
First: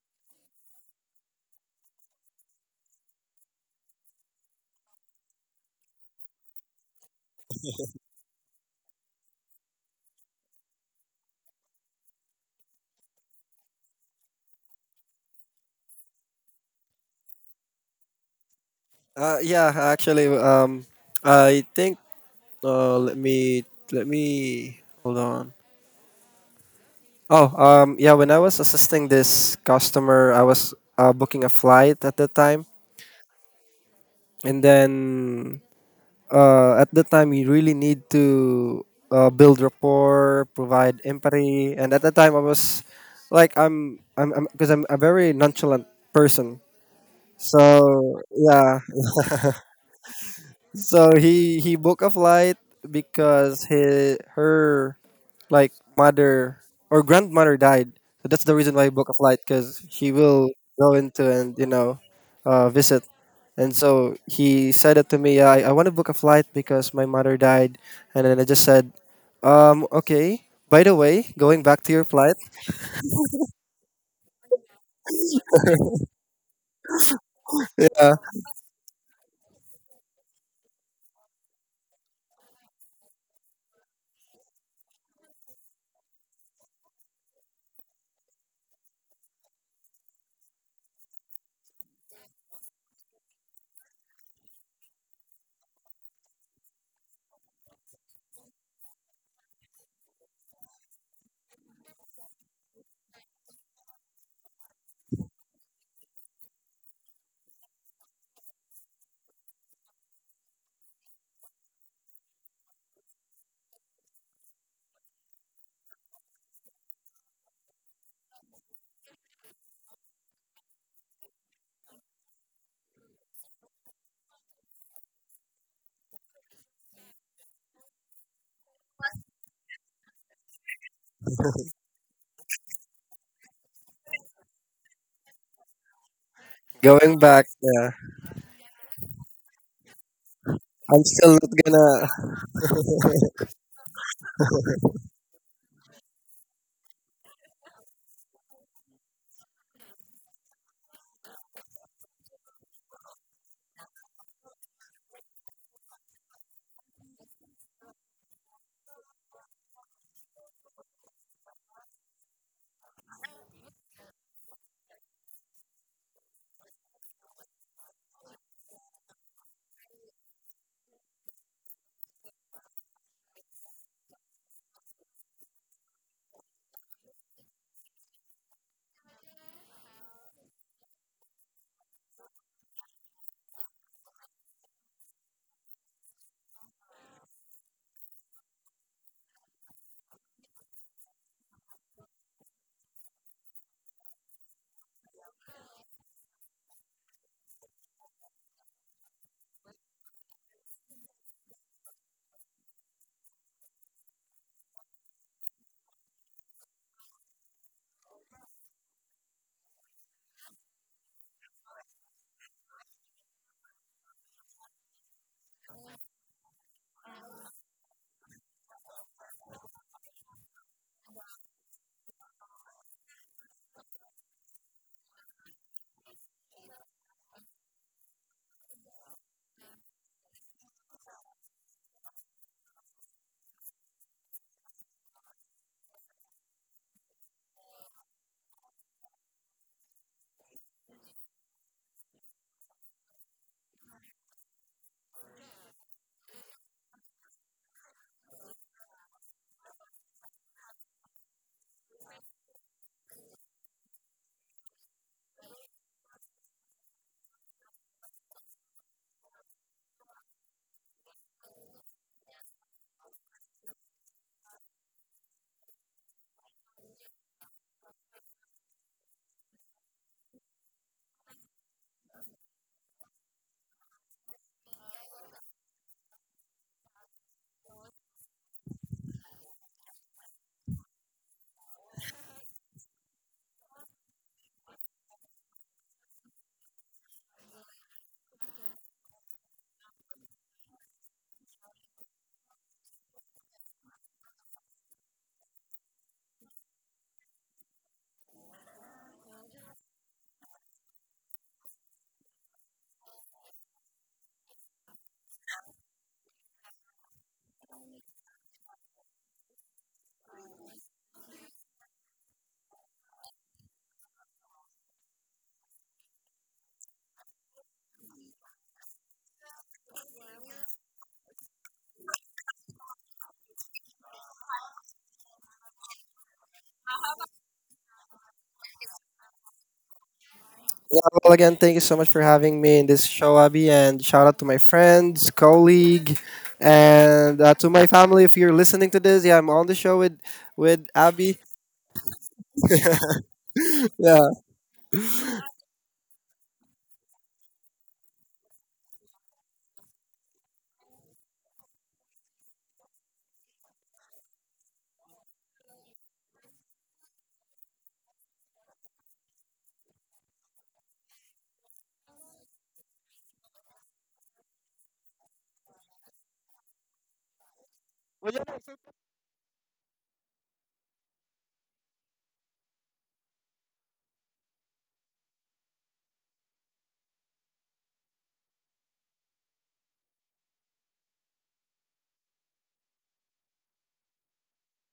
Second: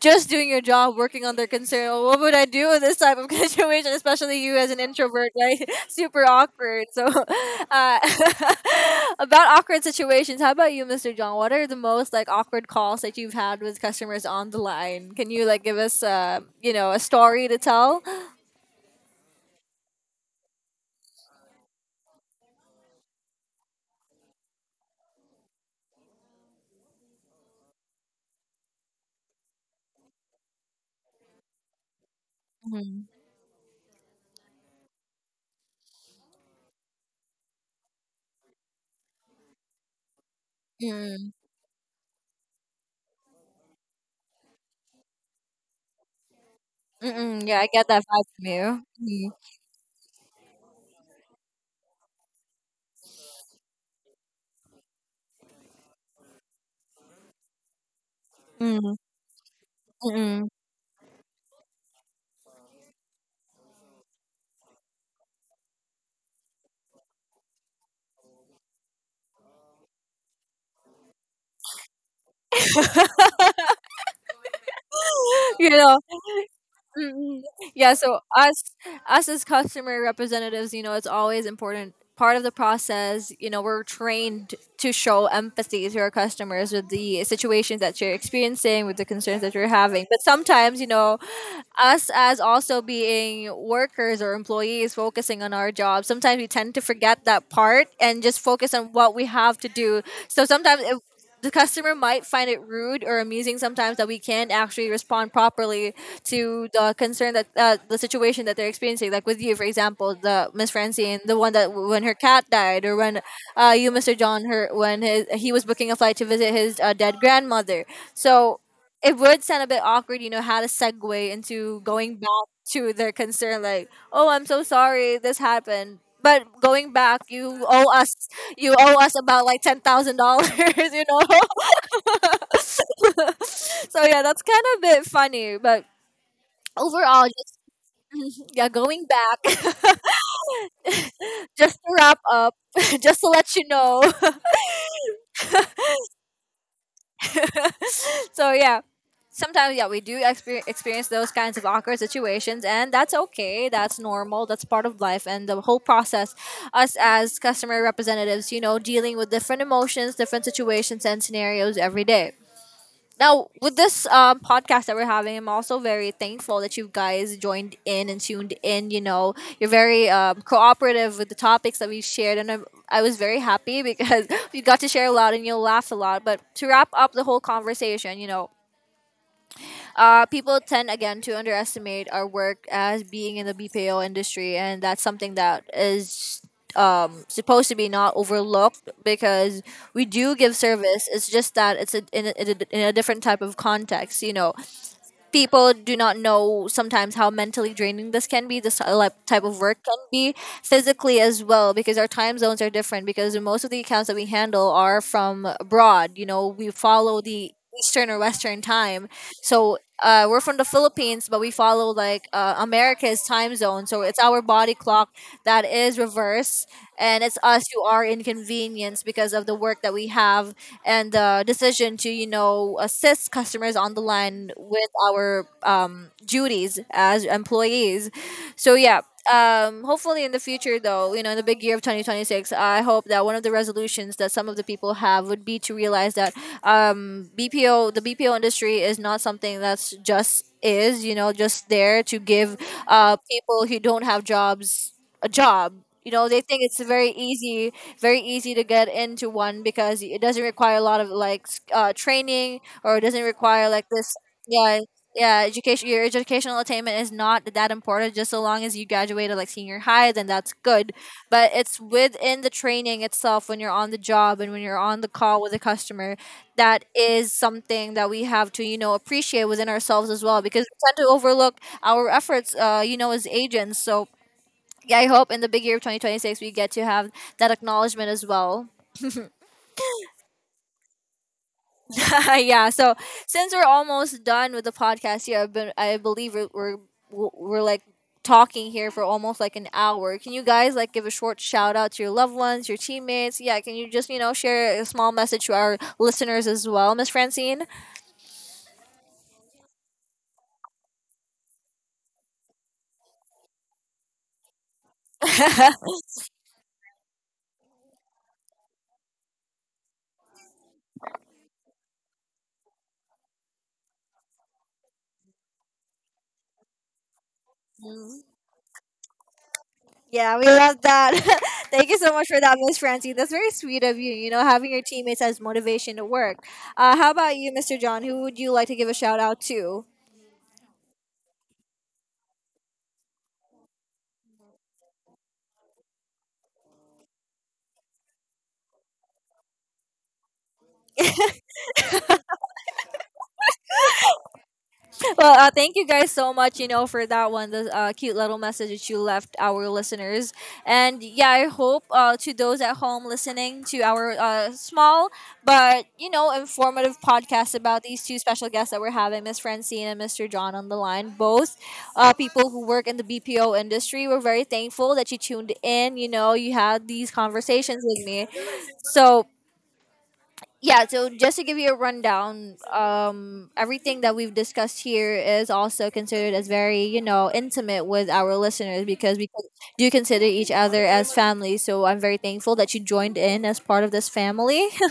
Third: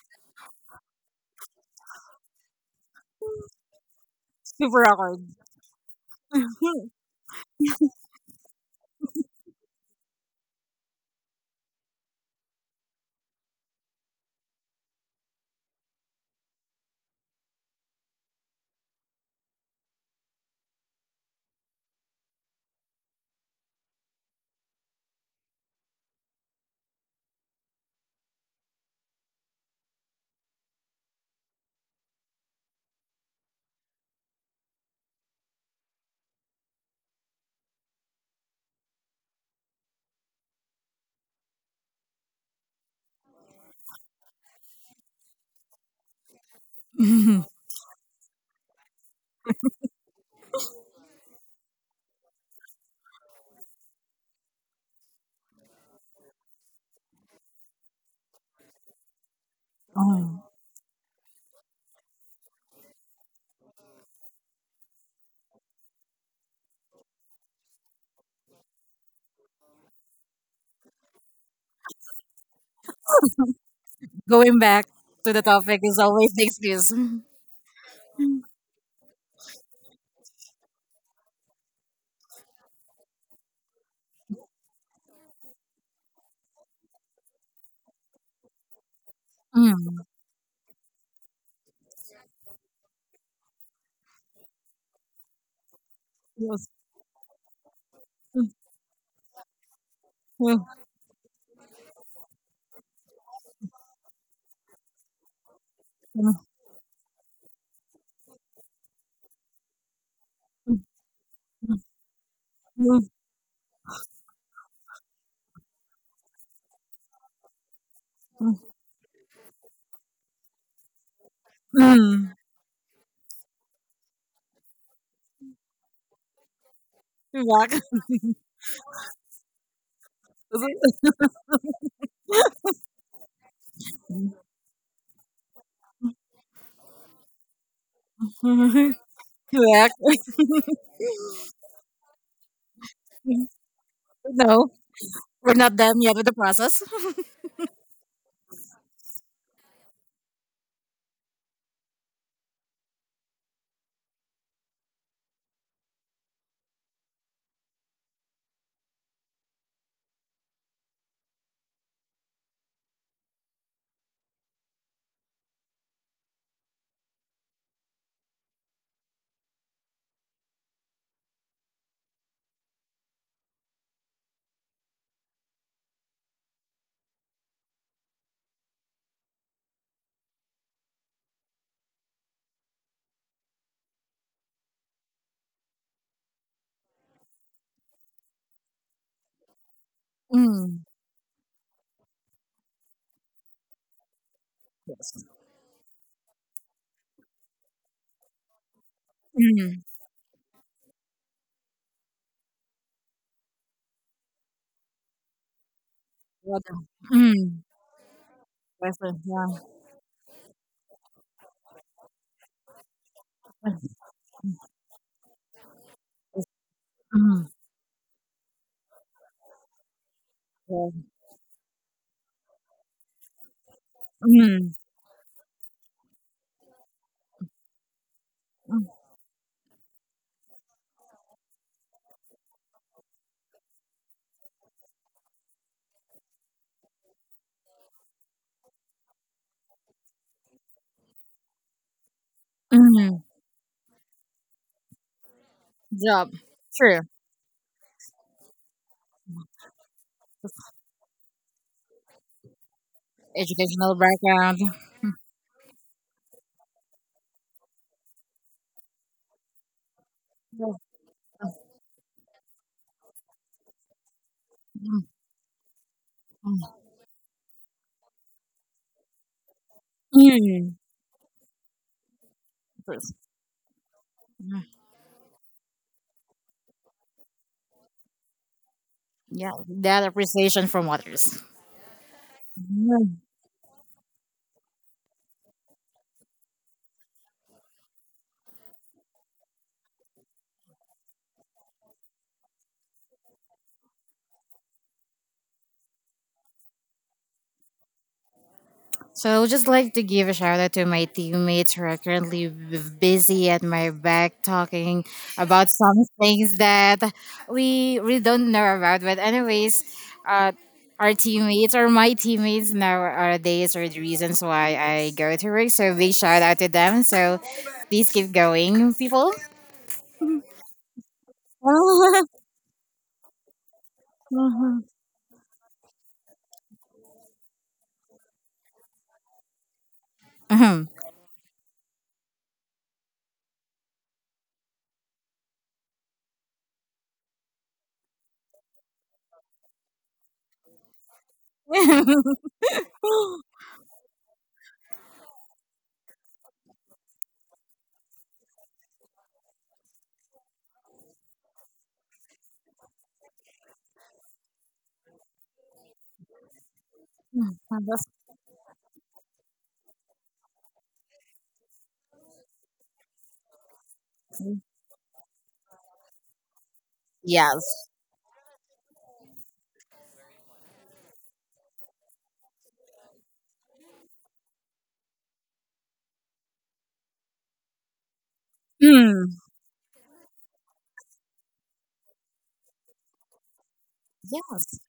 Speaker 1: just doing your job, working on their concern. "Oh, what would I do in this type of situation, especially you as an
Speaker 2: super awkward.
Speaker 1: introvert, right? Super awkward." So, uh, about awkward situations, how about you, Mr. John? What are the most like awkward calls that you've had with customers on the line? Can you like give us, you know, a story to tell?
Speaker 3: yeah. Actually, I think uh, let me let me hold on. Oh, yeah. When I was assisting this customer, I was booking a flight at the time,
Speaker 1: Mm,
Speaker 3: and then at the time you really need to build rapport, provide
Speaker 1: mm,
Speaker 3: empathy, and at that time I was like 'cause I'm a very nonchalant person.
Speaker 1: mm, mm.
Speaker 3: So
Speaker 1: Yeah, I get that vibe from
Speaker 3: yeah,
Speaker 1: you.
Speaker 3: so he booked a flight because he her like mother or grandmother died. So that's the reason
Speaker 1: Mm,
Speaker 3: why he
Speaker 1: mm,
Speaker 3: booked a flight because she
Speaker 1: mm.
Speaker 2: Oh,
Speaker 3: will go into and you know visit. And so he said it to me, "Yeah, I want to book a flight because my mother died." And then I just said, "Okay, by the way, going back to your flight."
Speaker 2: going back to the
Speaker 1: You
Speaker 2: topic
Speaker 1: know,
Speaker 2: is always the excuse.
Speaker 1: mm-mm. Yeah,
Speaker 3: Yeah,
Speaker 1: so us as customer representatives, you know, it's always important part of the process, you know, we're trained to show empathy to our customers with the situations that you're experiencing, with the concerns that you're
Speaker 2: Mm,
Speaker 1: having. But sometimes, you know, us as also being workers or employees focusing on our job, sometimes we
Speaker 2: yes.
Speaker 1: tend to forget that part and just focus on what we have to do. So
Speaker 2: Mm,
Speaker 1: sometimes it the customer might find it rude or amusing sometimes that we can't actually respond properly
Speaker 2: mm,
Speaker 1: to the situation that they're experiencing. Like with you, for example, the Miss Francine, the one that when her cat died, or
Speaker 2: mm,
Speaker 1: when you, Mr. John, he was booking a flight to visit his dead grandmother.
Speaker 2: mm,
Speaker 1: So it would sound a bit awkward, you know, how to segue into going back
Speaker 2: mm.
Speaker 1: to their concern, like, "Oh, I'm so sorry this happened. But going back,
Speaker 2: Back,
Speaker 1: you owe us about like $10,000," you know. So yeah, that's kind of a bit funny, but
Speaker 3: going
Speaker 1: overall,
Speaker 3: back.
Speaker 1: just
Speaker 3: Yeah.
Speaker 1: yeah, going back,
Speaker 2: back.
Speaker 3: I'm still not
Speaker 1: just to wrap
Speaker 3: gonna.
Speaker 1: up, just to let you know.
Speaker 2: No, we're not done yet with the process.
Speaker 1: So yeah. Sometimes, yeah, we do experience those kinds of awkward situations, and that's okay. That's normal. That's part of life. And the whole process, us as customer representatives, you know, dealing with different emotions, different situations, and scenarios every day. Now, with this podcast that we're having, I'm also very thankful that you guys joined in and tuned in. You know, you're very cooperative with the topics that we've shared, and I was very happy because we got to share a lot and you'll laugh a lot. But to wrap up the whole conversation, you know, people tend again to underestimate our work as being in the BPO industry, and that's something that is supposed to be not overlooked because we do give
Speaker 2: Mm.
Speaker 1: service. It's just that it's a, in, a, in a in a different type of context. You know, people do not know sometimes how mentally draining this can be, this type of work can be, physically as well, because our time zones are different, because most of the accounts that we handle are from abroad. You know,
Speaker 2: Are
Speaker 1: we
Speaker 2: done.
Speaker 1: follow the
Speaker 2: Mm.
Speaker 1: eastern or western
Speaker 2: Yes,
Speaker 1: time.
Speaker 2: sir. Yeah.
Speaker 1: So we're from the Philippines, but we follow like America's time zone, so it's our body clock that is reverse, and it's
Speaker 2: Mm.
Speaker 1: us who are inconvenienced because of the work that we have
Speaker 2: Yeah.
Speaker 1: and the decision to you know assist customers on the line
Speaker 2: Mm.
Speaker 1: with our duties as employees. So yeah, hopefully in the future, though, you know, in the big year of 2026, I hope that one of the resolutions that some of the people have would be to realize that, bpo the BPO industry is not something that's just is you know just there to give
Speaker 2: Mm,
Speaker 1: people who don't have jobs a job. You know,
Speaker 2: job,
Speaker 1: they think it's
Speaker 2: true.
Speaker 1: very easy, very easy to get into one because it doesn't require a lot of like training, or it doesn't require like
Speaker 2: Educational
Speaker 1: this.
Speaker 2: background.
Speaker 1: Yeah, yeah. Education, your educational attainment is not that important. Just so long as you graduated like senior high, then that's good. But it's within the training itself, when you're on the job and when you're on the call with a customer, that is something that we have to you know appreciate within ourselves as well, because
Speaker 2: Mm,
Speaker 1: we tend to overlook our efforts, you know, as agents. So yeah, I hope in the big year of 2026 we get to have that acknowledgement as well.
Speaker 2: yeah, that appreciation from others.
Speaker 1: Yeah. So
Speaker 2: Yeah.
Speaker 1: since we're almost done with the podcast here, I believe we're like talking here for almost like an hour. Can you guys like give a short shout out to your loved ones, your teammates? Yeah. Can you just you know share a small message to our listeners as well, Miss Francine?
Speaker 2: So I would just like to give a shout out to my teammates who are currently busy at my back talking about some things that we don't know about. But anyways, uh, our teammates or my teammates nowadays are the reasons why I go to work. So big shout out to them. So please keep going, people.
Speaker 1: Yeah, we love that. Thank you so much for that, Miss Francie. That's very sweet of you, you know, having your teammates as motivation to work. How about you, Mr. John? Who would you like to give a shout out to?
Speaker 2: Mhm.
Speaker 3: Yeah, well, again, thank you so much for having me in this show, Abby. And shout out to my friends, colleague, and to my family. If you're listening to this, yeah, I'm on the show with Abby. Yeah.
Speaker 1: Well, thank you guys so much, you know, for that one, the cute little message that you left our listeners. And yeah, I hope to those at home listening to our small but, you know, informative podcast about these two special guests that we're having, Miss Francine and Mr. John on the line, both people who work in the BPO industry. We're very thankful that you tuned in, you know, you had these
Speaker 2: Yes.
Speaker 1: conversations with me. So yeah, so just to give you a rundown, everything that we've discussed here is also considered as very you know intimate with our listeners, because we
Speaker 2: Mm.
Speaker 1: do consider each other as family, so I'm very thankful that you joined in as part of this family.
Speaker 2: Yes.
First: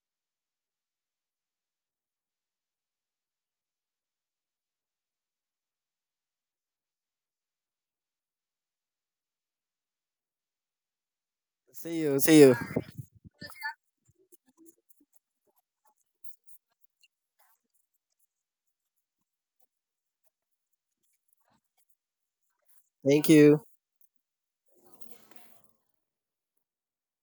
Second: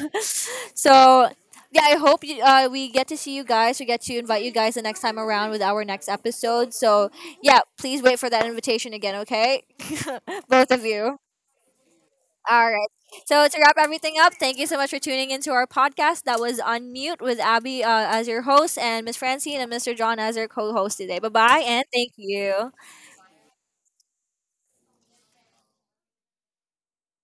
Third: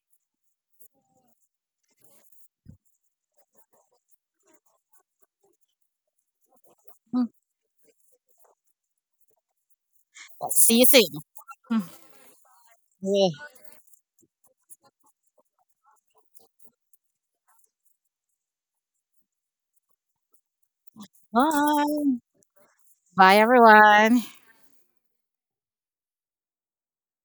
Speaker 1: So yeah, I hope we get to see you guys, we get to invite you guys the next time around with our next episode. So yeah, please wait for that invitation again, okay? Both
Speaker 2: See
Speaker 1: of
Speaker 2: you
Speaker 1: you.
Speaker 2: soon.
Speaker 3: See you. See you.
Speaker 1: All right.
Speaker 2: Yeah.
Speaker 1: So to wrap everything up, thank you so much for tuning into our podcast. That was Unmute with Abby as your host and Miss Francine and Mr. John as your co-host today. Bye bye and thank
Speaker 2: Bye.
Speaker 1: you.
Speaker 3: Thank
Speaker 2: Bye,
Speaker 3: you.
Speaker 2: everyone.